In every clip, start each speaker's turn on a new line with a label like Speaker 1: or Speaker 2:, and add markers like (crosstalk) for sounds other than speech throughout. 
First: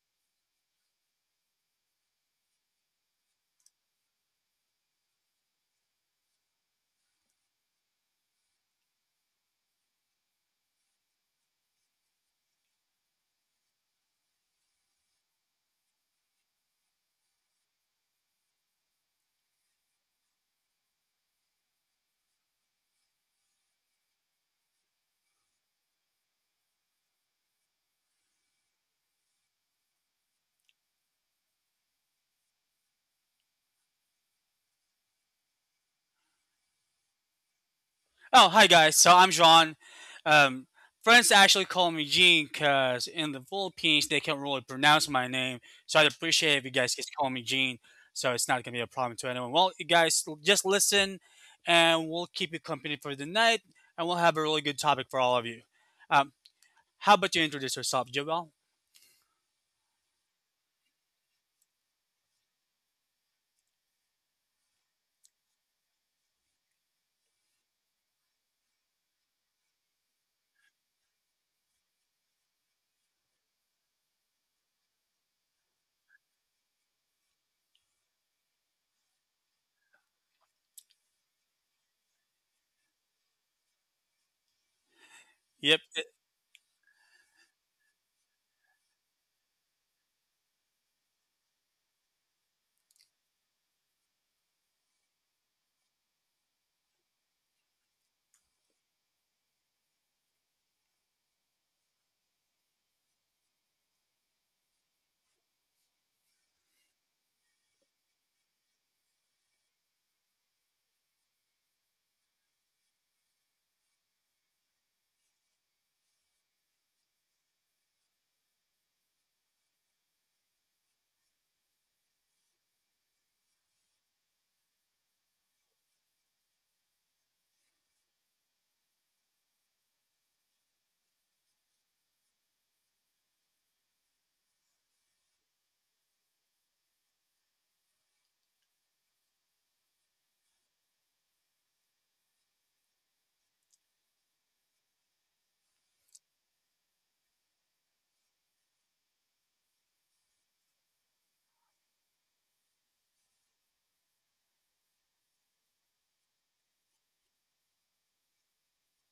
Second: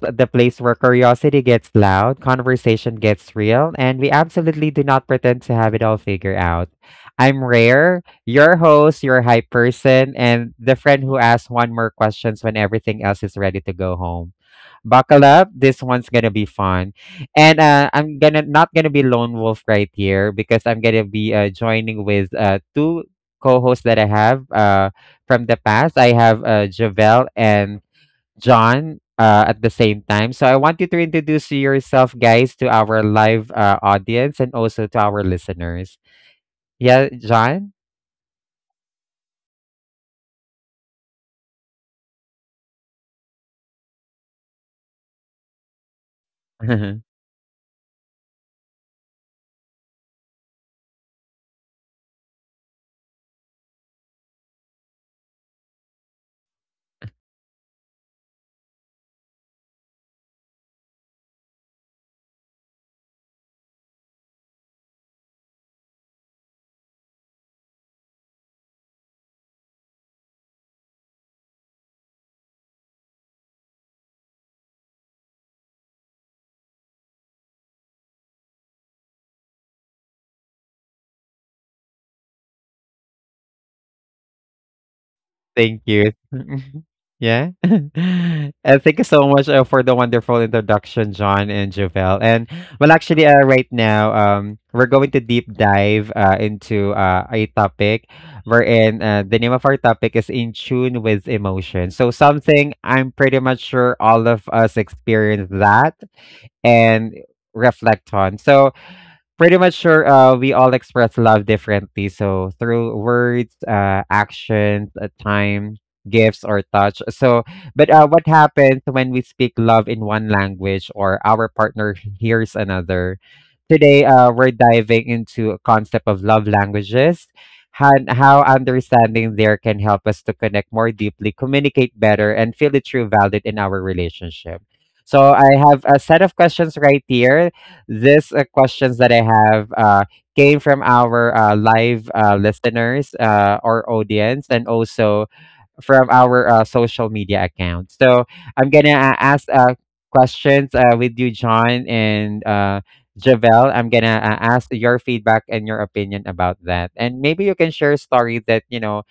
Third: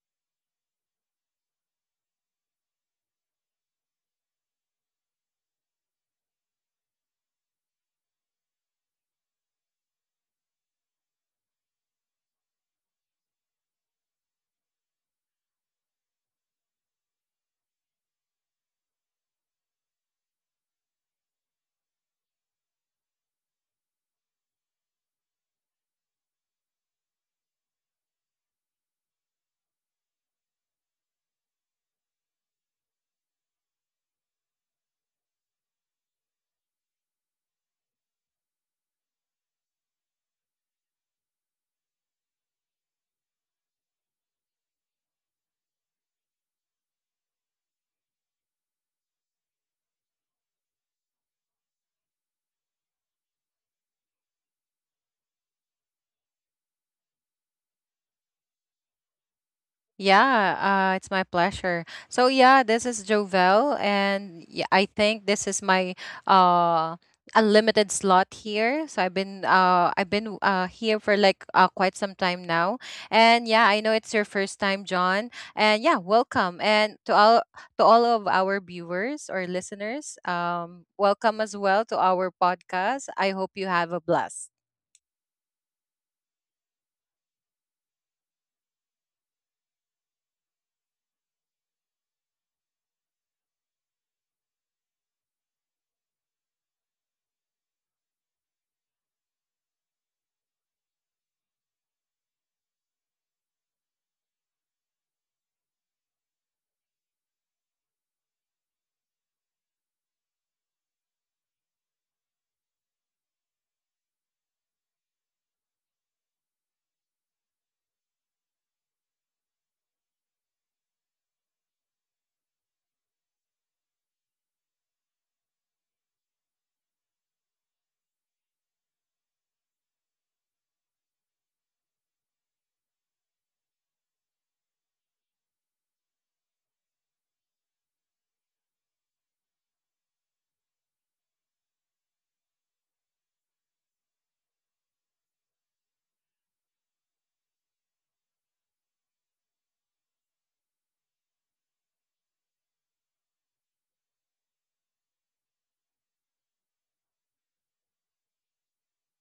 Speaker 1: the place where curiosity gets loud, conversation gets real, and we absolutely do not pretend to have it all figured out. I'm Rare, your host, your hype person, and the friend who asks one more questions when everything else is ready to go home. Buckle up. This one's going to be fun. And I'm gonna not going to be lone wolf right here because I'm going to be joining with two co-hosts that I have from the past. I have Javel and John at the same time. So I want you to introduce yourself, guys, to our live audience and also to our listeners. Yeah, John?
Speaker 2: Oh, hi guys. So I'm John. Um, friends actually call me Gene because in the Philippines they can't really pronounce my name. So I'd appreciate if you guys
Speaker 1: (laughs)
Speaker 2: just call me Gene. So it's not gonna be a problem to anyone. Well, you guys just listen, and we'll keep you company for the night, and we'll have a really good topic for all of you. Um, how about you introduce yourself, Joel?
Speaker 3: Yeah, it's my pleasure. So yeah, this is Jovel, and yeah, I think this is my uh unlimited slot here. So I've been here for like quite some time now, and yeah, I know it's your first time, John, and yeah, welcome, and to all of our viewers or listeners, welcome as well to our podcast. I hope you have a blast.
Speaker 2: Yep.
Speaker 1: Thank you. (laughs) Yeah. (laughs) Thank you so much for the wonderful introduction, John and Jovel. And right now, we're going to deep dive into a topic wherein the name of our topic is In Tune with Emotion. So, something I'm pretty much sure all of us experience that and reflect on. So, pretty much sure we all express love differently. So through words, actions, time, gifts, or touch. So, but what happens when we speak love in one language or our partner (laughs) hears another? Today, we're diving into a concept of love languages and how understanding there can help us to connect more deeply, communicate better, and feel the true valid in our relationship. So I have a set of questions right here this questions that I have came from our live listeners or audience, and also from our social media accounts. So I'm gonna ask questions with you, John and Javel. I'm gonna ask your feedback and your opinion about that, and maybe you can share a story that you know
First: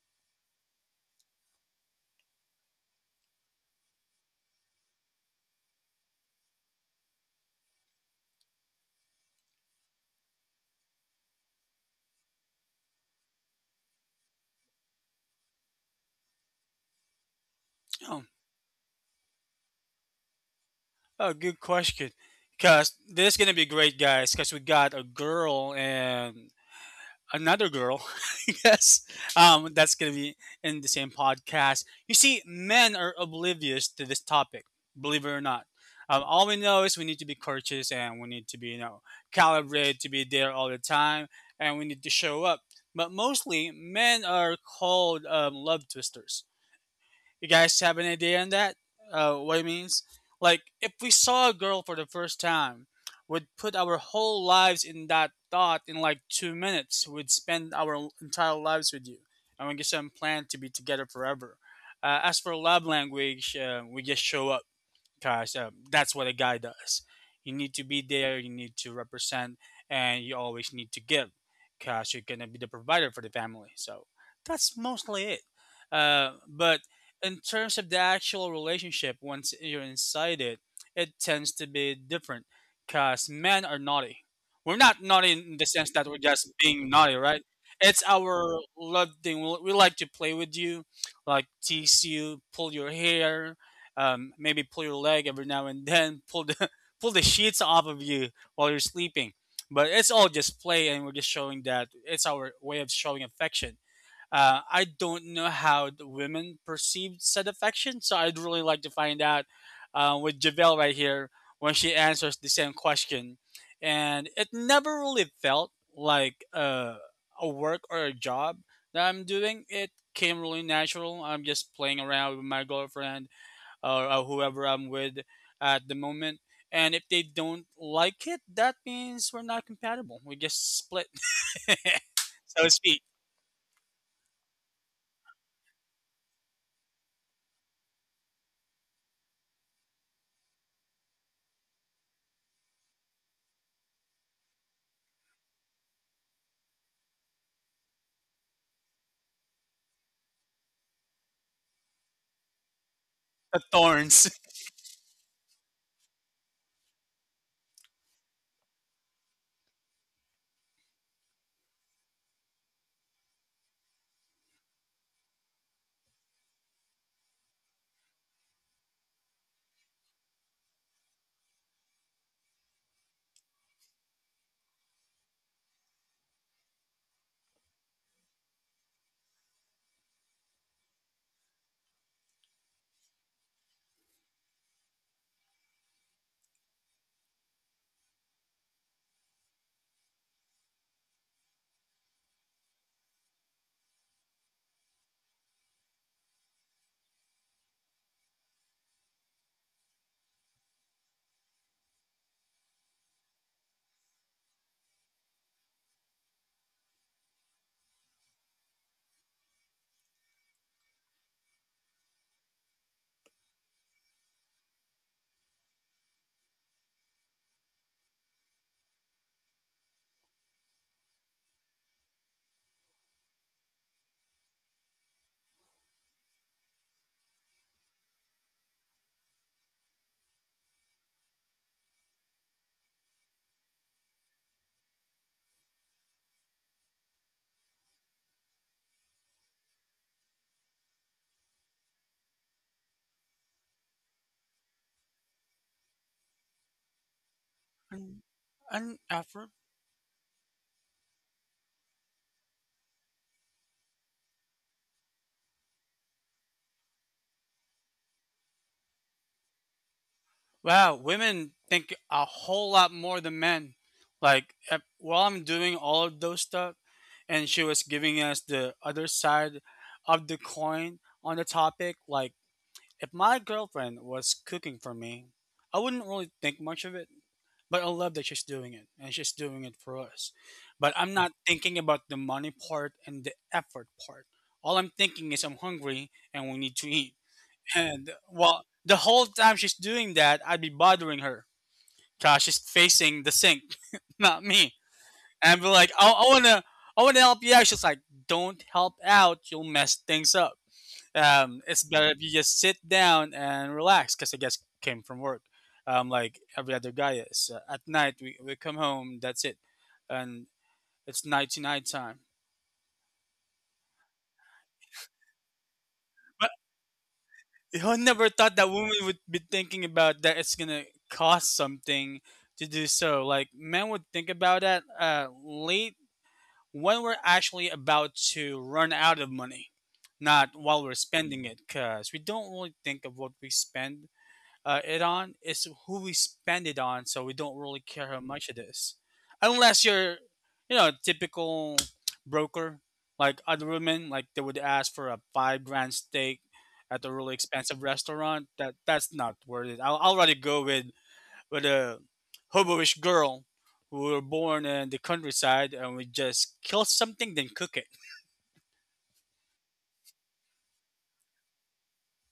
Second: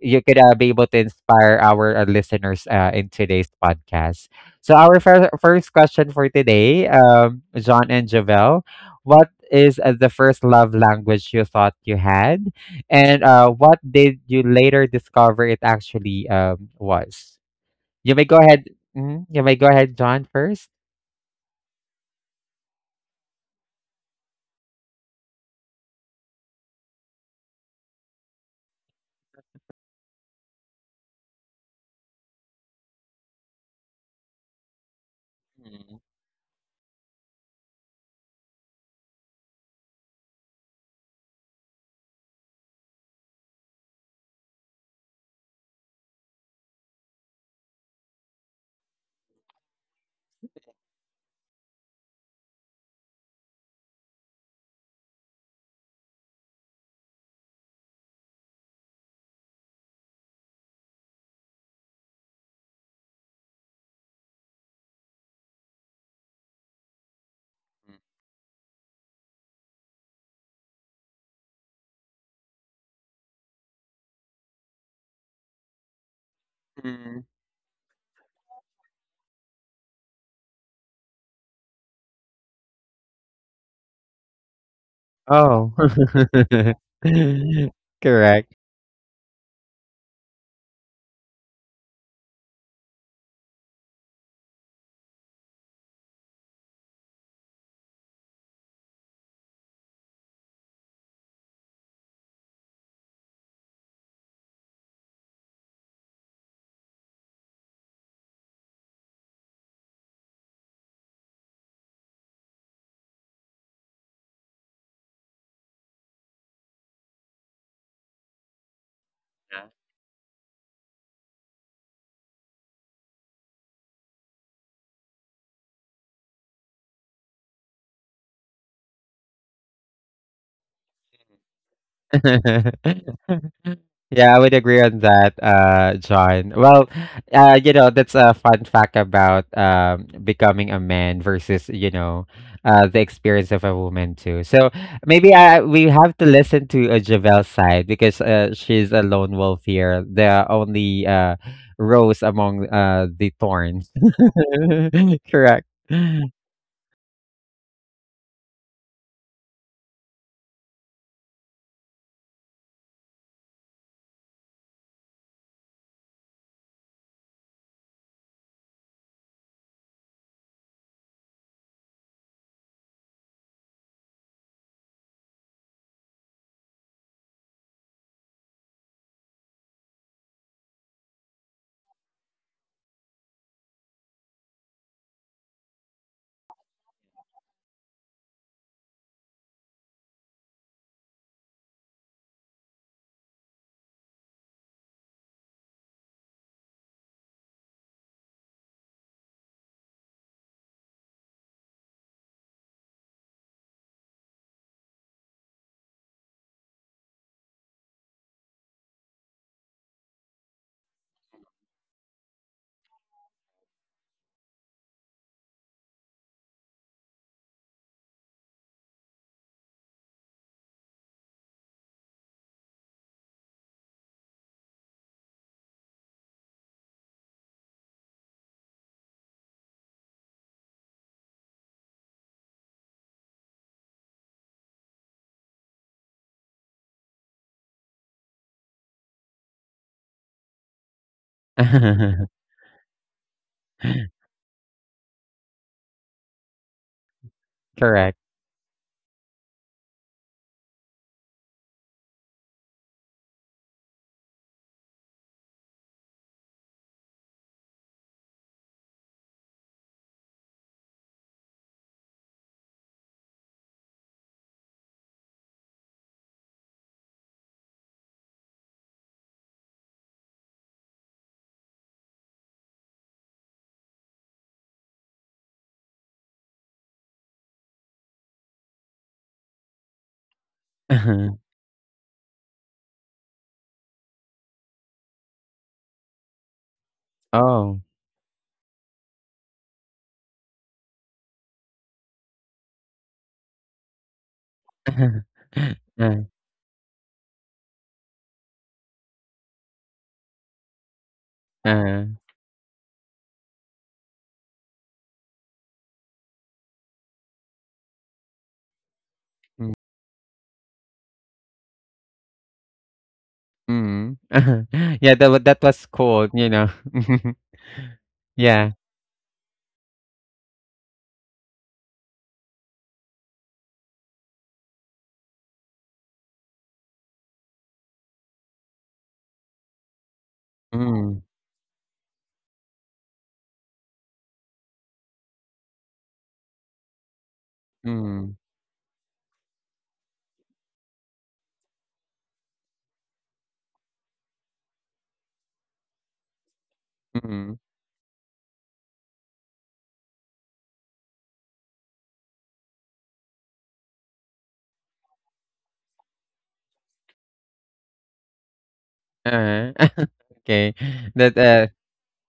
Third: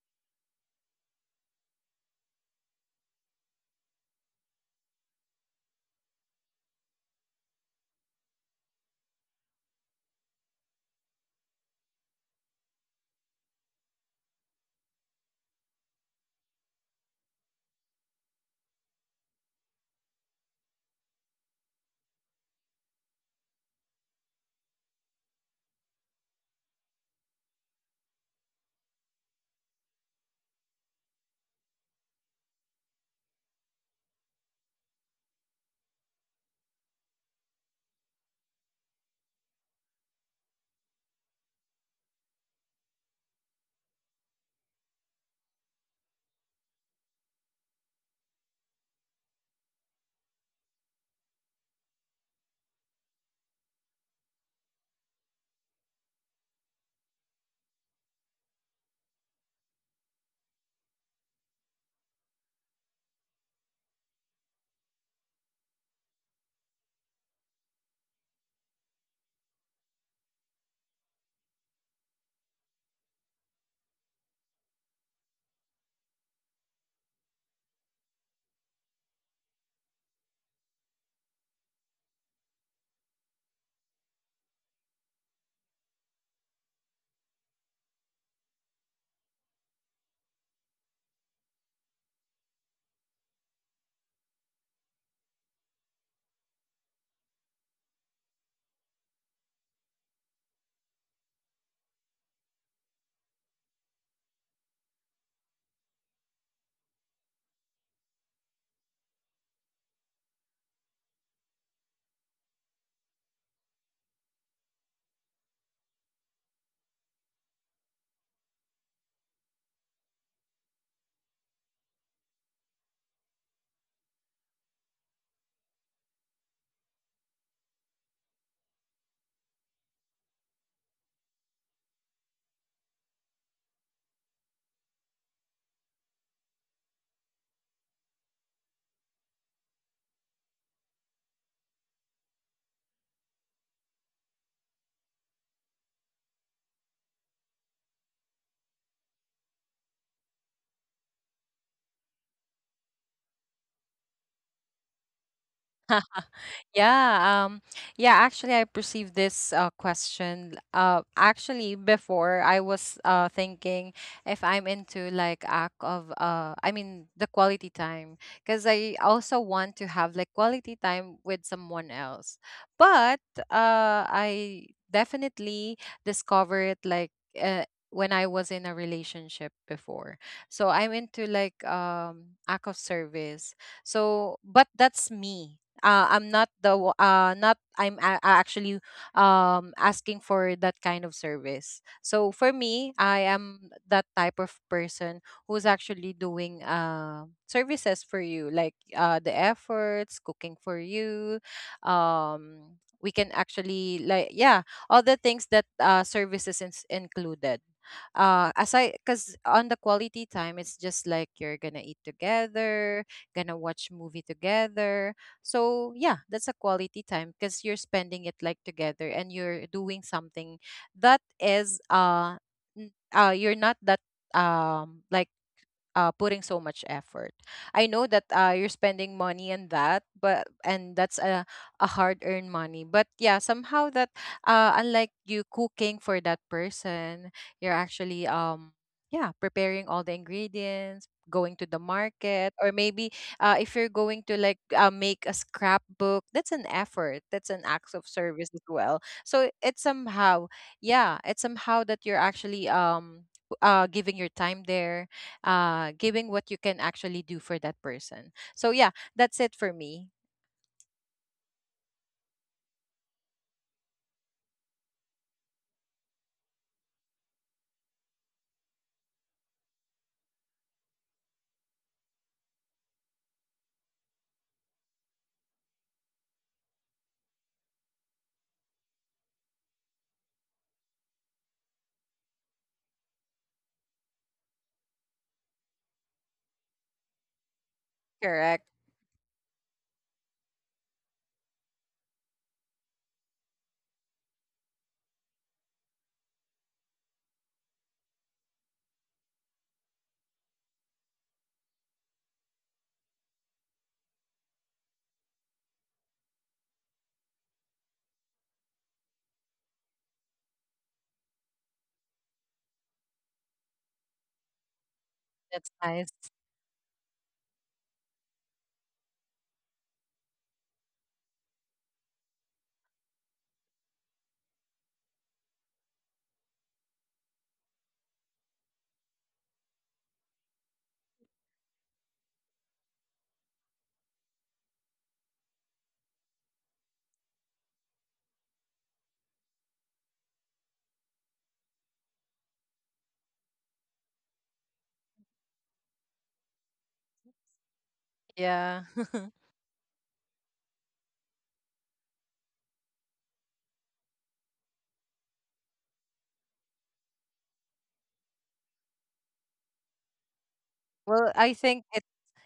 Speaker 1: you could be able to inspire our listeners in today's podcast. So our first question for today, John and Javel, what is the first love language you thought you had, and what did you later discover it actually was? You
Speaker 2: oh,
Speaker 1: may go ahead. Mhm, you may go ahead, John, first.
Speaker 2: oh, good question. Cause this is gonna be great, guys. Cause we got a girl and another girl, (laughs) I guess, that's going to be in the same podcast. You see, men are oblivious to this topic, believe it or not.
Speaker 1: Mhm.
Speaker 2: All we know is we need to be courteous and we need to be, you know, calibrated to be there all the time and we need to show up. But mostly, men are called love twisters, you guys have an idea on that? What it means? Like, if we saw a girl for the first time, we'd put our whole lives in that thought in like two minutes. We'd spend our entire lives with you, and we just plan to be together forever. As for love language, we just show up because that's what a guy does. You need to be there, you need to represent, and you always need to give because you're going to be the provider for the family. So that's mostly it. But in terms of the actual relationship, once you're inside it, it tends to be different because men are naughty. We're not naughty in the
Speaker 1: Oh,
Speaker 2: sense that we're just being naughty, right?
Speaker 1: (laughs)
Speaker 2: It's
Speaker 1: correct.
Speaker 2: our love thing. We like to play with you, like tease you, pull your hair, maybe pull your leg every now and then, pull the (laughs) pull the sheets off of you while you're sleeping. But it's all just play, and we're just showing that it's our way of showing affection. I don't know how the women perceive said affection, so I'd really like to find out with Javelle right here when she answers the same question. And it never really felt like a work or a job that I'm doing. It came really natural. I'm just playing around with my girlfriend or whoever I'm with at the moment. And if they don't like it, that means we're not compatible. We just split, (laughs) so to speak,
Speaker 1: (laughs) Yeah, I would agree on that, John. Well, you know, that's a fun fact about becoming a man versus, you know, the experience of a woman too. So maybe we have to listen to Javel's side because she's a lone wolf here, the only rose among the
Speaker 2: the
Speaker 1: thorns.
Speaker 2: thorns.
Speaker 1: (laughs) Correct.
Speaker 3: Yeah, um, yeah, actually, I perceived this question. Actually, before I was thinking if I'm into like act of I mean the quality time, because I also want to have like quality time with someone else. But I definitely discover it like when I was in a relationship before. So I'm into like act of service. So, but that's me I'm not the w- not I'm a- actually asking for that kind of service, so for me I am that type of person who's actually doing services for you, like the efforts cooking for you. um we can actually like, yeah, all the things that services is included, aside because on the quality time it's just like you're gonna eat together, gonna watch movie together. So yeah, that's a quality time because you're spending it like together and you're doing something that is you're not that like putting so much effort. I know that you're spending money on that, but and that's a hard earned money. But yeah, somehow that unlike you cooking for that person, you're actually yeah preparing all the ingredients, going to the market, or maybe if you're going
Speaker 1: (laughs)
Speaker 3: to like make a scrapbook, that's an effort. That's an act of
Speaker 1: Correct.
Speaker 2: An
Speaker 3: service as
Speaker 2: and
Speaker 3: well.
Speaker 2: effort.
Speaker 3: So it's somehow that you're actually giving your time there, giving what you can actually do for that person. So yeah, that's it for me.
Speaker 2: Wow, women think a whole lot more than men. Like while I'm doing all of those stuff, and she was giving us the other side of the coin on the topic, like if my girlfriend was cooking for me, I wouldn't really think much of it, but I love that she's doing it and she's doing it for us. But I'm not
Speaker 1: (laughs)
Speaker 2: thinking about the money part and the effort part. All I'm thinking is I'm hungry and we need to eat.
Speaker 1: Oh. (laughs)
Speaker 2: And
Speaker 3: Correct.
Speaker 2: well, the whole time she's doing that, I'd be bothering her because she's facing the sink, (laughs) not me. And I'd be like, I,
Speaker 1: Uh,
Speaker 2: I wanna, I wanna help you out. She's like, don't help out, you'll mess things up. It's
Speaker 1: uh.
Speaker 2: better if you just sit down and relax because I guess came from work, like every other guy is. At night we come home, that's it,
Speaker 1: Mm.
Speaker 2: and it's night to night time.
Speaker 1: Mhm. (laughs) Yeah, that
Speaker 3: That's
Speaker 1: was
Speaker 3: nice.
Speaker 1: cold,
Speaker 2: But
Speaker 1: you know? (laughs)
Speaker 2: who never thought that
Speaker 1: Yeah.
Speaker 2: women would be thinking about that it's gonna cost something to do so. Like men would think about that late when we're actually about to run out of money, not while we're
Speaker 1: Mm,
Speaker 2: spending it, because we don't really think of what we spend it on. It's who we spend it on, so we don't really care how
Speaker 1: mm,
Speaker 2: much it is, unless you're, you know, typical broker like other women. Like they would ask for a five grand steak at a really
Speaker 1: mm.
Speaker 2: expensive restaurant.
Speaker 3: Yeah.
Speaker 2: That
Speaker 3: (laughs)
Speaker 2: that's not worth it. I'll rather go with a hoboish girl who were born in the countryside and would just kill something then cook it.
Speaker 1: uh (laughs) Okay.
Speaker 3: well I
Speaker 1: That, uh
Speaker 3: think it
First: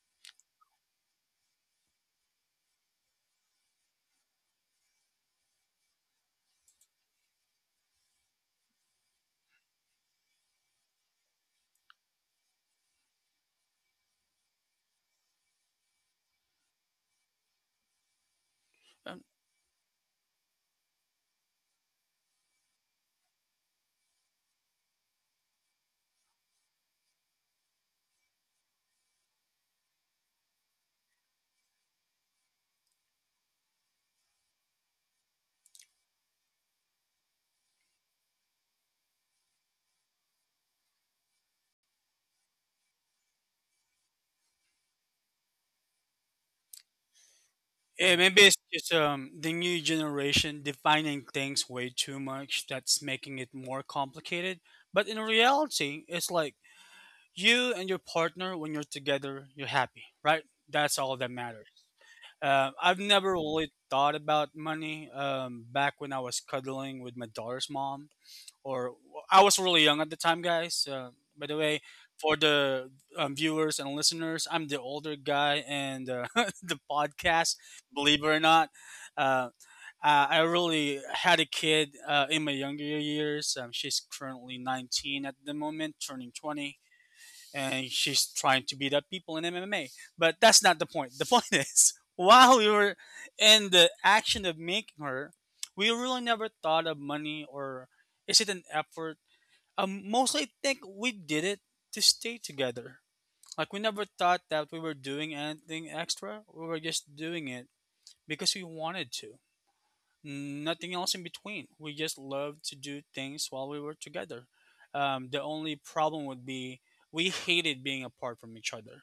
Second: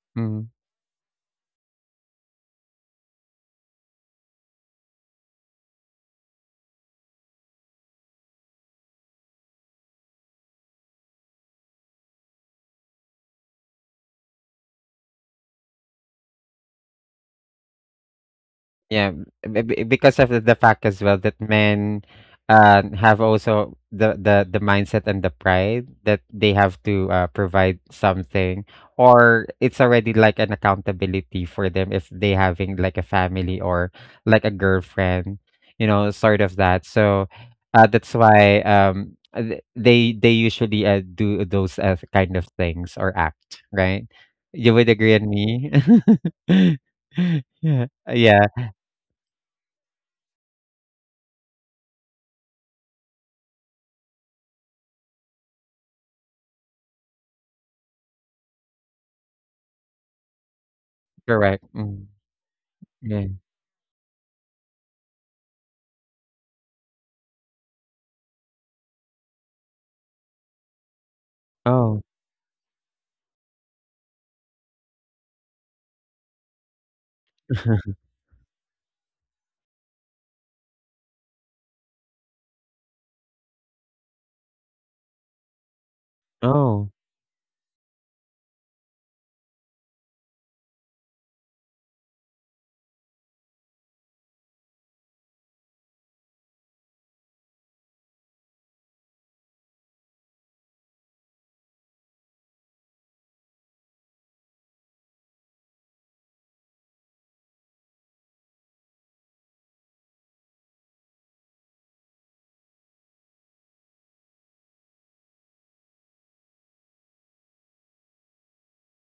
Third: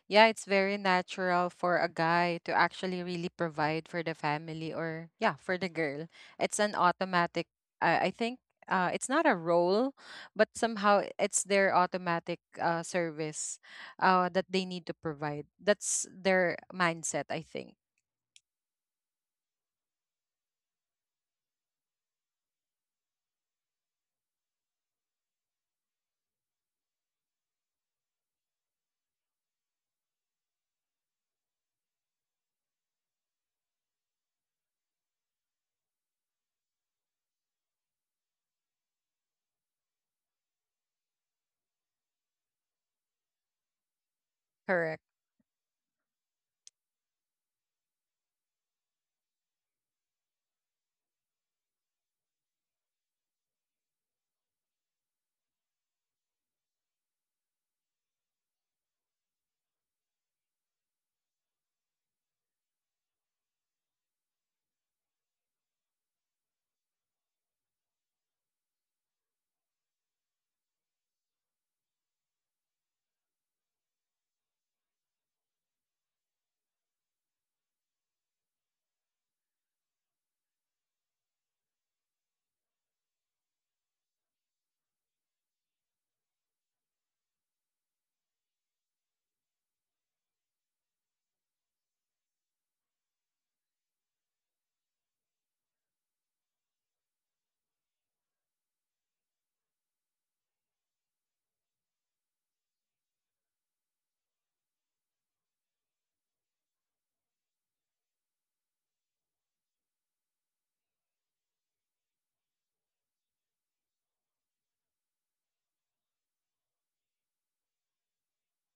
Speaker 3: yeah It's
Speaker 1: mm.
Speaker 3: very natural for a guy to actually really provide for the family, or yeah, for the girl. It's an automatic, I think, it's not a role, but somehow it's their automatic service that they need to provide. That's their mindset, I think.
Speaker 1: Yeah, b b because of the fact as well that men have also the, the mindset and the pride that they have to provide something, or it's already like an accountability for them if they having like a family or like a girlfriend, you know, sort of that. So that's why they usually do those kind of things or act, right? You would agree
Speaker 3: Correct.
Speaker 1: on me? (laughs) Yeah,
Speaker 2: Yeah, maybe
Speaker 1: yeah.
Speaker 2: it's just the new generation defining things way too much that's making it more complicated. But in reality, it's like you and your partner, when you're together, you're happy, right? That's all that
Speaker 1: Correct.
Speaker 2: matters.
Speaker 1: Mm.
Speaker 2: I've
Speaker 1: Yeah.
Speaker 2: never really thought about money back when I was cuddling with my daughter's mom or well, I was really young at the time, guys. By the way,
Speaker 1: Oh.
Speaker 2: for the viewers and listeners, I'm the older guy and (laughs) the podcast.
Speaker 1: (laughs)
Speaker 2: Believe it or not, uh, I really had a kid in my younger years. She's currently 19 at the moment, turning 20,
Speaker 1: Oh.
Speaker 2: and she's trying to beat up people in MMA. But that's not the point. The point (laughs) is, while we were in the action of making her, we really never thought of money or is it an effort? Mostly, I think we did it to stay together. Like we never thought that we were doing anything extra. We were just doing it because we wanted to, nothing else in between. We just loved to do things while we were together. The only problem would be we hated being apart from each other,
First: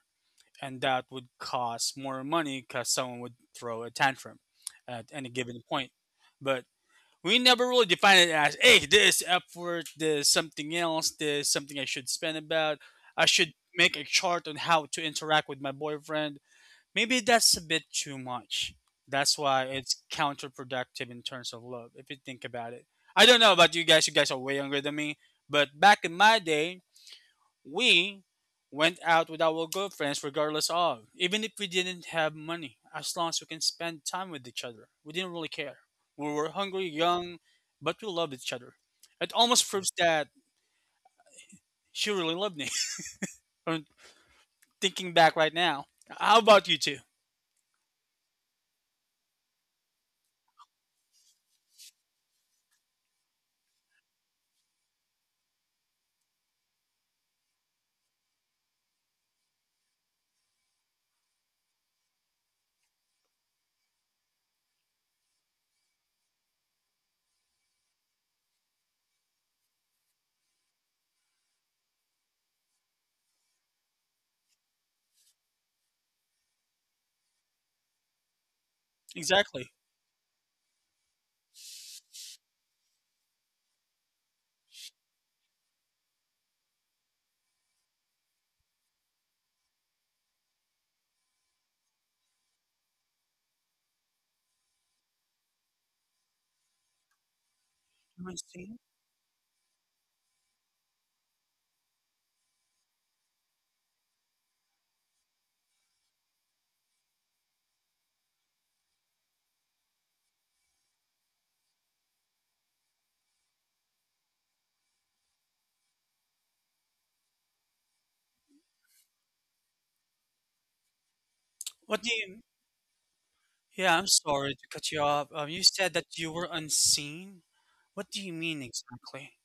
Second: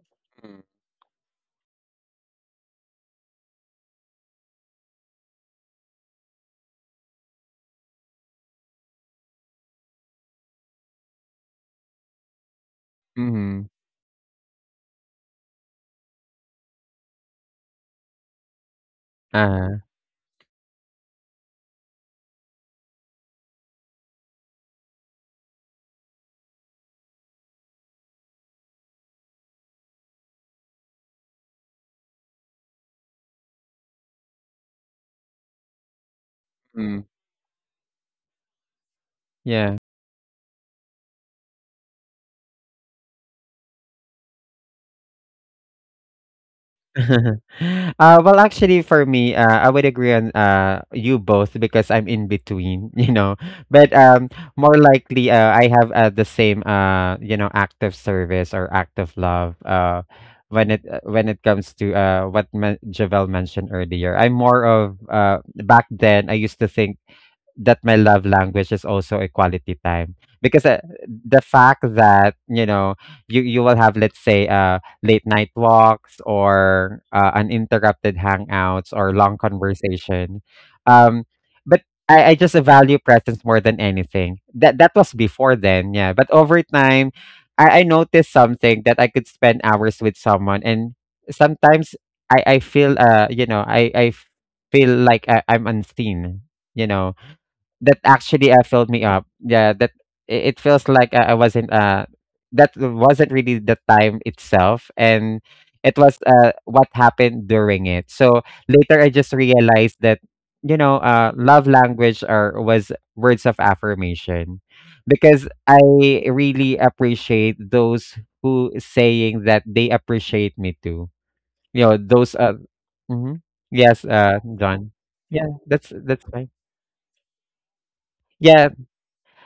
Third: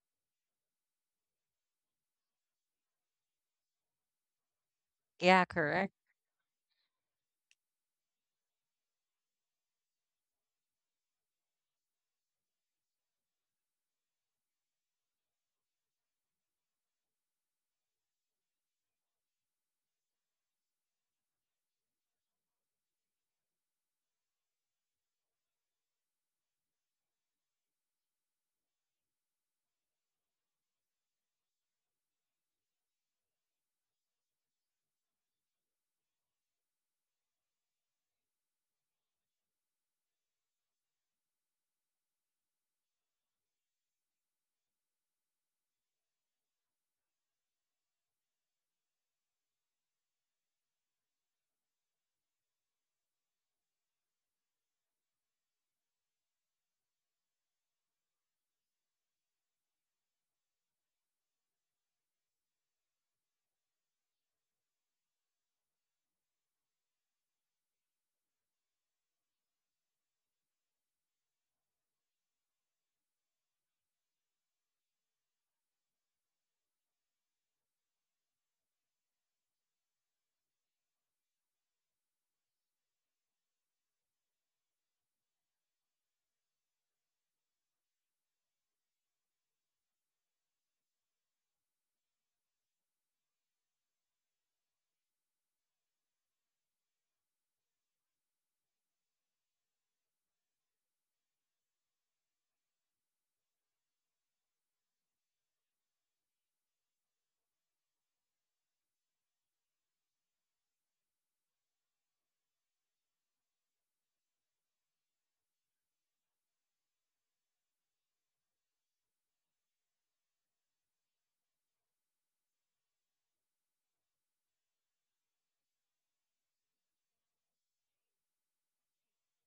Speaker 2: and that would cost more money because someone would throw a tantrum at any
Speaker 3: Yeah,
Speaker 2: given point.
Speaker 3: correct.
Speaker 2: But we never really defined it as, hey, this effort, this something else, this something I should spend about. I should
Speaker 1: Mm.
Speaker 2: make a chart on how to interact with my boyfriend. Maybe that's a bit too much. That's why
Speaker 1: Uh-huh.
Speaker 2: it's counterproductive in terms of love, if you think about it. I don't know about you guys are way younger than me, but back in my day, we went out with our girlfriends regardless of. Even if we didn't have money, as long as we can spend time with each other. We didn't really care. We were hungry,
Speaker 1: Mm.
Speaker 2: young, but we loved each other. It almost
Speaker 1: Yeah.
Speaker 2: proves that she really loved me. (laughs) I'm thinking back right now. How about you two?
Speaker 1: (laughs) Well, actually, for me, I would agree on you both because I'm in between, (laughs) you know. But more likely, I have the same, you know, act of service or act of love. When it comes to what Javel mentioned earlier, I'm more of back then. I used to think that my love language is also a quality time because the fact that you know you will have, let's say, late night walks or uninterrupted hangouts or long
Speaker 2: Exactly.
Speaker 1: conversation, um but I just value presence more than anything. That that was before. Then yeah, but over time I noticed something: that I could spend hours with someone and sometimes I feel you know I feel like I'm unseen, you know, that actually filled me up. Yeah, that it feels like I wasn't that wasn't really the time itself, and it was what happened during it. So later, I just realized that you know love language or was words of affirmation because I really appreciate those who saying that they appreciate me too. You know
Speaker 2: What do
Speaker 1: those
Speaker 2: you?
Speaker 1: mhm.
Speaker 2: Yeah,
Speaker 1: Yes,
Speaker 2: I'm sorry to
Speaker 1: John.
Speaker 2: cut you off.
Speaker 1: Yeah,
Speaker 2: You said that
Speaker 1: that's
Speaker 2: you were
Speaker 1: fine,
Speaker 2: unseen. What do you mean
Speaker 1: yeah.
Speaker 2: exactly?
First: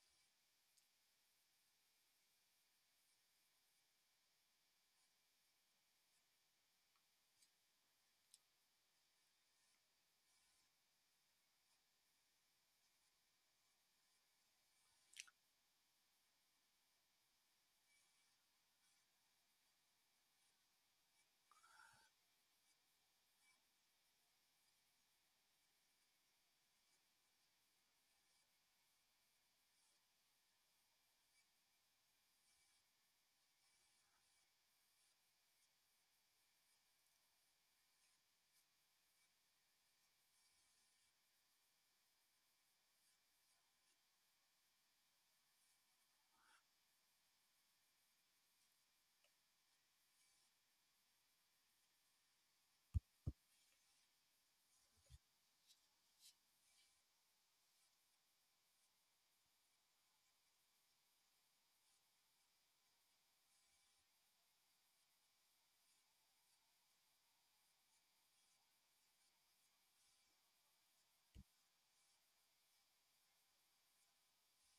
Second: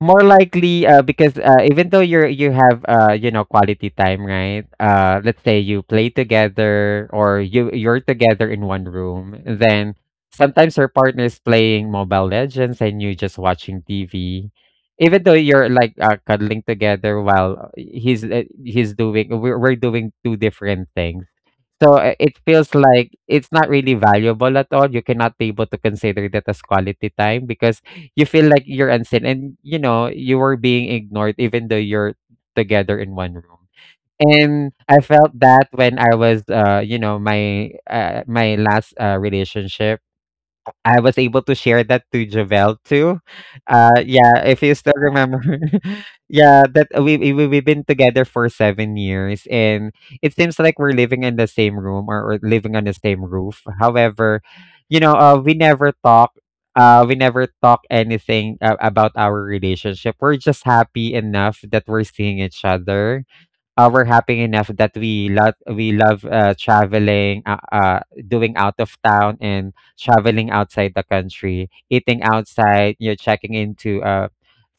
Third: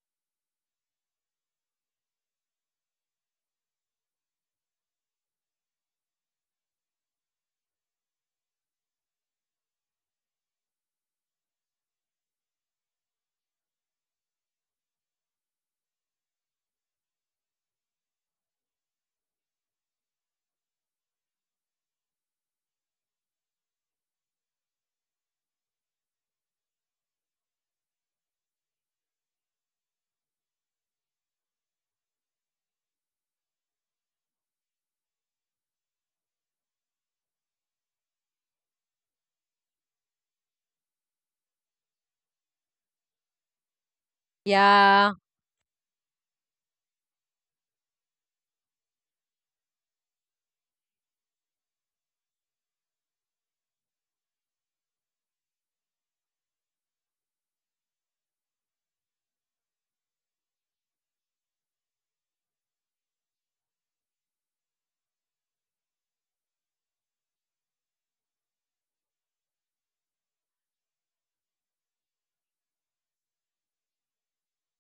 Speaker 1: More likely, because even though you have you know, quality time, right? Let's say you play together or you're together in one room, then sometimes your partner is playing Mobile Legends and you just watching TV. Even though you're like cuddling together while he's doing we're doing two different things. So, it feels like it's not really valuable at all. You cannot be able to consider that as quality time because you feel like you're unseen and you know, you were being ignored even though you're together in one room. And I felt that when I was you know, my last relationship. I was able to share that to Javel too. Yeah, if you still
Speaker 3: Yeah.
Speaker 1: remember, (laughs) yeah, that we've been together for 7 years, and it seems like we're living in the same room, or living on the same roof. However, you know, we never talk. We never talk anything about our relationship. We're just happy enough that we're seeing each other, we're happy enough that we love traveling, doing out of town and traveling outside the country, eating outside. You're checking into a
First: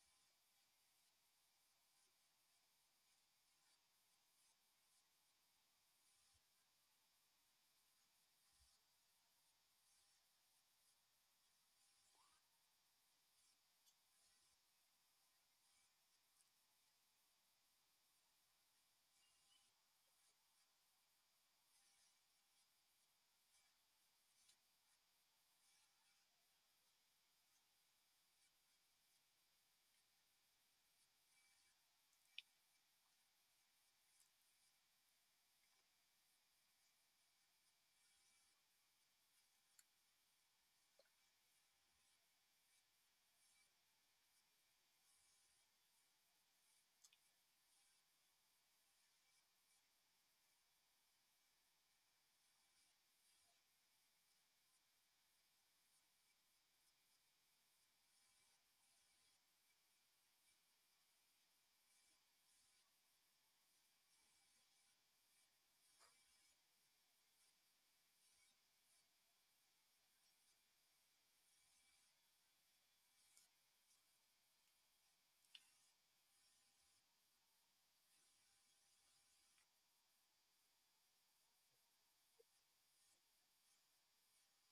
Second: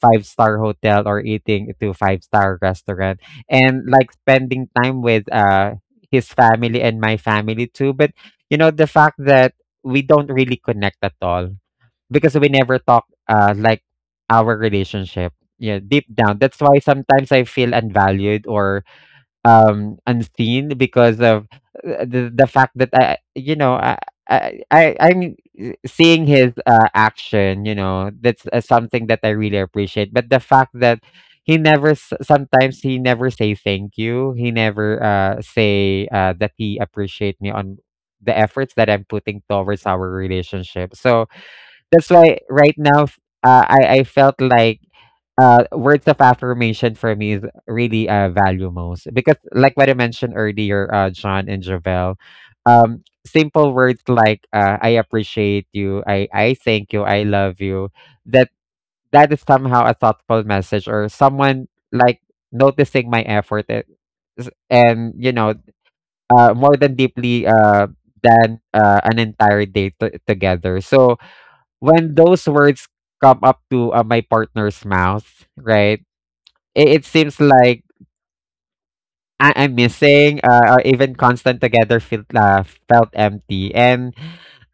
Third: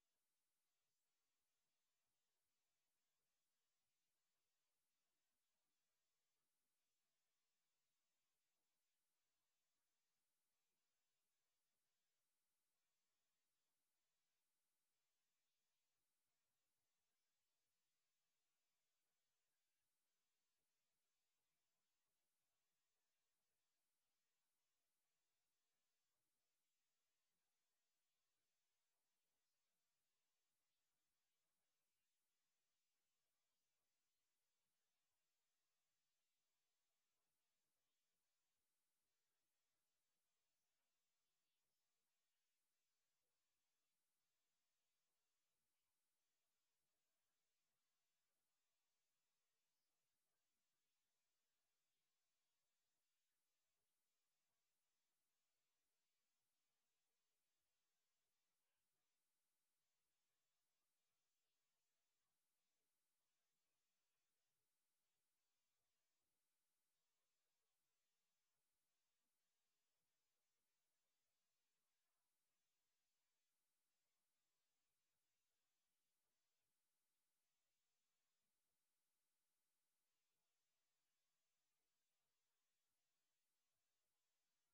Speaker 1: five-star hotel or eating to five star restaurant, and like spending time with his family and my family too. But you know the fact that we don't really connect at all because we never talk like our relationship, yeah, deep down. That's why sometimes I feel unvalued or unseen because of the fact that I you know I'm seeing his action, you know, that's something that I really appreciate, but the fact that he never sometimes he never say thank you, he never say that he appreciate me on the efforts that I'm putting towards our relationship. So that's why right now, I felt like words of affirmation for me is really value most because, like what I mentioned earlier, John and Javel, simple words like "I appreciate you," I thank you," "I love you," that that is somehow a thoughtful message or someone like noticing my effort, and you know more than deeply, than an entire day to together. So when those words come up to my partner's mouth, right? It seems like I'm missing, or even constant together felt felt empty, and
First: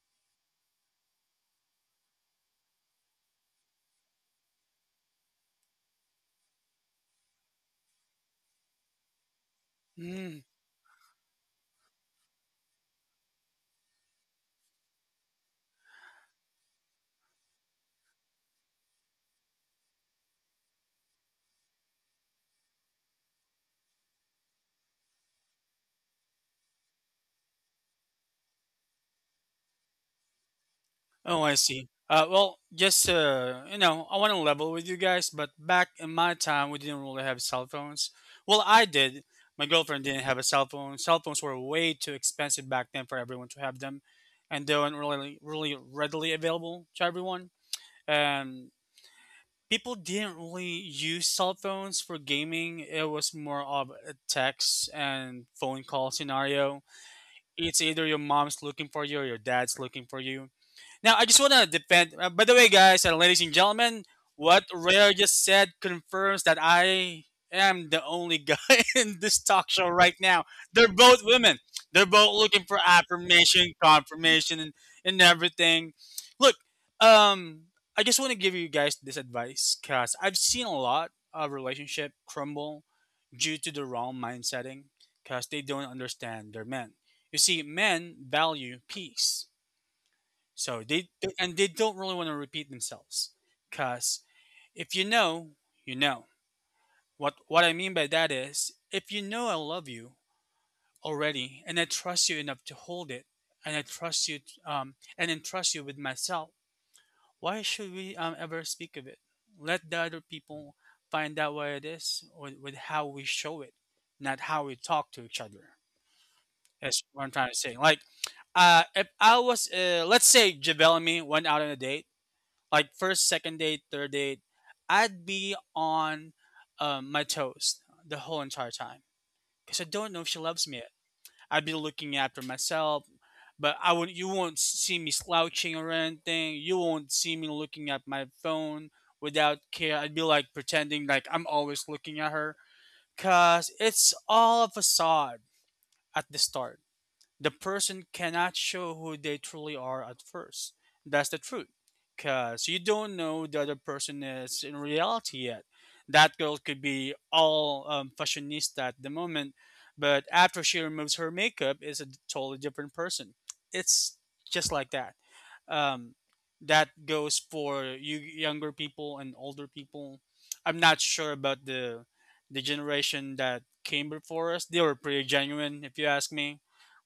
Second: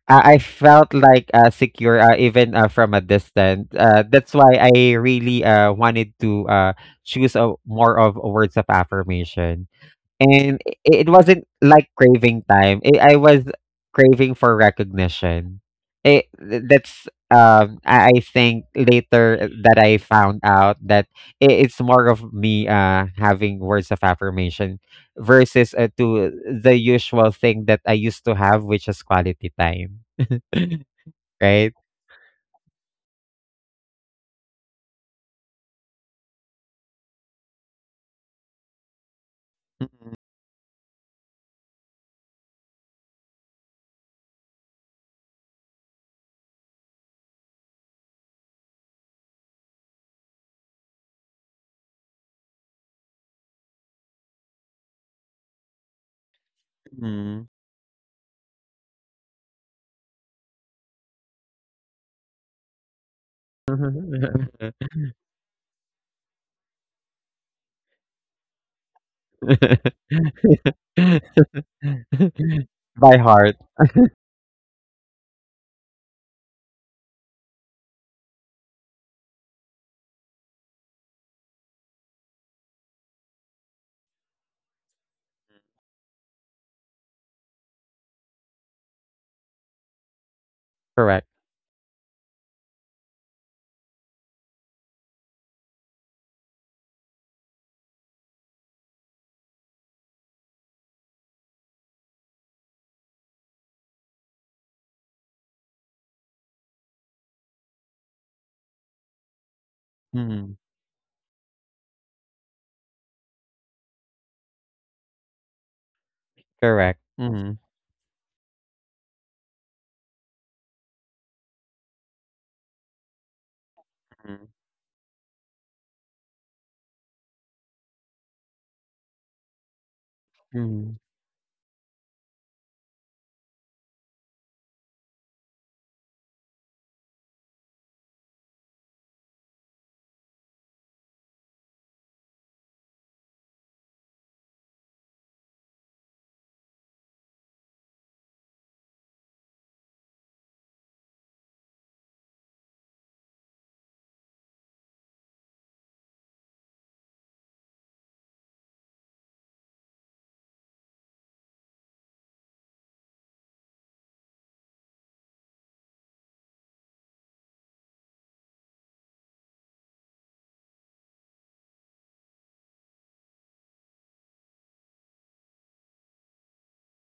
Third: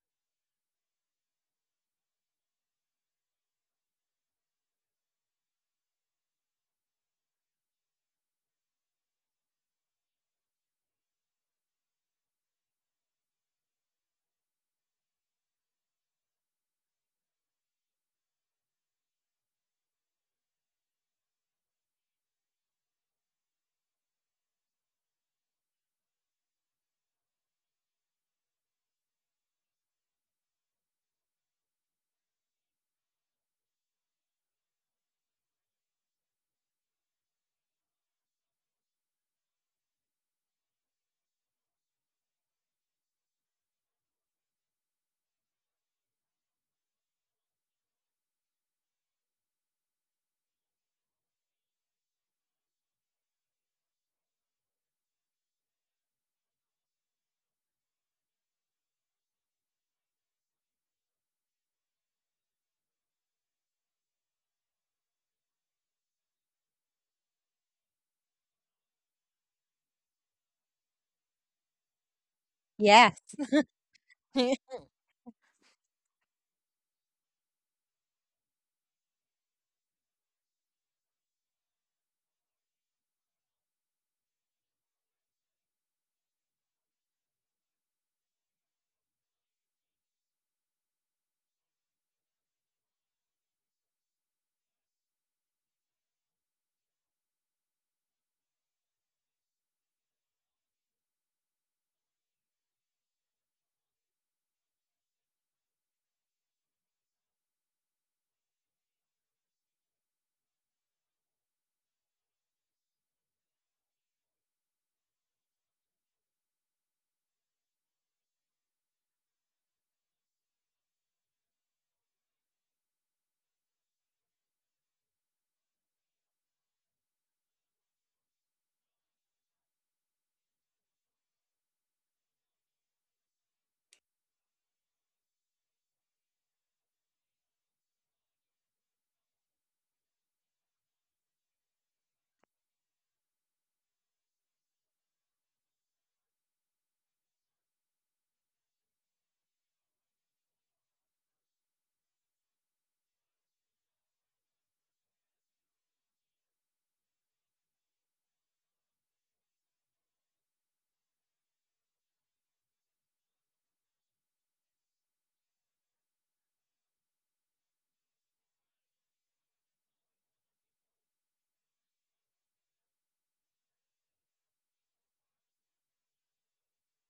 Speaker 1: I felt like secure even from a distance. That's why I really wanted to choose a, more of words of affirmation.
Speaker 2: Mm.
Speaker 1: And I it wasn't like craving time. I was craving for recognition. I think later that I found out that I it's more of me having words of affirmation versus to the usual thing that I used to have, which is quality time. (laughs)
Speaker 2: Oh, I
Speaker 1: Right?
Speaker 2: see. Well, just you know, I want to level with you guys, but back in my time, we didn't really have cell phones. Well, I did. My girlfriend didn't have a cell phone. Cell phones were way too expensive back then for everyone to have them, and they weren't really, really readily available to everyone. And people didn't really use cell phones for gaming. It was more of a text and phone call scenario.
Speaker 1: Mhm.
Speaker 2: It's either your mom's looking for you or your dad's looking for you. Now, I just want to defend. By the way, guys and ladies and gentlemen,
Speaker 1: (laughs)
Speaker 2: what Rare just said confirms that I am the only guy (laughs) in this talk show right now. They're both women. They're both looking for
Speaker 3: Yeah.
Speaker 1: By heart,
Speaker 2: affirmation, confirmation,
Speaker 3: (laughs)
Speaker 2: and everything. Look, um, I just want to give you guys this advice because I've seen a lot of relationship crumble due to the wrong mind setting, because they don't understand their men. You see, men value peace so
Speaker 1: correct.
Speaker 2: they don't really want to repeat themselves, cause if you know, you know. What I mean by that is, if you know I love you already, and I trust you enough to hold it, and I trust you, and entrust you with myself, why should we ever speak of it? Let the other
Speaker 1: Mhm,
Speaker 2: people find out what it is with how we show it, not how we talk to each other.
Speaker 1: correct.
Speaker 2: That's what I'm trying
Speaker 1: Mhm,
Speaker 2: to say. Like, if I was, let's say Javelmy went out on a date like first, second date, third date,
Speaker 1: mhm,
Speaker 2: I'd be on my toes the whole entire time because I don't know if she loves me yet.
Speaker 1: mhm,
Speaker 2: I'd be looking after myself, but I would. You won't see me slouching or anything. You won't see me looking at my phone without care. I'd be like pretending like I'm always looking at her, cause it's all a facade at the start, the person cannot show who they truly are at first. That's the truth. Because you don't know the other person is in reality yet. That girl could be all fashionista at the moment, but after she removes her makeup, is a totally different person. It's just like that. Um, that goes for you younger people and older people. I'm not sure about the generation that came before us. They were pretty genuine, if you ask me.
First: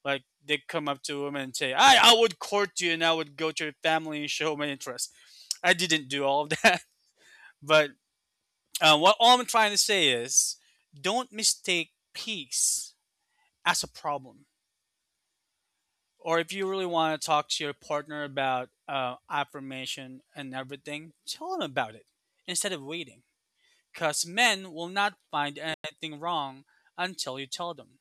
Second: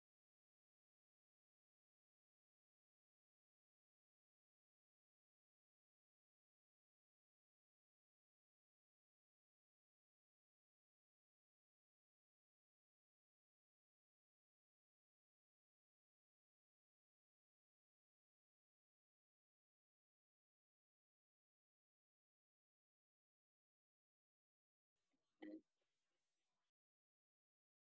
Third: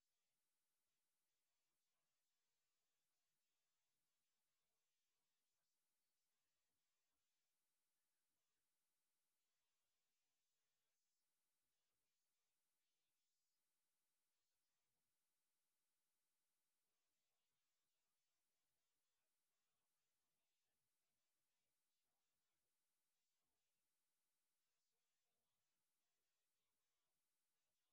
Speaker 2: Like they come up to him and say, "I would court you and I would go to your family and show my interest." I didn't do all of that, (laughs) but what all I'm trying to say is, don't mistake peace as a problem. Or if you really want to talk to your partner about affirmation and everything, tell them about it instead of waiting. Because men will not find anything wrong until you tell them.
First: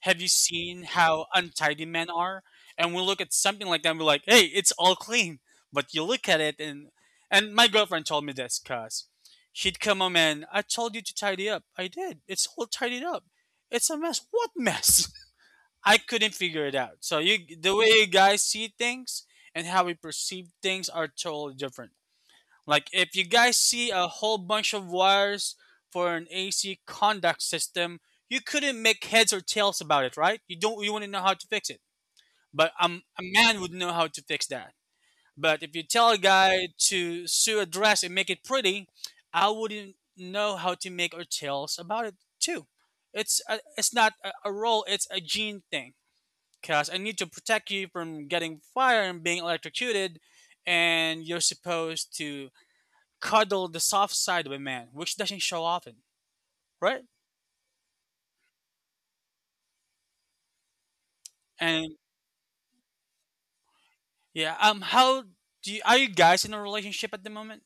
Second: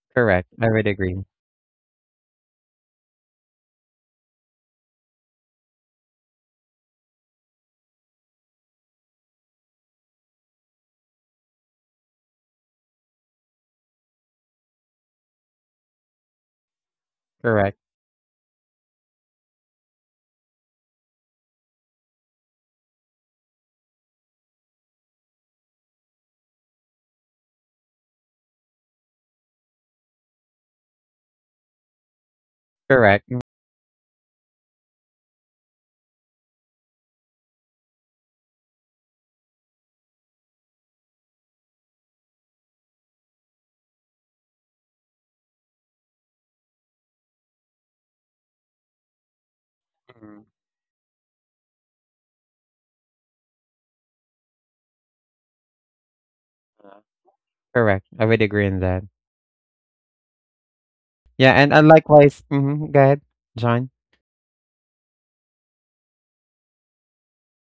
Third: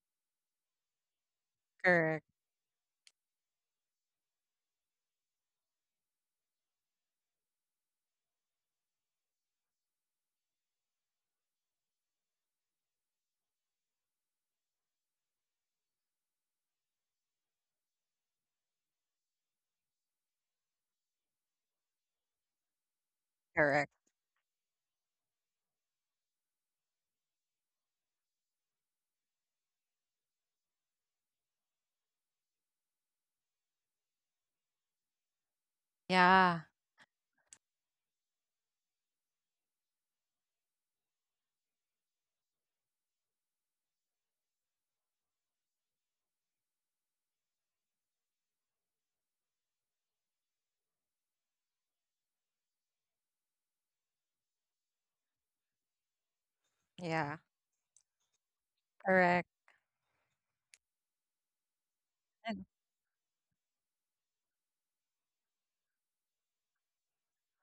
Speaker 2: Have you
Speaker 1: correct. I
Speaker 2: seen
Speaker 1: would agree.
Speaker 2: how untidy men
Speaker 3: Correct,
Speaker 2: are? And we look at something like that and we're like, hey, it's all clean. But you look at it, and my girlfriend told me this because she'd come home and I told you to tidy up. I did. It's all tidied up. It's a mess. What mess? (laughs) I couldn't figure it out. So you, the
Speaker 1: Correct,
Speaker 2: way you guys see things and how we perceive things, are totally different. Like if you guys see
Speaker 3: correct.
Speaker 2: a whole bunch of wires for an AC conduct system, you couldn't make heads or tails about it, right? You wouldn't know how to fix it. But a
Speaker 1: correct.
Speaker 2: man would know how to fix that. But if you tell a
Speaker 3: Yeah,
Speaker 2: guy to sew a dress and make it pretty, I wouldn't know how to make or tails about it too. It's not a role, it's a gene thing. Cause I need to protect you from getting fire and being electrocuted,
Speaker 1: Mhm,
Speaker 2: and you're supposed to cuddle the soft side of a man, which doesn't show often, right?
Speaker 1: yeah,
Speaker 3: yeah,
Speaker 1: correct. I would agree in that.
Speaker 3: correct.
Speaker 1: Yeah, and
Speaker 2: And
Speaker 1: likewise.
Speaker 3: And
Speaker 1: Mhm, go ahead, John.
Speaker 2: yeah, how do you, are you guys in a relationship at the moment?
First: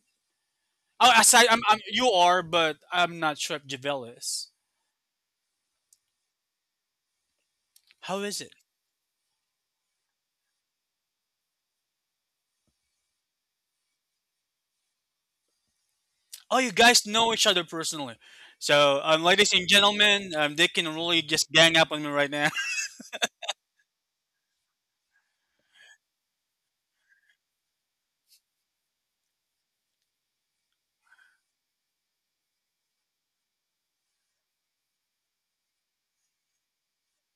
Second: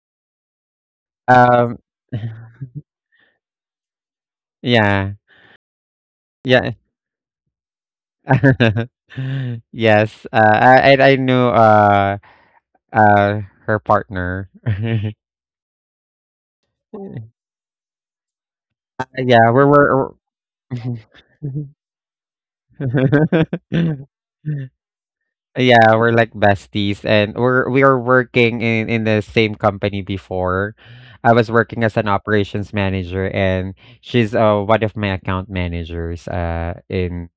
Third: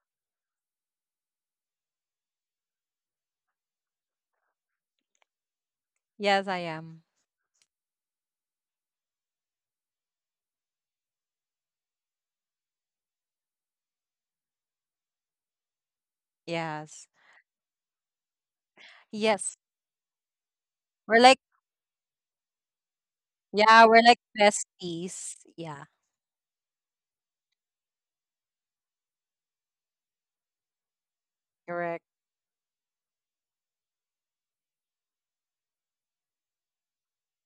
Speaker 2: Oh, aside, I'm,
Speaker 1: Um,
Speaker 2: you are,
Speaker 1: (laughs)
Speaker 2: but I'm not sure if Javel is.
Speaker 1: yeah,
Speaker 3: yes, I
Speaker 1: yeah.
Speaker 3: am.
Speaker 2: How is it?
Speaker 1: (laughs) Yes, I I knew her partner. (laughs)
Speaker 2: Oh, you guys
Speaker 3: Yes,
Speaker 2: know each other personally. So,
Speaker 1: Yeah,
Speaker 2: ladies
Speaker 3: yes.
Speaker 2: and
Speaker 1: we're we're.
Speaker 2: gentlemen, they can
Speaker 3: We're
Speaker 2: really
Speaker 3: like,
Speaker 2: just gang up on me right now.
Speaker 3: yeah, we're like
Speaker 1: we're- (laughs)
Speaker 3: besties. Yeah,
Speaker 1: Yeah, we're like besties and we are working in the same company before. I was working
Speaker 3: correct.
Speaker 1: as an operations manager and she's one of my account managers in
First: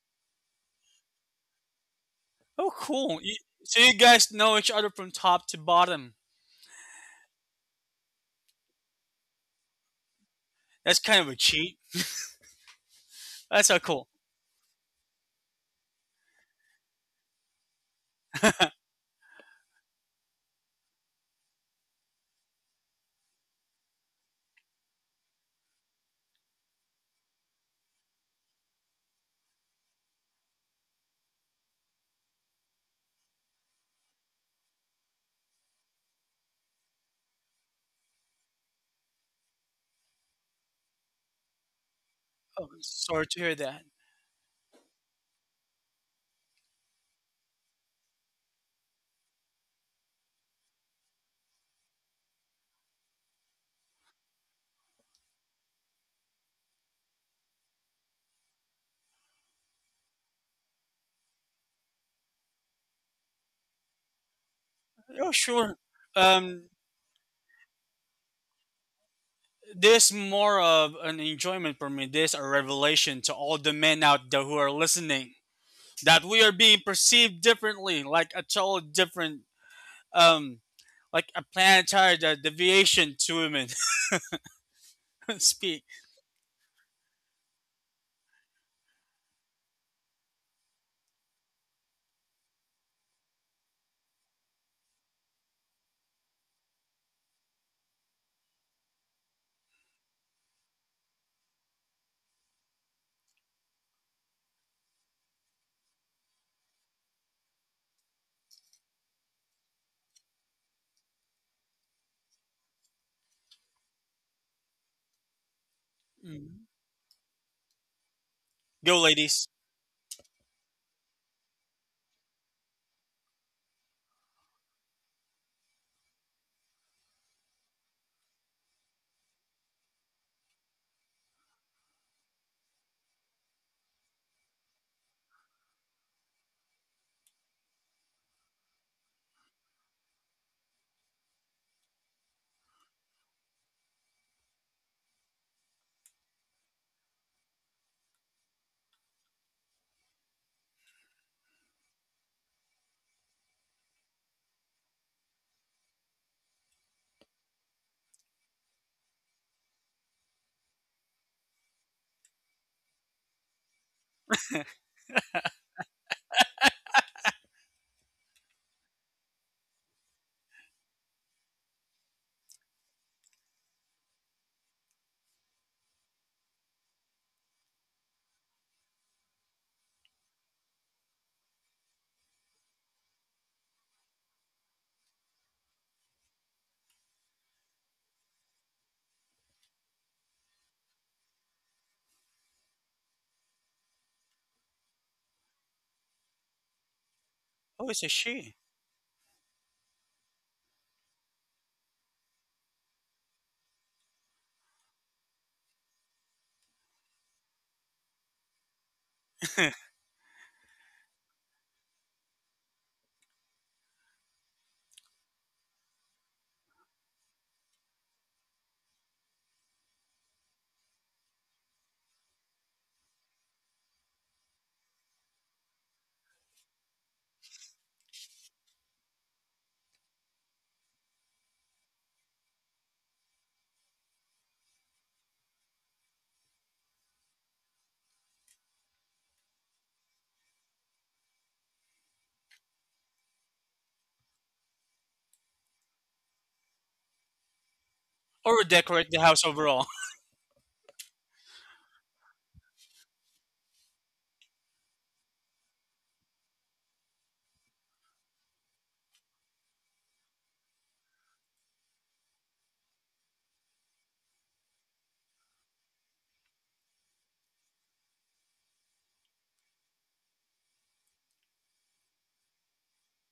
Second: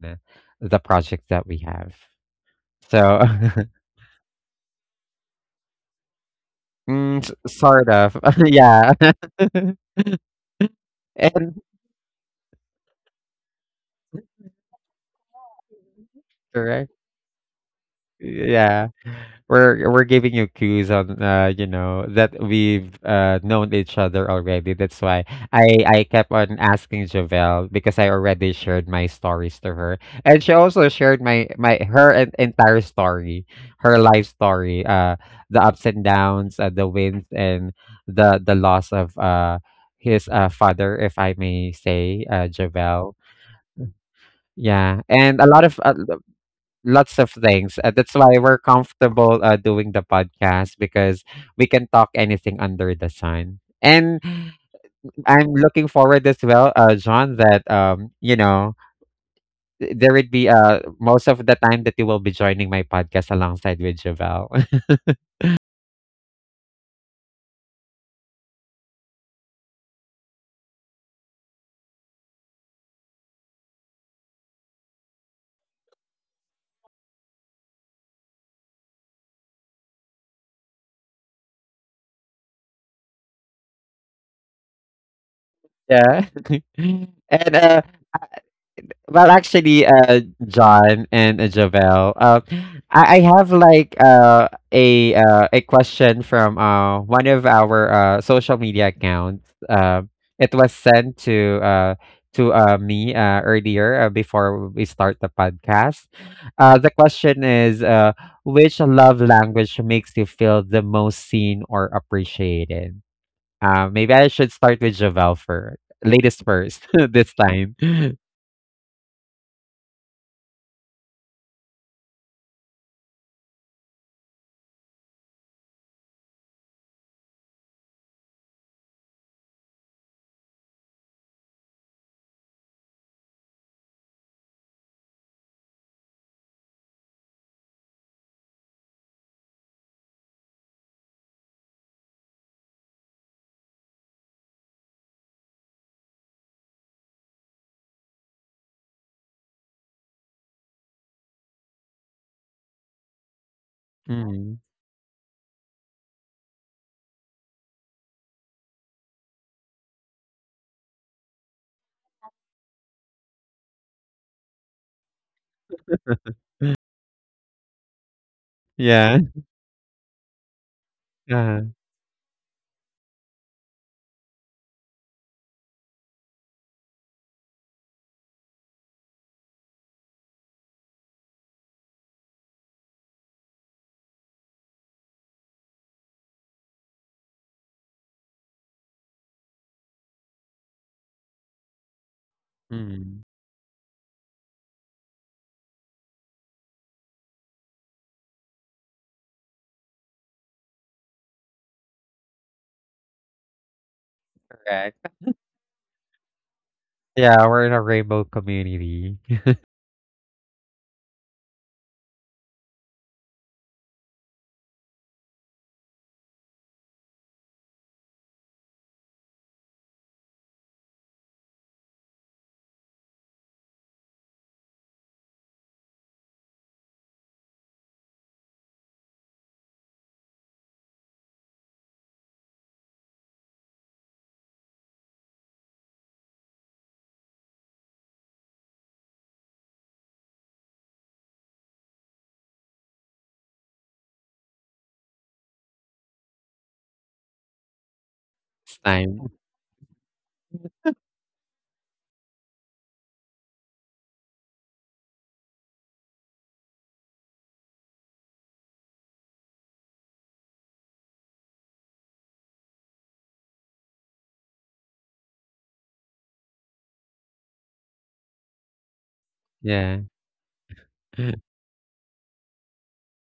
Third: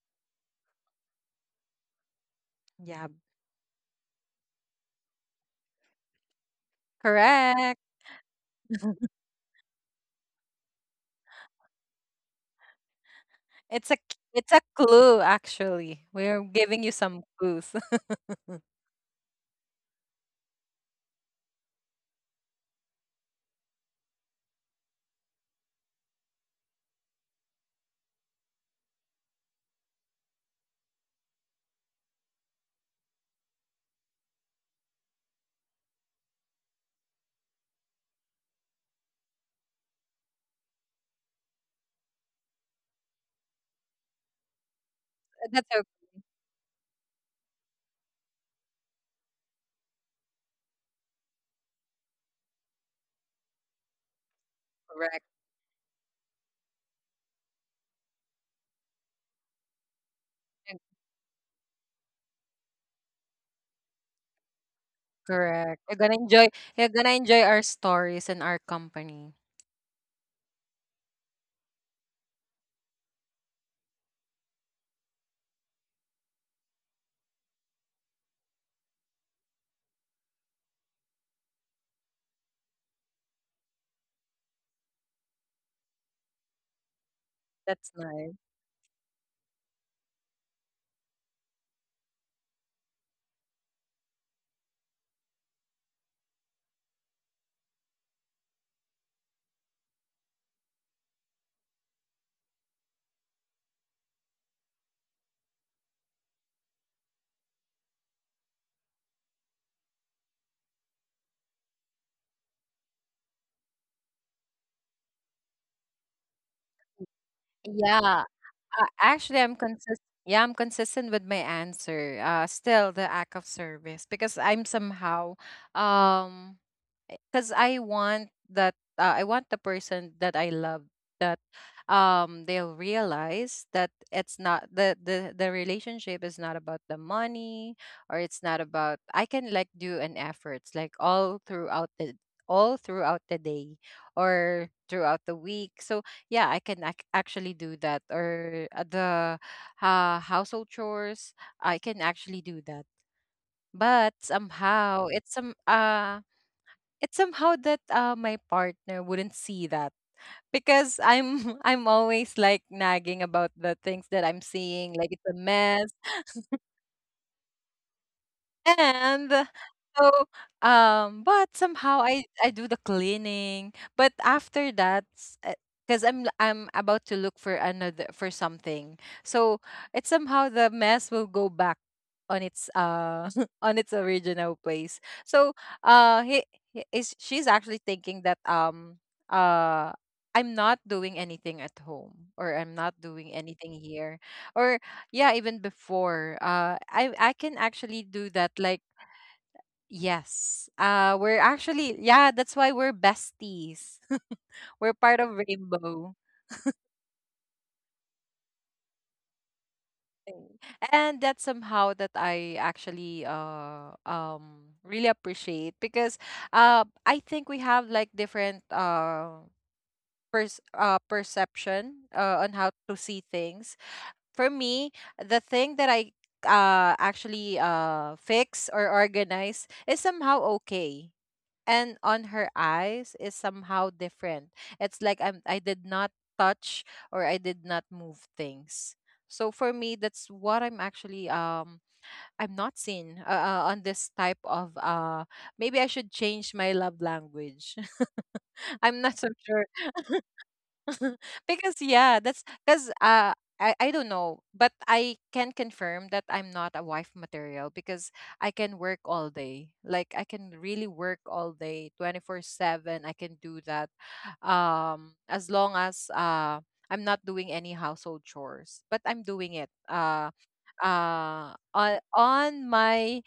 Speaker 1: the project that we have.
Speaker 2: (laughs) Oh,
Speaker 3: Yeah,
Speaker 2: cool.
Speaker 1: So
Speaker 2: You,
Speaker 1: (laughs)
Speaker 2: so you guys know each other from top to bottom.
Speaker 1: mm,
Speaker 3: correct.
Speaker 1: sort of. (laughs) Yeah.
Speaker 3: (laughs)
Speaker 2: That's kind of a
Speaker 1: And
Speaker 2: cheat. That's so
Speaker 3: It's
Speaker 2: cool.
Speaker 3: a clue actually. We're giving you
Speaker 1: correct.
Speaker 3: some clues. (laughs)
Speaker 1: Yeah. We're giving you cues on you know that we've known each other already. That's why I kept on asking Javelle because I already shared my stories to her, and she also shared my my her entire story, her life story, the ups and downs, the wins, and the loss of his father, if I may say,
Speaker 2: Oh,
Speaker 1: Javelle.
Speaker 2: sorry to hear that.
Speaker 1: Yeah, and a lot
Speaker 3: That's
Speaker 1: of
Speaker 3: so
Speaker 1: a lots of things. That's why we're comfortable doing the podcast because we can talk anything under the sun. And
Speaker 3: correct.
Speaker 1: I'm looking forward as well, John, that there would be
Speaker 3: And
Speaker 1: most of the time that you will be joining my podcast alongside with Javel. (laughs)
Speaker 2: Oh, sure.
Speaker 3: Correct. You're gonna enjoy.
Speaker 2: Um,
Speaker 3: You're gonna enjoy our stories and our company.
Speaker 2: this more of an enjoyment for me, this a revelation to all the men out there who are listening that we are being perceived differently, like a total different um like a planetary deviation to women. (laughs) Speak.
Speaker 1: Yeah, (laughs) and
Speaker 3: That's nice.
Speaker 1: well, actually, John and Javel, I have like a question from one of our social media accounts. It was sent to me earlier before we start the podcast. The question is, which love language makes you feel the most seen or appreciated? Maybe I should start with Javel first, latest
Speaker 2: Mm.
Speaker 1: first (laughs) this time. (laughs)
Speaker 3: Yeah.
Speaker 2: Go
Speaker 3: Actually,
Speaker 2: ladies.
Speaker 3: I'm consist. Yeah, I'm consistent with my answer. Still the act of service because I'm somehow, um, because I want that. I want the person that I love that, they'll realize that it's not the relationship is not about the money or it's not about. I can like do an efforts like all throughout the day or throughout the week. So yeah, I can actually do that, or the household chores, I can actually do that. But
Speaker 1: Mm.
Speaker 3: somehow it's somehow that my partner wouldn't see that because I'm (laughs) I'm always like nagging about the things that I'm seeing, like it's a mess. (laughs)
Speaker 1: Yeah.
Speaker 3: And so, but
Speaker 1: uh
Speaker 3: somehow I do the cleaning. But after that, because I'm about to look for another, for something, so it's somehow the mess will go back on its (laughs) on its original place. So uh, he, he is she's actually thinking that uh. I'm not doing anything at home, or I'm not
Speaker 1: Mm.
Speaker 3: doing anything here, or yeah, even before. I can
Speaker 2: Oh, it's a
Speaker 3: actually do
Speaker 2: she.
Speaker 3: that like yes. We're actually Yeah, that's why we're besties. (laughs) We're
Speaker 1: Correct.
Speaker 3: part of Rainbow
Speaker 1: Yeah, we're in a rainbow community. (laughs)
Speaker 2: (laughs)
Speaker 3: thing. And that's somehow that I actually really appreciate because I think we have like different perception on how to see things. For me, the thing that I actually fix or organize is somehow okay. And on her eyes is somehow different. It's like I did not touch or I did not move things. So for me, that's what I'm actually I'm not seen on this type of maybe I should change my love language.
Speaker 2: Or
Speaker 3: (laughs)
Speaker 1: It's
Speaker 3: I'm
Speaker 2: decorate
Speaker 3: not
Speaker 1: time.
Speaker 2: the
Speaker 3: so
Speaker 2: house
Speaker 3: sure
Speaker 2: overall.
Speaker 3: because yeah, that's because I don't know, but I can confirm that I'm not a wife material because I can work all day. Like I can really work all day, 24/7. I can do that, as long as I'm not doing any household chores, but I'm doing it.
Speaker 1: Yeah. (laughs)
Speaker 3: On my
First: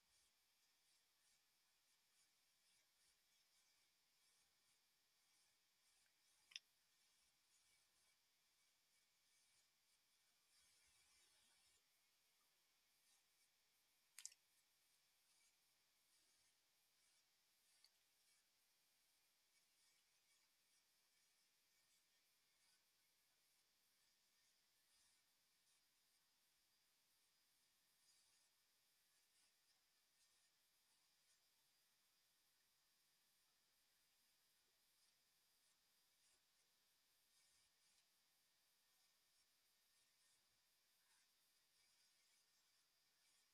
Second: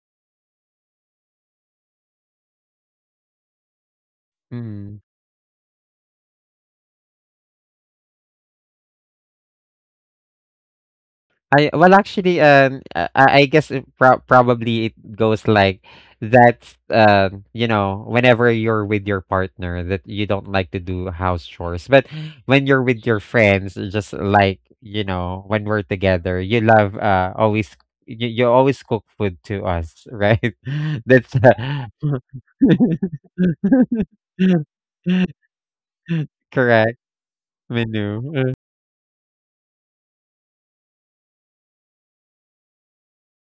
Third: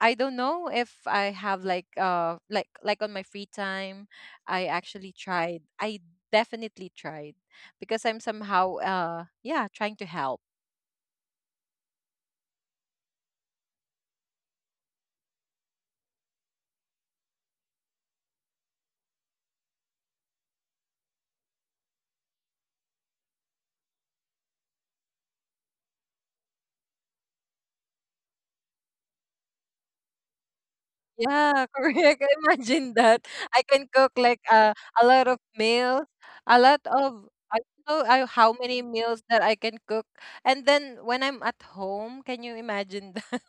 Speaker 3: I don't know if I have like on my free time. I
Speaker 1: Mhm.
Speaker 3: actually tried I definitely tried because I'm somehow, yeah, trying to help.
Speaker 1: I well, actually, I guess it probably it goes like that's you know, whenever you're with your partner that you don't like to do house chores, but when you're with your friends, just like you know, when we're together, you love always you always cook food to us, right? (laughs) That's
Speaker 3: Yeah, (laughs) correct, imagine that. I can cook like a lot of
Speaker 1: (laughs)
Speaker 3: meals, a lot
Speaker 1: correct
Speaker 3: of I don't know how
Speaker 1: menu,
Speaker 3: many meals that I can cook, and then when I'm at home, can you imagine, (laughs)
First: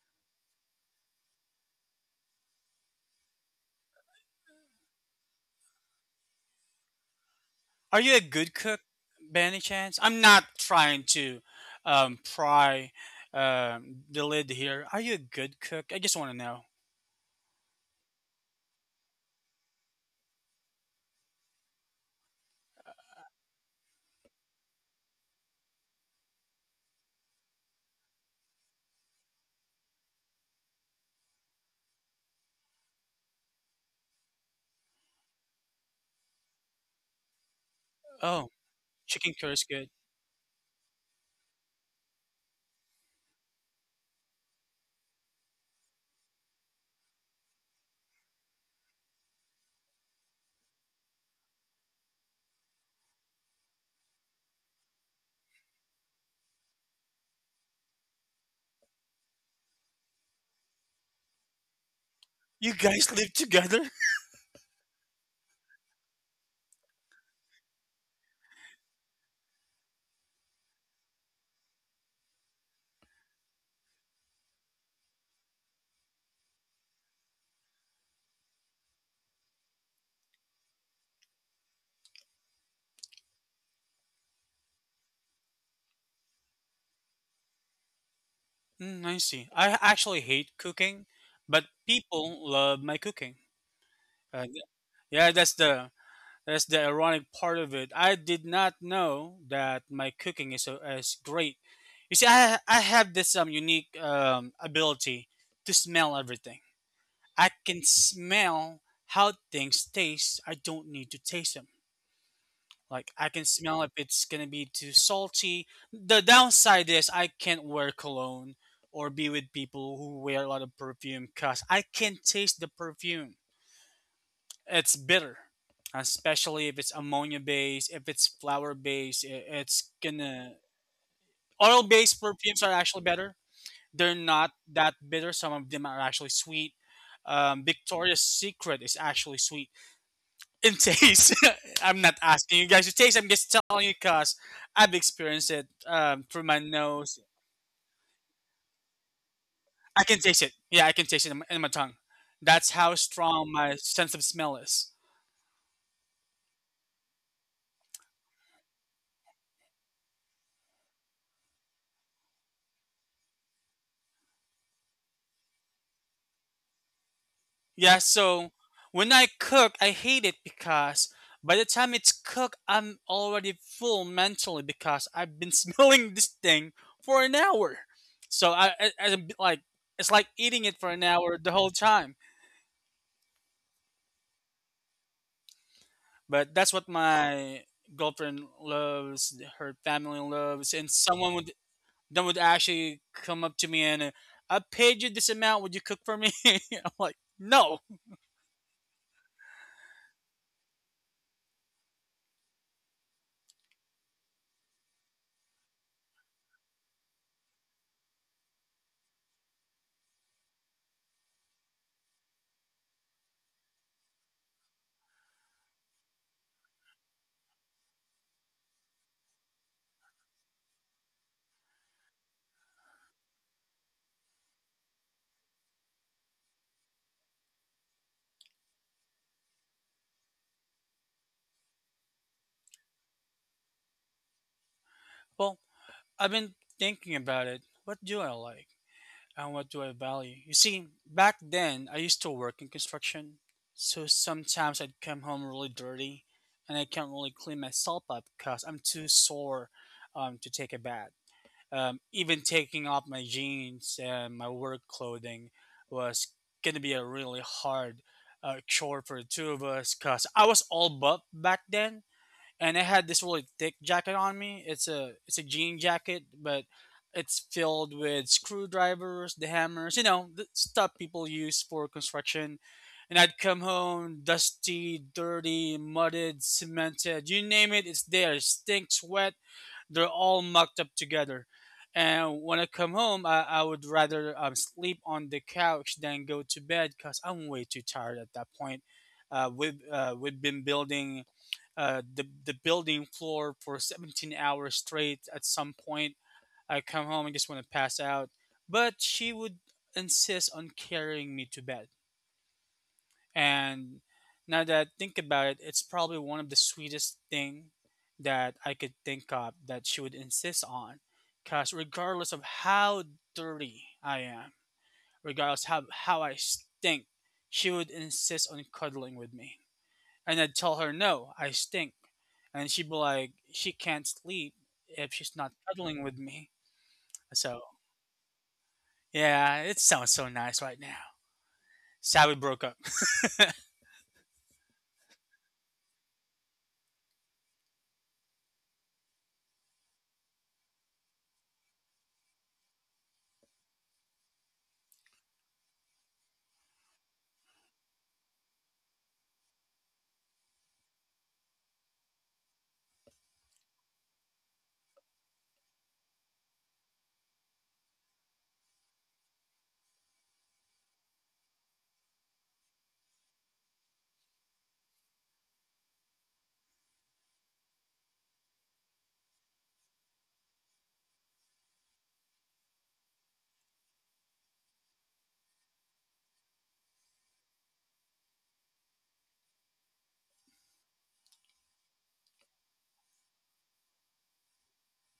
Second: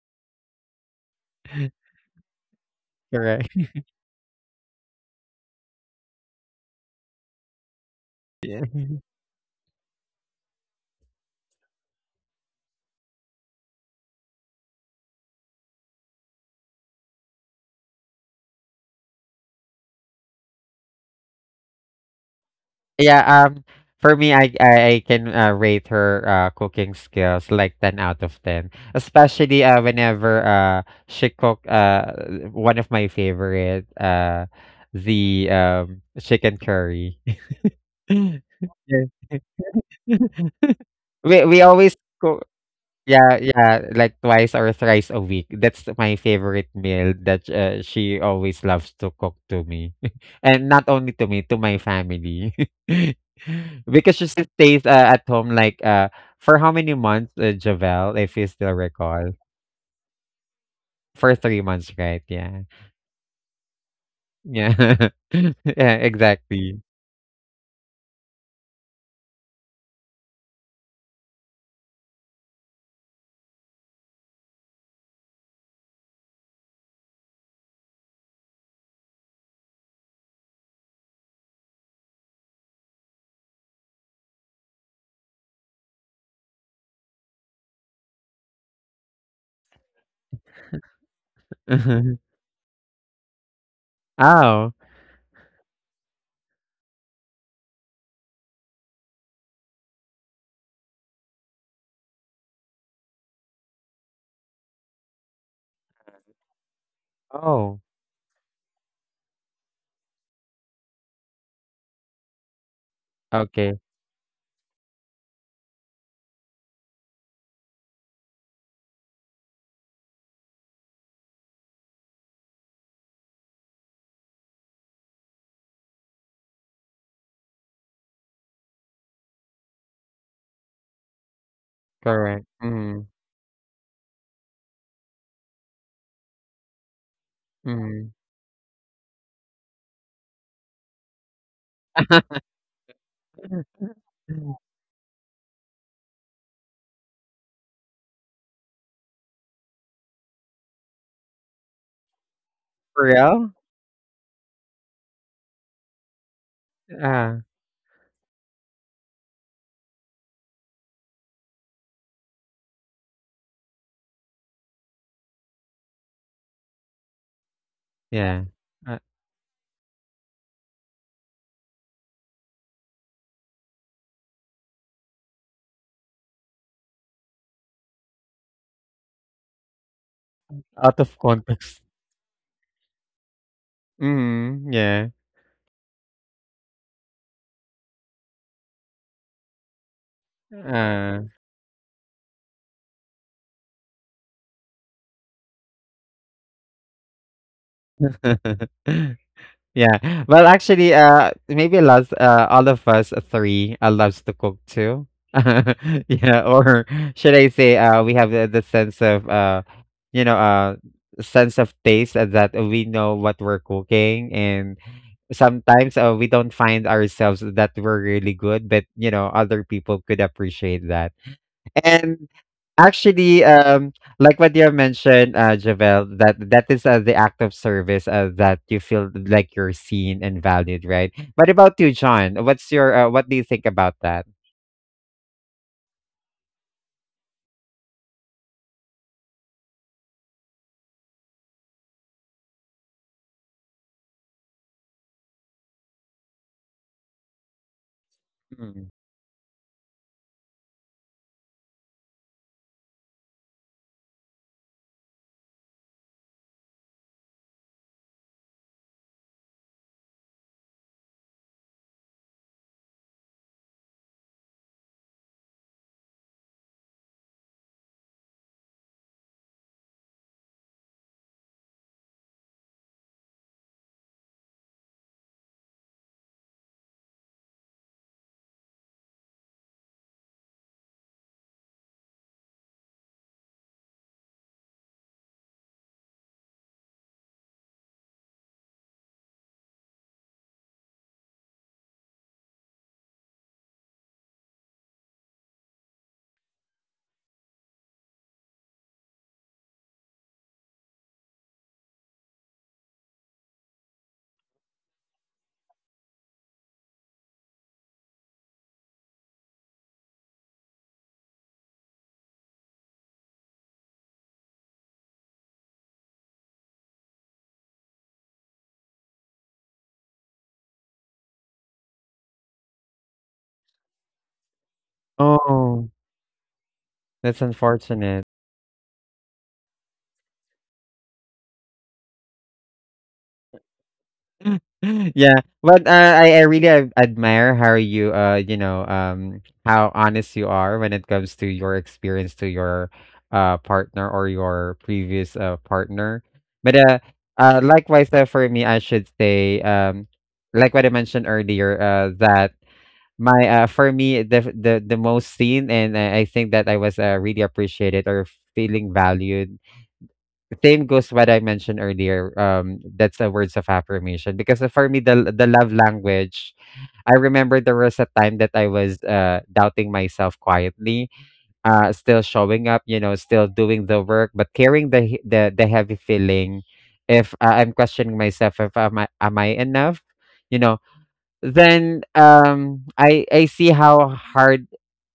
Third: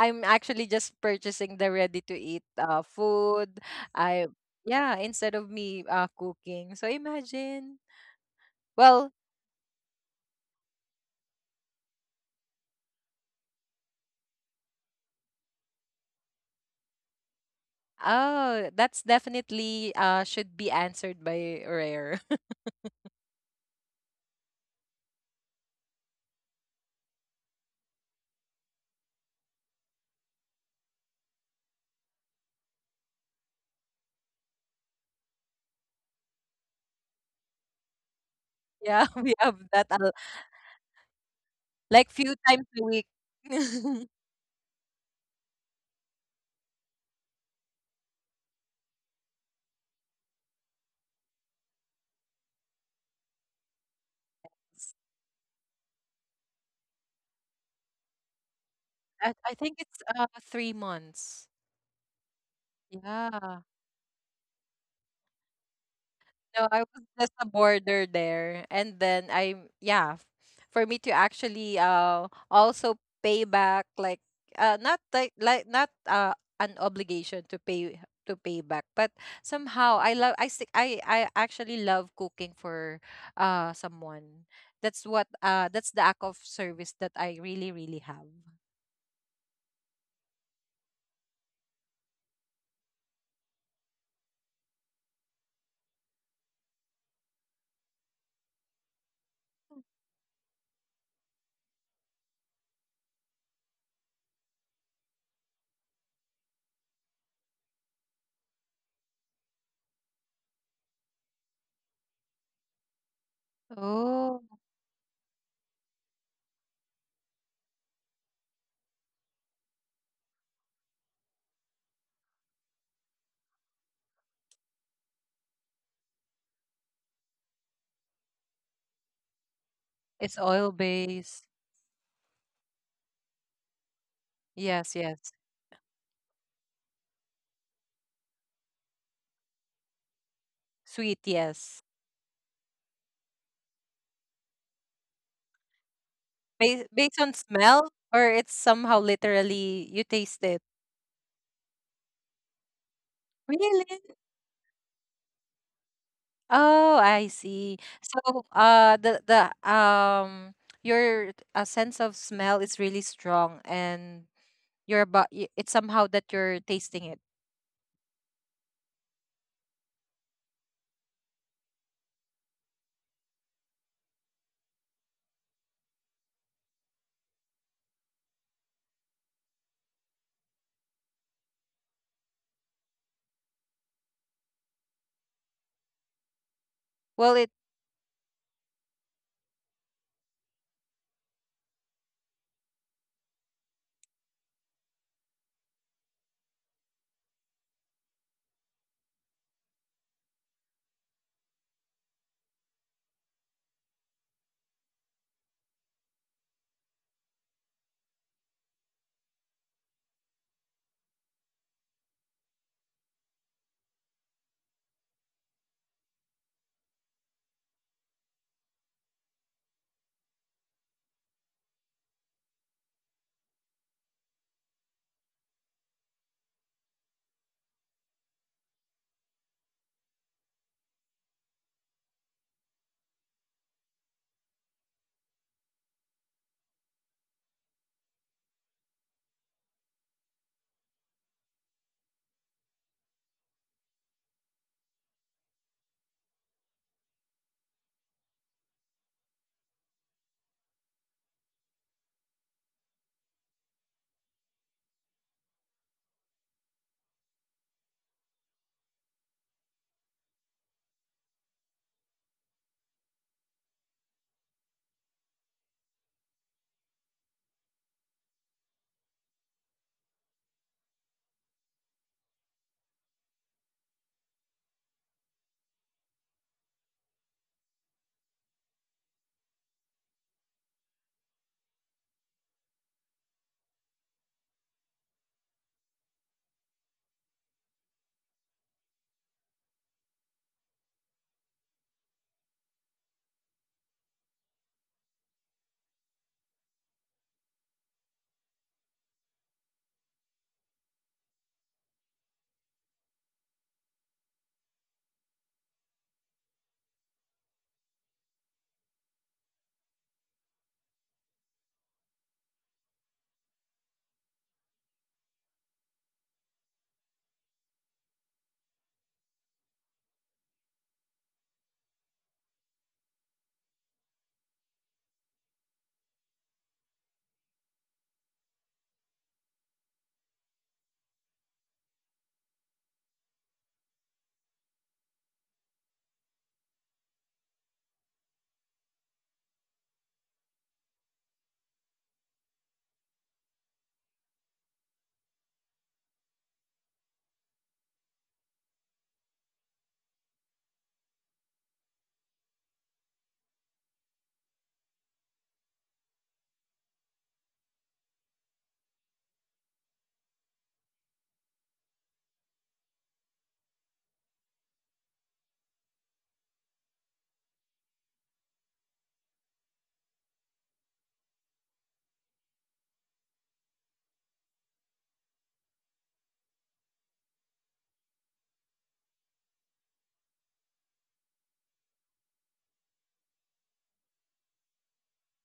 Speaker 3: I'm actually just purchasing the
Speaker 1: (laughs)
Speaker 3: ready to eat
Speaker 1: correct.
Speaker 3: food. I Yeah, instead of me cooking. So imagine.
Speaker 2: (laughs) Are you a good
Speaker 1: Yeah.
Speaker 2: cook,
Speaker 3: Well,
Speaker 2: by any chance? I'm not trying to pry the lid here. Are you a good cook? I just want to know.
Speaker 3: oh, that's definitely should be answered by Rare.
Speaker 1: Yeah, for me, I can rate her cooking skills like 10 out of 10. Especially whenever she cook one of my favorite the chicken curry. (laughs)
Speaker 2: Oh.
Speaker 3: (laughs) yeah, we
Speaker 1: Yeah.
Speaker 3: have
Speaker 2: Chicken curry
Speaker 3: that
Speaker 2: is good.
Speaker 1: (laughs) We
Speaker 3: like
Speaker 1: always
Speaker 3: few times
Speaker 1: cook.
Speaker 3: a week.
Speaker 1: Yeah,
Speaker 3: (laughs)
Speaker 1: yeah, like twice or thrice a week. That's my favorite meal that she always loves to cook to me. (laughs) And not only to me, to my family. (laughs) Because she still stays at home like for how many months, Javel, if you still
Speaker 3: I
Speaker 1: recall?
Speaker 3: think it's 3 months.
Speaker 1: For 3 months, right? Yeah.
Speaker 2: You guys
Speaker 3: Yeah.
Speaker 2: live together? (laughs)
Speaker 1: Yeah. (laughs) Yeah,
Speaker 3: No, I was
Speaker 1: exactly.
Speaker 3: just a border there. And then yeah, for me to actually also pay back like not like like not an obligation to pay, to pay back, but somehow I love I stick I actually love cooking for someone. That's what that's the act of service that I really really have.
Speaker 2: Mm, I see. I actually hate cooking, but
Speaker 1: (laughs)
Speaker 2: people love my cooking. Uh,
Speaker 1: Oh.
Speaker 2: yeah, that's the ironic part of it. I did not know that my cooking is great. You see, I have this unique ability to smell everything. I
Speaker 1: Oh.
Speaker 2: can smell how things taste. I don't need to taste them. Like I can
Speaker 1: Okay.
Speaker 2: smell if
Speaker 3: Oh,
Speaker 2: it's gonna be too salty. The downside is I can't wear cologne or be with people who wear a lot of perfume because I can't taste the perfume. It's bitter, especially if it's ammonia based, if it's flower based. It's
Speaker 3: it's oil
Speaker 2: gonna
Speaker 3: based.
Speaker 2: oil based
Speaker 1: Correct.
Speaker 2: perfumes are
Speaker 1: Mm.
Speaker 2: actually better. They're not
Speaker 3: Yes,
Speaker 2: that
Speaker 3: yes.
Speaker 2: bitter. Some of them are actually sweet.
Speaker 1: Mm.
Speaker 2: Victoria's Secret is actually sweet in
Speaker 3: Sweet,
Speaker 2: taste.
Speaker 3: yes.
Speaker 2: (laughs) I'm not asking you guys to taste. I'm just
Speaker 1: (laughs)
Speaker 2: telling you because I've experienced it through my
Speaker 3: Based, based on
Speaker 2: nose.
Speaker 3: smell, or it's somehow literally you
Speaker 2: I
Speaker 3: taste
Speaker 2: can
Speaker 3: it?
Speaker 2: taste it. Yeah, I can taste it in my tongue. That's how
Speaker 1: For
Speaker 2: strong
Speaker 1: real?
Speaker 3: Really?
Speaker 2: my sense of smell is.
Speaker 3: Oh, I
Speaker 1: Uh,
Speaker 3: see. So, the your sense of smell is really strong, and it's somehow that you're tasting it.
Speaker 2: Yeah, so
Speaker 1: yeah. Uh,
Speaker 2: when I cook, I hate it because by the time it's cooked, I'm already full mentally because I've been (laughs) smelling this thing for an hour. So I'm like, it's like eating it for an
Speaker 1: Out of
Speaker 2: hour the whole
Speaker 1: context.
Speaker 2: time.
Speaker 1: Mhm, yeah.
Speaker 2: But that's what
Speaker 3: Well, it's
Speaker 2: my girlfriend loves, her family loves, and
Speaker 1: Uh,
Speaker 2: someone would then would actually come up to me and I paid you this amount. Would you cook for me? (laughs) I'm like, no.
Speaker 1: (laughs) yeah. Well, actually, maybe last, all of us, three, loves to cook too. (laughs) Yeah, or should I say, we have the sense of, you know, sense of taste that we know what we're cooking, and sometimes, we don't find ourselves that we're really good, but, you know, other people could appreciate that. And actually, like what you have mentioned, Javel, that is the act of service that you feel like you're seen and valued, right? But about you, John, what's your what do you think about that?
Speaker 2: Well, I've been thinking about it. What do I like and what do I value? You see, back then I used to work in construction, so sometimes I'd come home really dirty, and I can't really clean myself up because I'm
Speaker 1: Mm.
Speaker 2: too sore to take a bath. Um, even taking off my jeans and my work clothing was going to be a really hard chore for the two of us because I was all buff back then and I had this really thick jacket on me. It's a jean jacket, but it's filled with screwdrivers, the hammers, you know, the stuff people use for construction. And I'd come home dusty, dirty, mudded, cemented, you name it, it's there. Stink, sweat, they're all mucked up together. And when I come home, I would rather sleep on the couch than go to bed because I'm way too tired at that point. We've been building the building floor for 17 hours straight. At some point, I come home and just want to pass out. But she would insist on carrying me to bed. And now that I think about it, it's probably one of the sweetest thing that I could think of that she would insist on. Cause regardless of how dirty I am, regardless how I stink, she would insist on cuddling with me. And I'd tell her no, I stink. And she'd be like, she can't sleep if she's not
Speaker 1: Oh,
Speaker 2: cuddling with me.
Speaker 1: that's
Speaker 2: So
Speaker 1: unfortunate.
Speaker 2: yeah, it sounds so nice right now. Sad we broke up.
Speaker 1: (laughs) Yeah, but I really admire how you you know how honest you are when it comes to your experience to your partner or your previous partner, but likewise, for me I should say like what I mentioned earlier that my for me the most seen and I think that I was really appreciated or feeling valued, same goes what I mentioned earlier. That's the words of affirmation because for me, the love language. I remember there was a time that I was doubting myself quietly, still showing up, you know, still doing the work, but carrying the the heavy feeling. If I'm questioning myself, if am I enough, you know, then I I see how hard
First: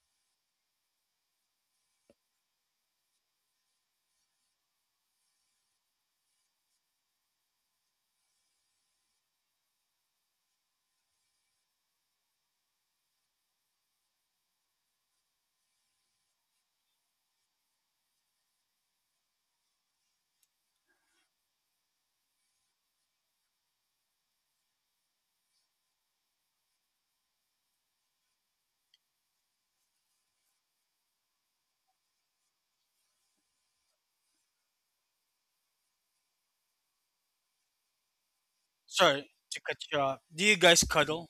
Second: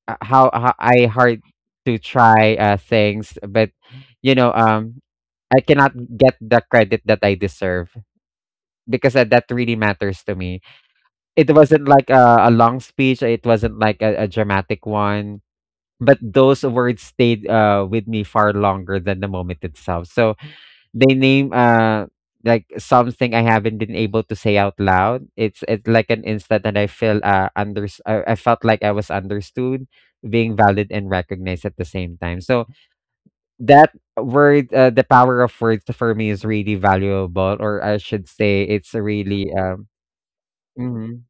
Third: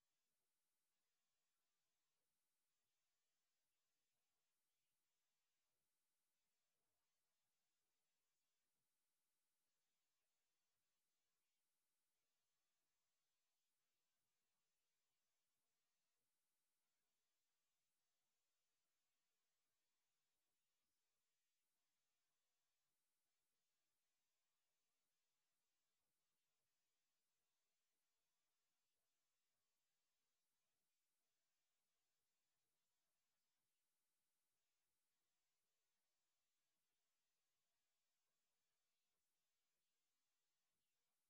Speaker 1: how I hard to try things, but you know um I cannot get the credit that I deserve because that that really matters to me. It wasn't like a long speech. It wasn't like a dramatic one, but those words stayed with me far longer than the moment itself. So they name like something I haven't been able to say out loud. It's like an instant that I felt like I was understood, being valid and recognized at the same time. So that word, the power of words for me is really valuable, or I should say,
Speaker 2: (laughs)
Speaker 1: it's
Speaker 2: Sorry
Speaker 1: really.
Speaker 2: to cut you off. Do you guys
Speaker 1: Mhm.
Speaker 2: cuddle?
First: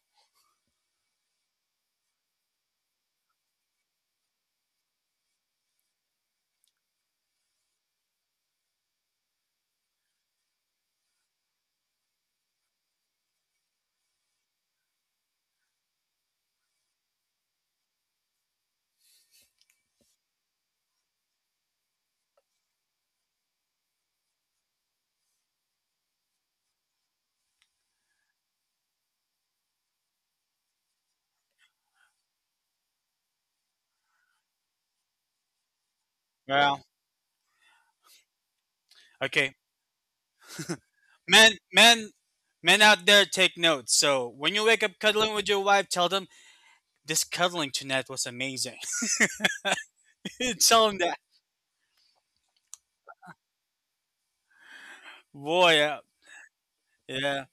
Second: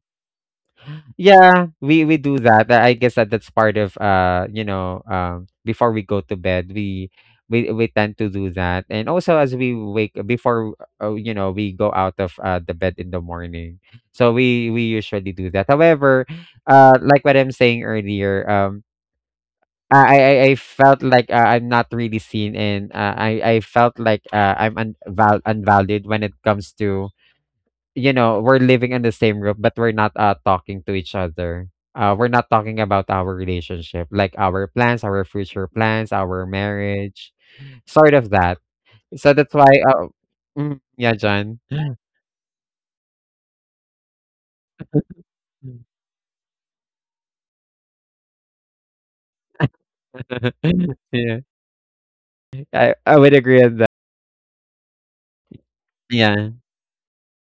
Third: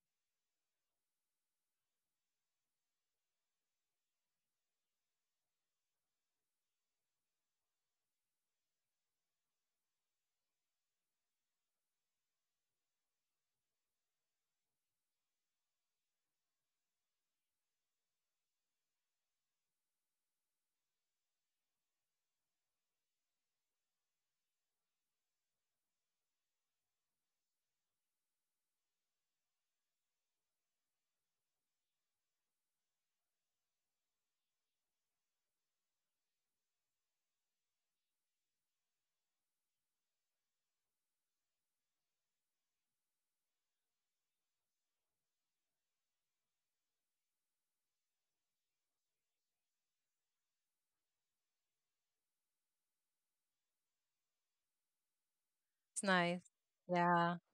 Speaker 1: Yeah, we do that. I guess that that's part of you know, before we go to bed, we tend to do that, and also as we wake before, you know, we go out of the bed in the morning. So we usually do that. However, like what I'm saying earlier, I felt like, I'm not really seen, and, I I felt like, I'm unvalued when it comes to, you know, we're living in the same room, but we're not, talking to each other. We're not talking about our relationship, like our plans, our future plans, our
Speaker 2: Yeah.
Speaker 1: marriage, sort of that. So that's
Speaker 2: Okay.
Speaker 1: why, mm, yeah, John.
Speaker 2: Men,
Speaker 1: (laughs)
Speaker 2: men, men out there, take notes. So when you wake up cuddling with your wife, tell them this cuddling tonight was amazing. (laughs) Tell them that.
Speaker 1: Yeah, I would agree with that.
Speaker 2: Boy,
Speaker 3: Nice.
Speaker 1: Yeah,
Speaker 3: Yeah,
Speaker 2: yeah.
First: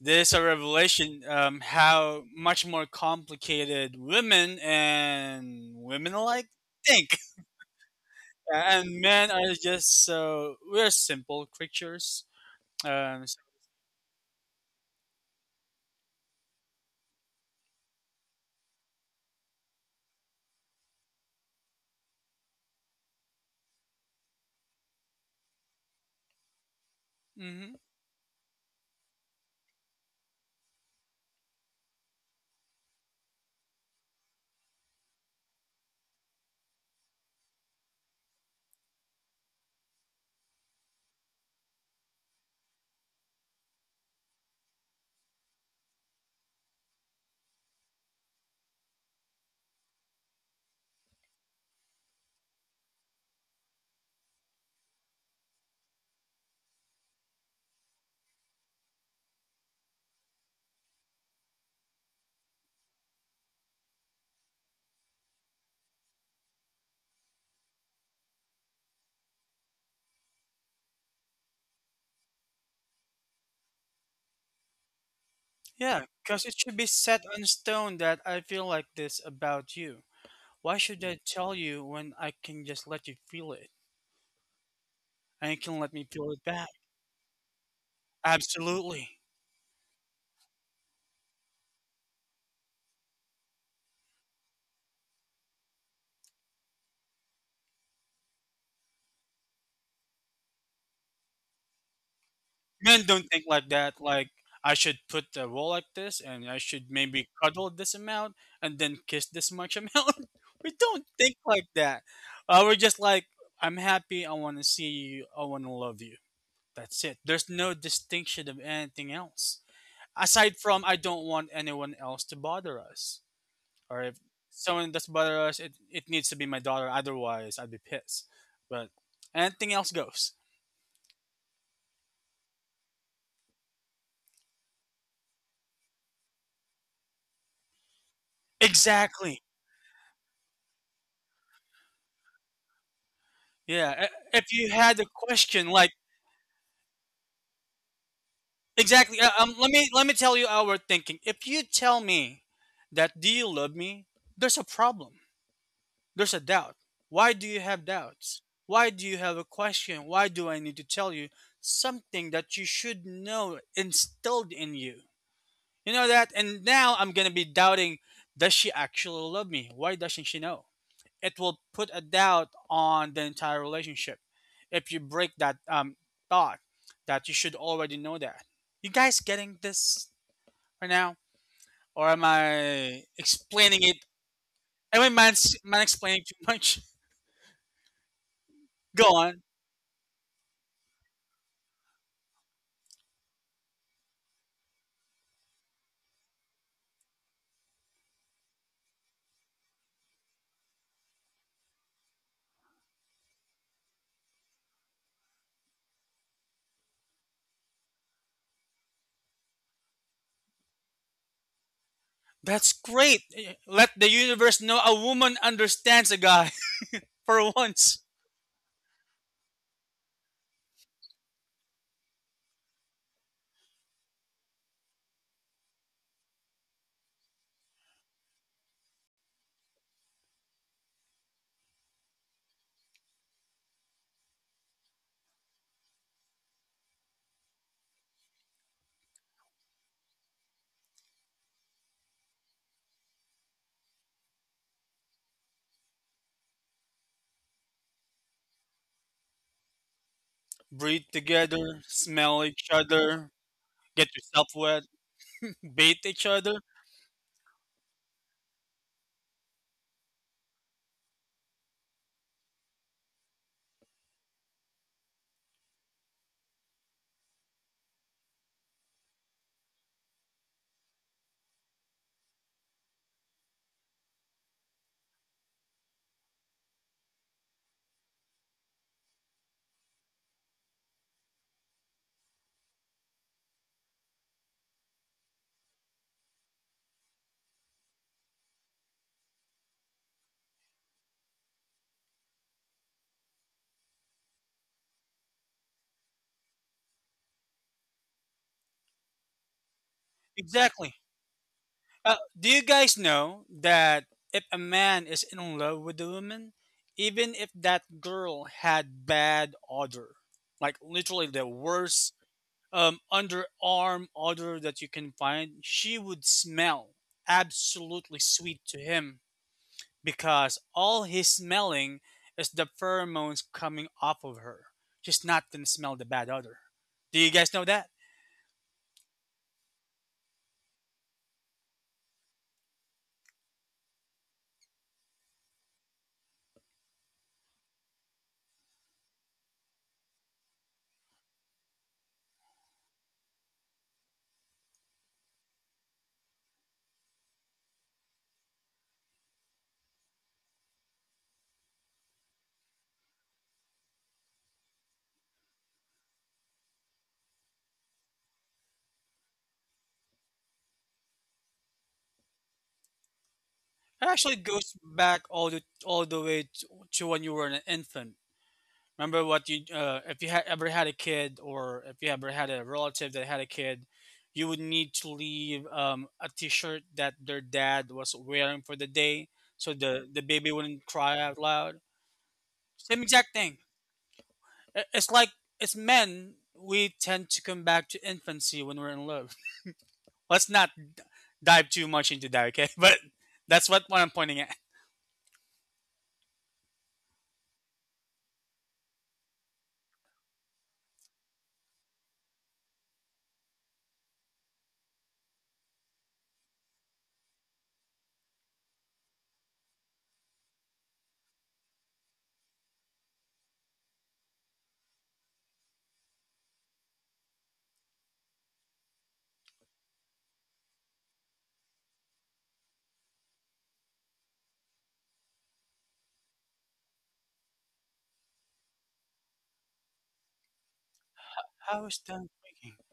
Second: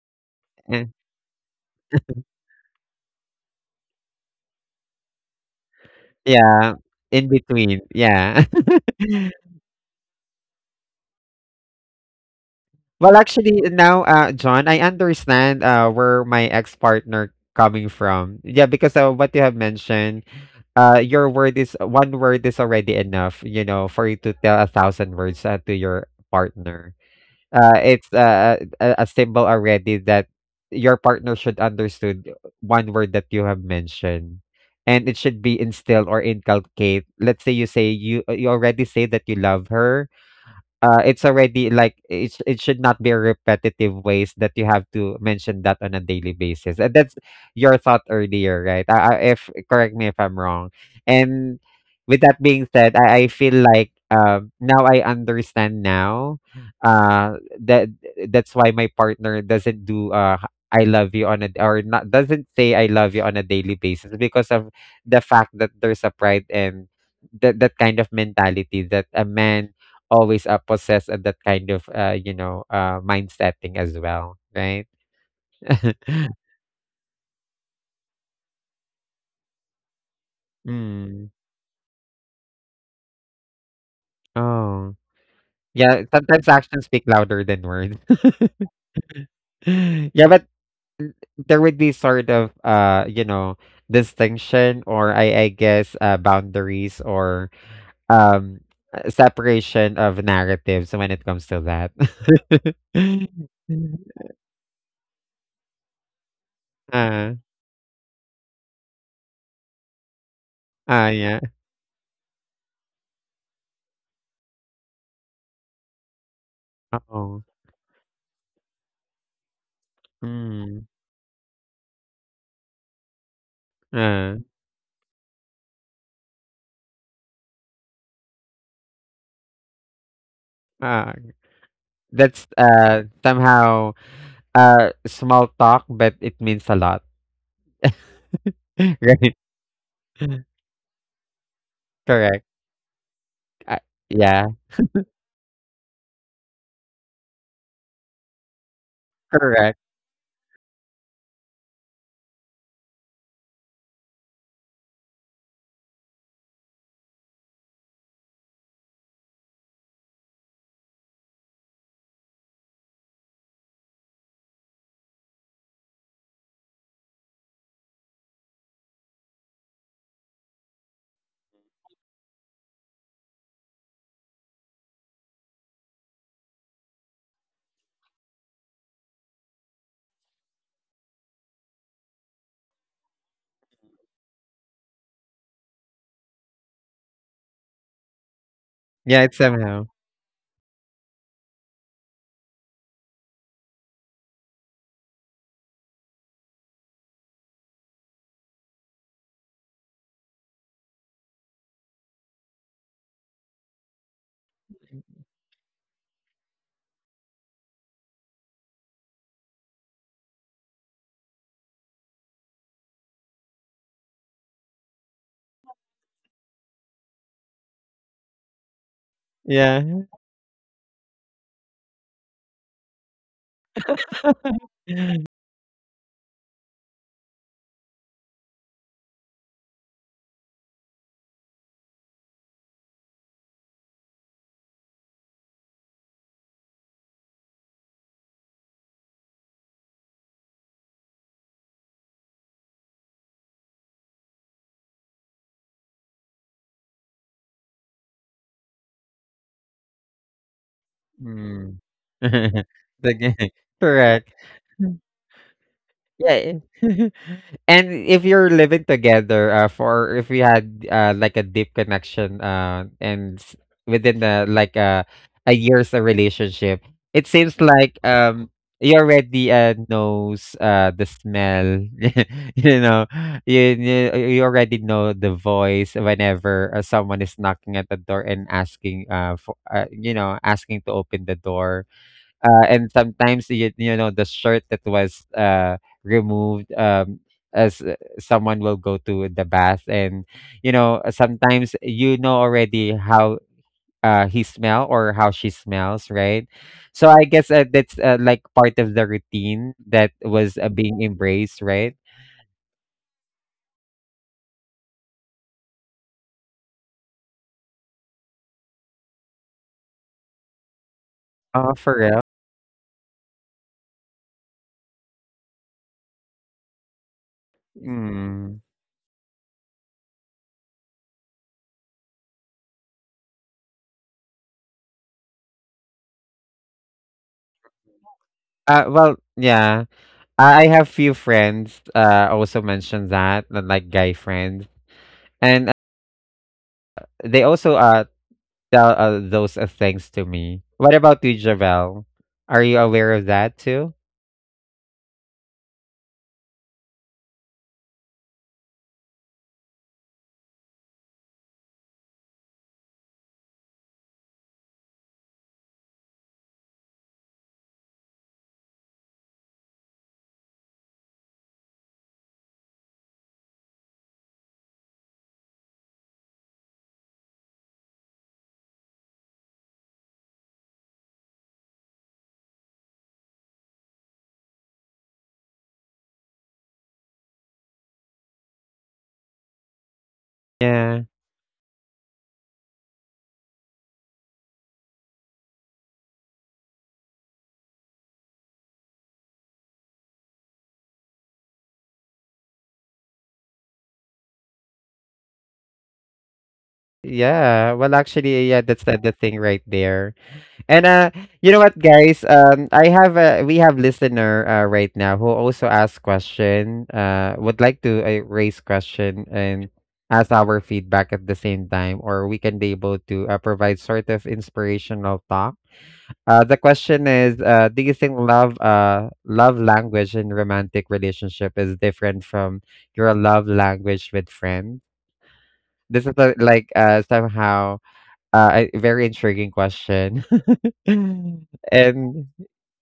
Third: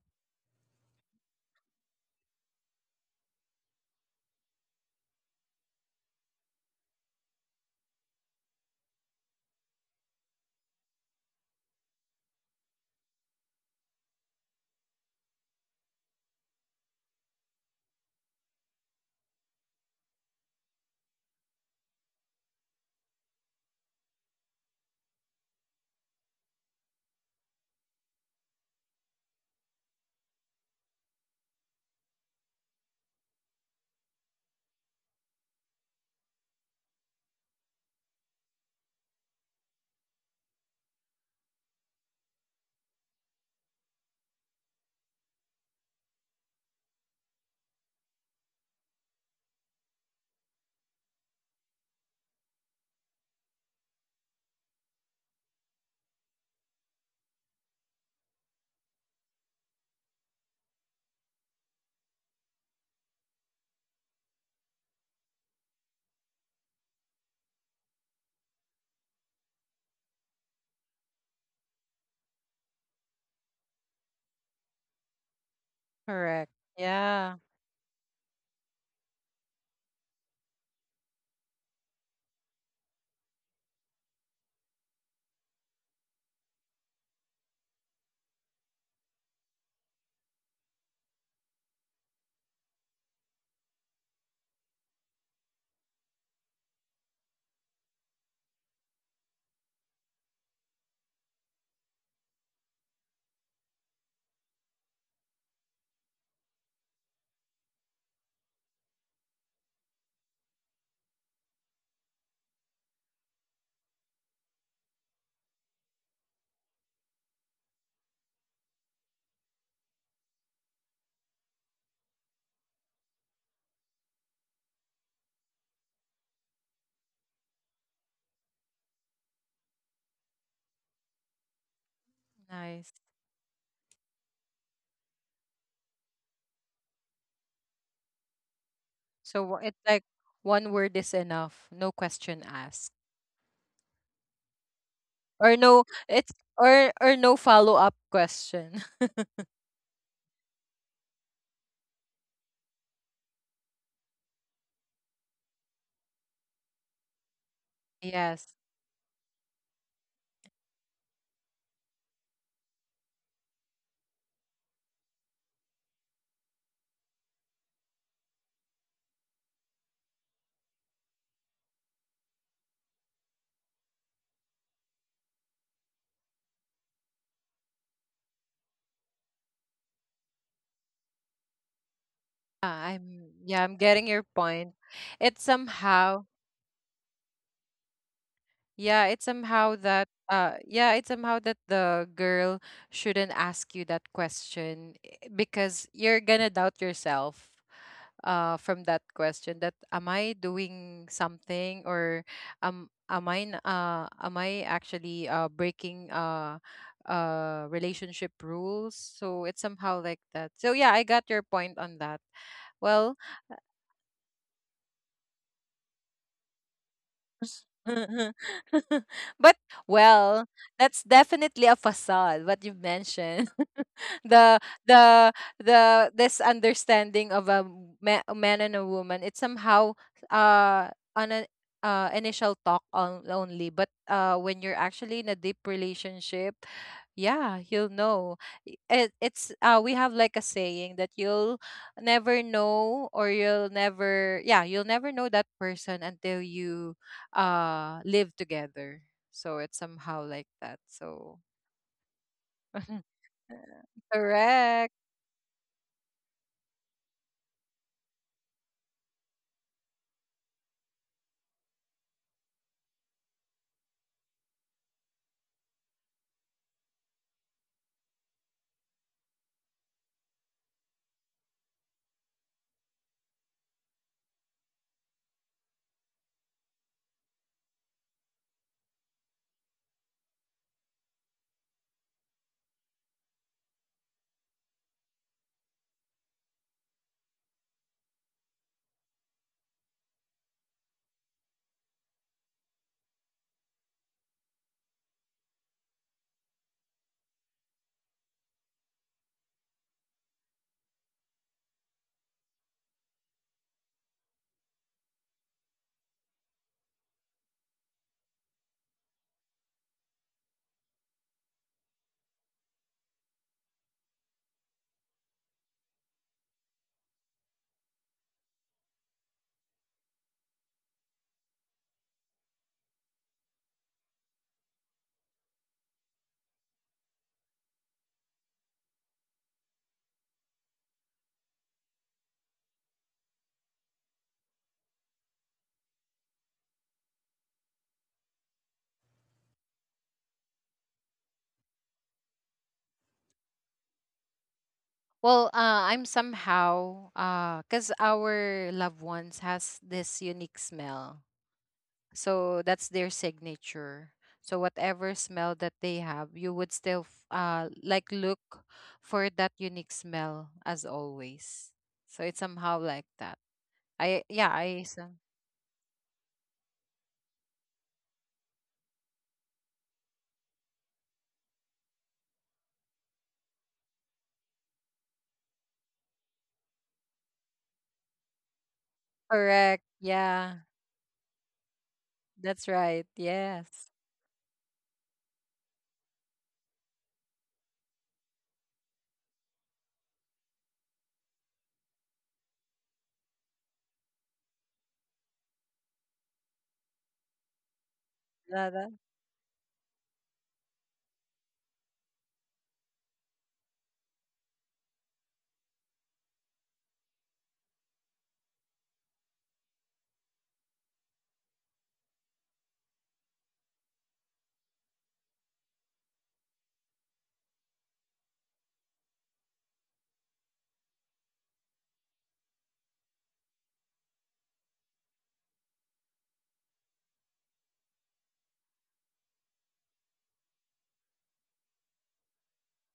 Speaker 2: This a
Speaker 1: eh,
Speaker 2: revelation. How much more complicated women and women alike
Speaker 1: yeah,
Speaker 2: think,
Speaker 1: in between, yeah.
Speaker 2: and
Speaker 1: (laughs)
Speaker 2: men are just, so we're simple creatures.
Speaker 1: Well,
Speaker 2: Um,
Speaker 1: actually, now, John, I understand where my ex-partner coming from. Yeah, because what you have mentioned, your word is one word is already enough, you know, for you to tell a thousand words to your partner.
Speaker 2: hmm,
Speaker 1: It's a symbol already that your partner should understood one word that you have mentioned. And it should be instilled or inculcate. Let's say you already say that you love her, it's already like it should not be repetitive ways that you have to mention that on a daily basis. And that's your thought earlier, right? If correct me if I'm wrong. And with that being said, I feel like now I understand now that that's why my partner doesn't do h- I love you on a or not doesn't say I love you on a daily basis because of the fact that there's a pride and that that kind of mentality that a man always, possess, that kind of, you know, mind setting as well, right?
Speaker 2: yeah,
Speaker 1: (laughs)
Speaker 2: because
Speaker 3: correct.
Speaker 2: it should be set
Speaker 3: Yeah,
Speaker 2: on stone that I feel like this about you. Why should I
Speaker 1: Mm.
Speaker 2: tell you when I can just let you feel it?
Speaker 1: Oh,
Speaker 2: And you can let me
Speaker 1: yeah.
Speaker 2: feel it
Speaker 1: Sometimes
Speaker 2: back.
Speaker 1: actions speak louder than words. (laughs)
Speaker 2: Absolutely.
Speaker 1: Yeah, but there would be sort of, you know, distinction or I guess, boundaries or um separation of narratives when it comes to that.
Speaker 2: Men don't think like
Speaker 1: (laughs)
Speaker 2: that. Like, I should put the roll like this, and I should maybe
Speaker 1: Uh,
Speaker 2: cuddle this amount, and then kiss this much amount. (laughs) We don't
Speaker 1: ah,
Speaker 2: think
Speaker 1: yeah.
Speaker 2: like that. We're just like, I'm happy. I want to see you. I want to love you. That's it.
Speaker 1: Oh.
Speaker 2: There's no distinction of anything else. Aside from,
Speaker 1: Mm.
Speaker 2: I don't want anyone else to bother us. Or if
Speaker 1: Uh,
Speaker 2: someone does bother us, it needs to be my daughter. Otherwise, I'd be pissed. But anything else goes.
Speaker 1: uh, That's,
Speaker 3: nice.
Speaker 1: somehow, small talk, but it means a lot, (laughs) right?
Speaker 3: So
Speaker 2: Exactly.
Speaker 3: it's like
Speaker 1: (laughs)
Speaker 3: one word is enough. No question
Speaker 1: Correct.
Speaker 3: asked,
Speaker 1: Uh,
Speaker 2: Yeah.
Speaker 1: yeah,
Speaker 2: If you had a
Speaker 3: or
Speaker 2: question,
Speaker 3: no,
Speaker 2: like
Speaker 3: it's or no follow up question.
Speaker 2: exactly. Let
Speaker 1: correct.
Speaker 2: me let me tell you our thinking. If you tell me that do you love me, there's a problem. There's a doubt. Why do you have
Speaker 3: (laughs)
Speaker 2: doubts?
Speaker 3: Yes.
Speaker 2: Why do you have a question? Why do I need to tell you something that you should know instilled in you? You know that? And now I'm going to be doubting, does she actually love me? Why doesn't she know? It will put a doubt on the entire relationship if you break that thought that you should already know that. You guys getting this right now? Or am
Speaker 3: Ah,
Speaker 2: I
Speaker 3: I'm yeah, I'm
Speaker 2: explaining it?
Speaker 3: getting your point.
Speaker 2: Am I
Speaker 3: It's
Speaker 2: man
Speaker 3: somehow
Speaker 2: explaining too much? (laughs)
Speaker 3: yeah,
Speaker 2: Go
Speaker 3: it's
Speaker 1: Yeah, it's
Speaker 2: on.
Speaker 3: somehow
Speaker 1: somehow.
Speaker 3: that yeah, it's somehow that the girl shouldn't ask you that question, eh, because you're gonna doubt yourself from that question that am I doing something, or am I actually breaking relationship rules. So it's somehow like that, so yeah, I got your point on that.
Speaker 2: That's
Speaker 3: Well,
Speaker 2: great. Eh, let the universe know a woman understands a guy (laughs) for once.
Speaker 3: (laughs) but
Speaker 1: Yeah.
Speaker 3: well, that's definitely a facade. What you mentioned, (laughs) the
Speaker 1: (laughs)
Speaker 3: the the this understanding of a a man and a woman, it's somehow uh on an initial talk on, only. But when you're actually in a deep relationship, yeah, you'll know. I- It, it's we have like a saying that you'll never, yeah, you'll never know that person until you live together. So it's somehow like that.
Speaker 2: Breathe
Speaker 3: So
Speaker 1: Mm.
Speaker 2: together, smell each
Speaker 3: (laughs)
Speaker 2: other,
Speaker 1: Sige, (laughs) (laughs)
Speaker 2: get
Speaker 1: correct.
Speaker 2: yourself wet.
Speaker 3: Correct.
Speaker 2: Bait each other.
Speaker 1: Yeah. (laughs) And if you're living together, for if we had like a deep connection, and within the like a year's a relationship, it seems like you already knows the smell, (laughs) you know, you you already know the voice whenever someone is knocking at the door and asking for you know asking to open the door, and sometimes you know the shirt that was removed as someone will go to the bath and you know sometimes you know already how he smell or how she smells right, so I guess that's like part of the routine that was
Speaker 2: Exactly.
Speaker 1: being embraced right.
Speaker 2: Do you guys know that if a man is in love with a woman, even if that girl had bad odor, like literally the
Speaker 1: Oh for
Speaker 2: worst
Speaker 1: real.
Speaker 2: underarm odor that you can find, she would smell absolutely sweet
Speaker 1: Mm.
Speaker 2: to him because all he's smelling is the pheromones coming off of her. She's not gonna smell the bad odor. Do you guys know that?
Speaker 1: Well yeah, I have few friends also mentioned that like guy friends and they also tell those things to me. What about you, Javel? Are you aware of that too?
Speaker 3: Well, I'm somehow, cause our loved ones has this unique smell, so that's their signature. So whatever smell that they have, you would still like look for that unique smell as always. So it's somehow like that.
Speaker 2: It
Speaker 3: I
Speaker 2: actually
Speaker 3: yeah, I
Speaker 2: goes
Speaker 3: so-
Speaker 2: back all the way to when you were an infant. Remember what you if you had ever had a kid or if you ever had a relative that had a kid, you would need to leave a T-shirt that their dad was wearing for the day, so
Speaker 3: Correct.
Speaker 2: the baby
Speaker 3: Yeah,
Speaker 2: wouldn't
Speaker 1: Yeah.
Speaker 2: cry out loud.
Speaker 3: that's
Speaker 2: Same
Speaker 3: right.
Speaker 2: exact thing.
Speaker 3: Yes.
Speaker 2: It's like it's men. We tend to come back to infancy when we're in love. (laughs) Let's not dive too much into that, okay? (laughs) But that's what I'm pointing at.
Speaker 1: Yeah. Well, actually, yeah, that's the thing right there. And you know what, guys? I have a we have listener right now who also asked question. Would like to raise question and ask our feedback at the same time, or we can be able to provide sort of inspirational talk. The question is, do you think love language in romantic relationship is different from your love language with friends? This is a, like somehow a very intriguing question. (laughs)
Speaker 2: How is time?
Speaker 1: And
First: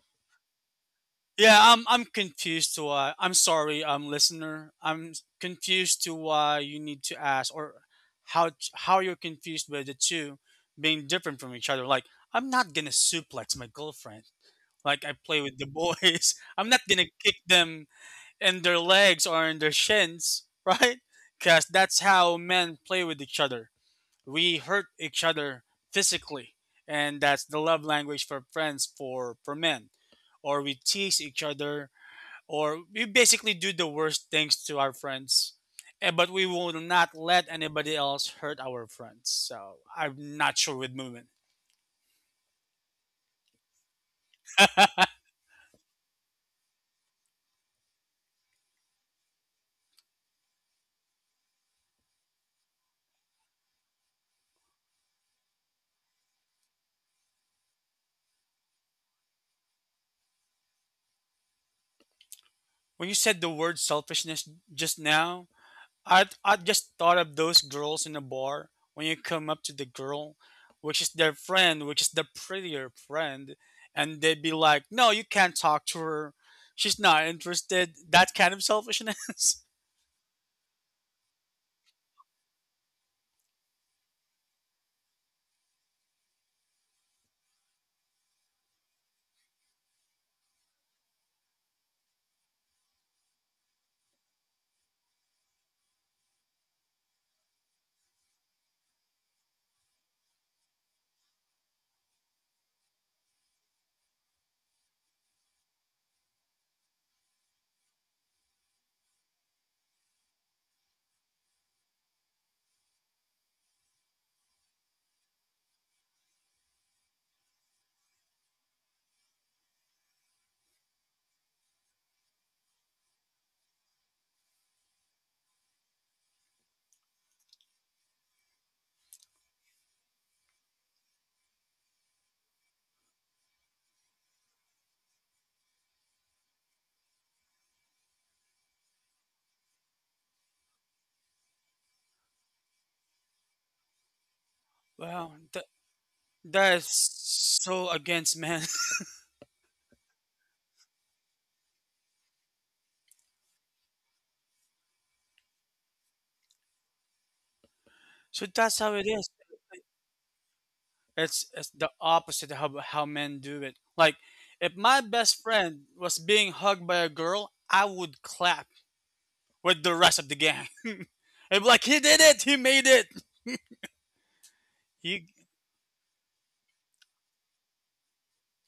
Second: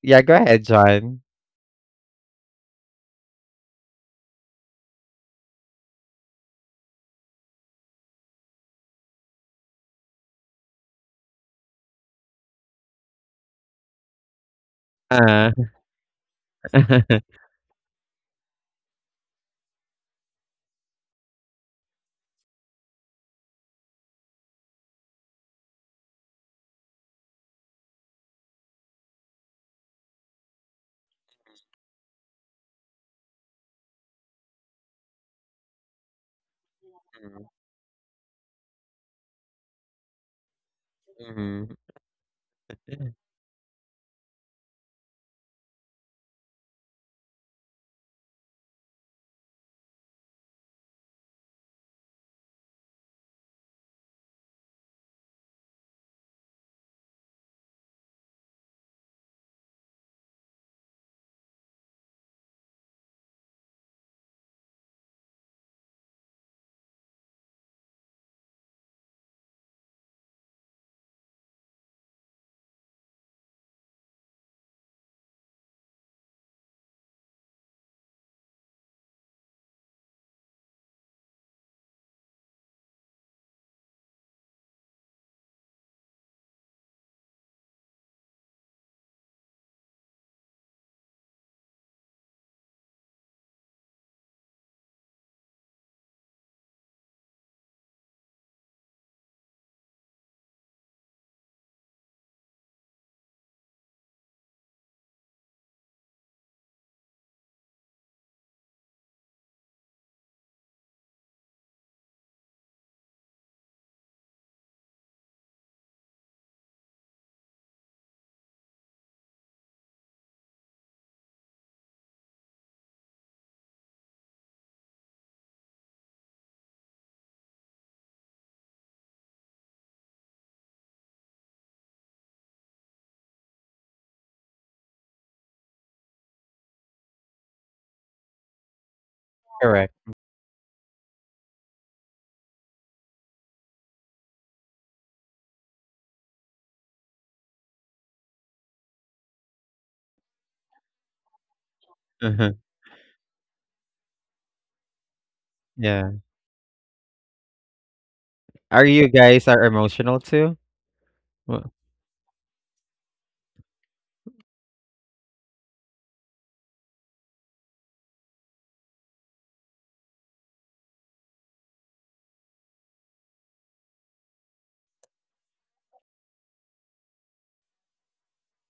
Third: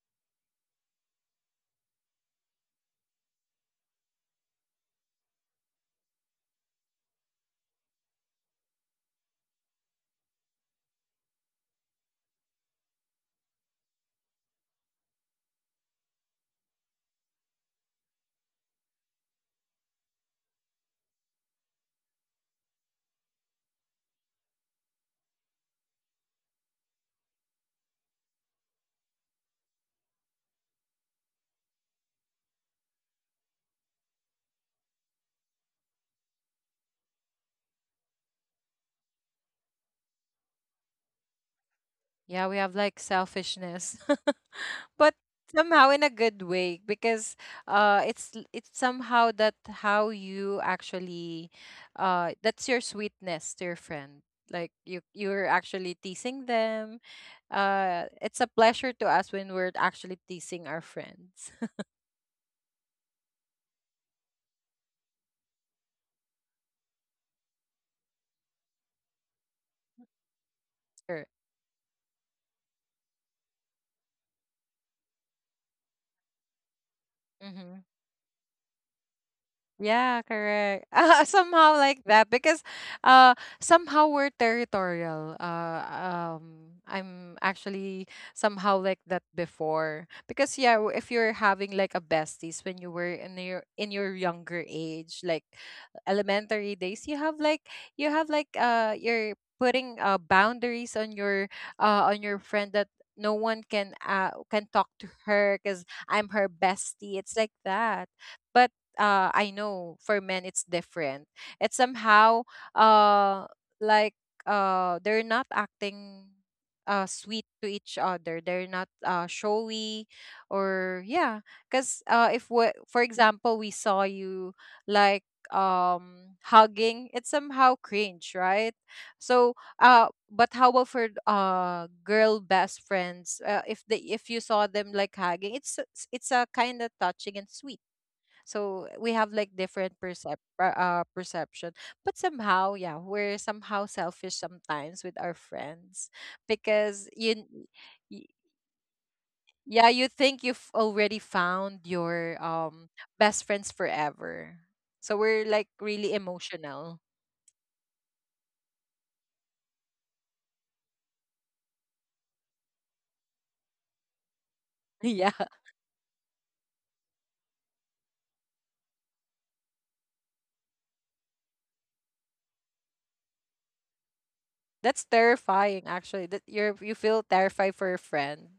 Speaker 1: yeah, go ahead, John.
Speaker 2: Yeah, I'm confused to why. I'm sorry, listener. Confused to why you need to ask or how you're confused with the two being different from each other. Like, I'm not gonna suplex my girlfriend. Like I play
Speaker 1: Uh,
Speaker 2: with the boys. (laughs) I'm not gonna
Speaker 1: (laughs)
Speaker 2: kick them in their legs or in their shins, (laughs) right? Because that's how men play with each other. We hurt each other physically, and that's the love language for friends for men, or we tease each other, or we basically do the worst things to our friends, but we will not let anybody else hurt our friends. So I'm not sure with movement.
Speaker 1: mm-hmm.
Speaker 3: Yeah, we have like selfishness. (laughs) but somehow in a good way because it's somehow that how you actually that's your sweetness to your friend. Like you're actually teasing them. It's a pleasure to us when we're actually teasing our friends. (laughs)
Speaker 2: When you said the word selfishness just now, I just thought of those girls in a bar when you come up to the girl, which is
Speaker 3: Sure.
Speaker 2: their friend, which is the prettier friend, and they'd be like, no, you can't talk to her, she's not
Speaker 3: Mm-hmm.
Speaker 2: interested. That kind of selfishness.
Speaker 3: Yeah, correct. (laughs) Ah, somehow like that because somehow we're territorial. Um I'm actually somehow like that before because yeah, if you're having like a besties when you were in your younger age, like elementary days, you have like you're putting boundaries on your friend that no one can talk to her because I'm her bestie. It's like that. But I know for men it's different. It's somehow uh like they're not acting sweet to each other. They're not showy or yeah. Cause if we, for example, we saw you like hugging, it's somehow cringe, right? So but how about for girl best friends? If the if you saw them like hugging, it's a kind of touching and sweet, so we have like different
Speaker 1: Correct.
Speaker 3: perception. But somehow, yeah, we're somehow selfish
Speaker 2: (laughs)
Speaker 3: sometimes with
Speaker 2: wow
Speaker 3: our
Speaker 2: th-
Speaker 3: friends
Speaker 2: that is
Speaker 3: because
Speaker 2: so
Speaker 3: y-
Speaker 2: against man.
Speaker 3: yeah, you think you've already found your
Speaker 1: Uh-huh.
Speaker 3: best friends forever, so we're like
Speaker 1: Yeah.
Speaker 3: really emotional.
Speaker 2: So that's
Speaker 1: Are
Speaker 2: how
Speaker 1: you
Speaker 2: it is.
Speaker 1: guys are emotional too?
Speaker 2: It's
Speaker 1: Wha-
Speaker 2: it's the opposite of how men do it. Like, if my best
Speaker 3: (laughs) Yeah,
Speaker 2: friend was being hugged by a girl, I would clap with the rest of the gang. (laughs) And like, he did it, he made it.
Speaker 3: that's
Speaker 2: He
Speaker 3: terrifying actually, that you're you feel terrified for your friend.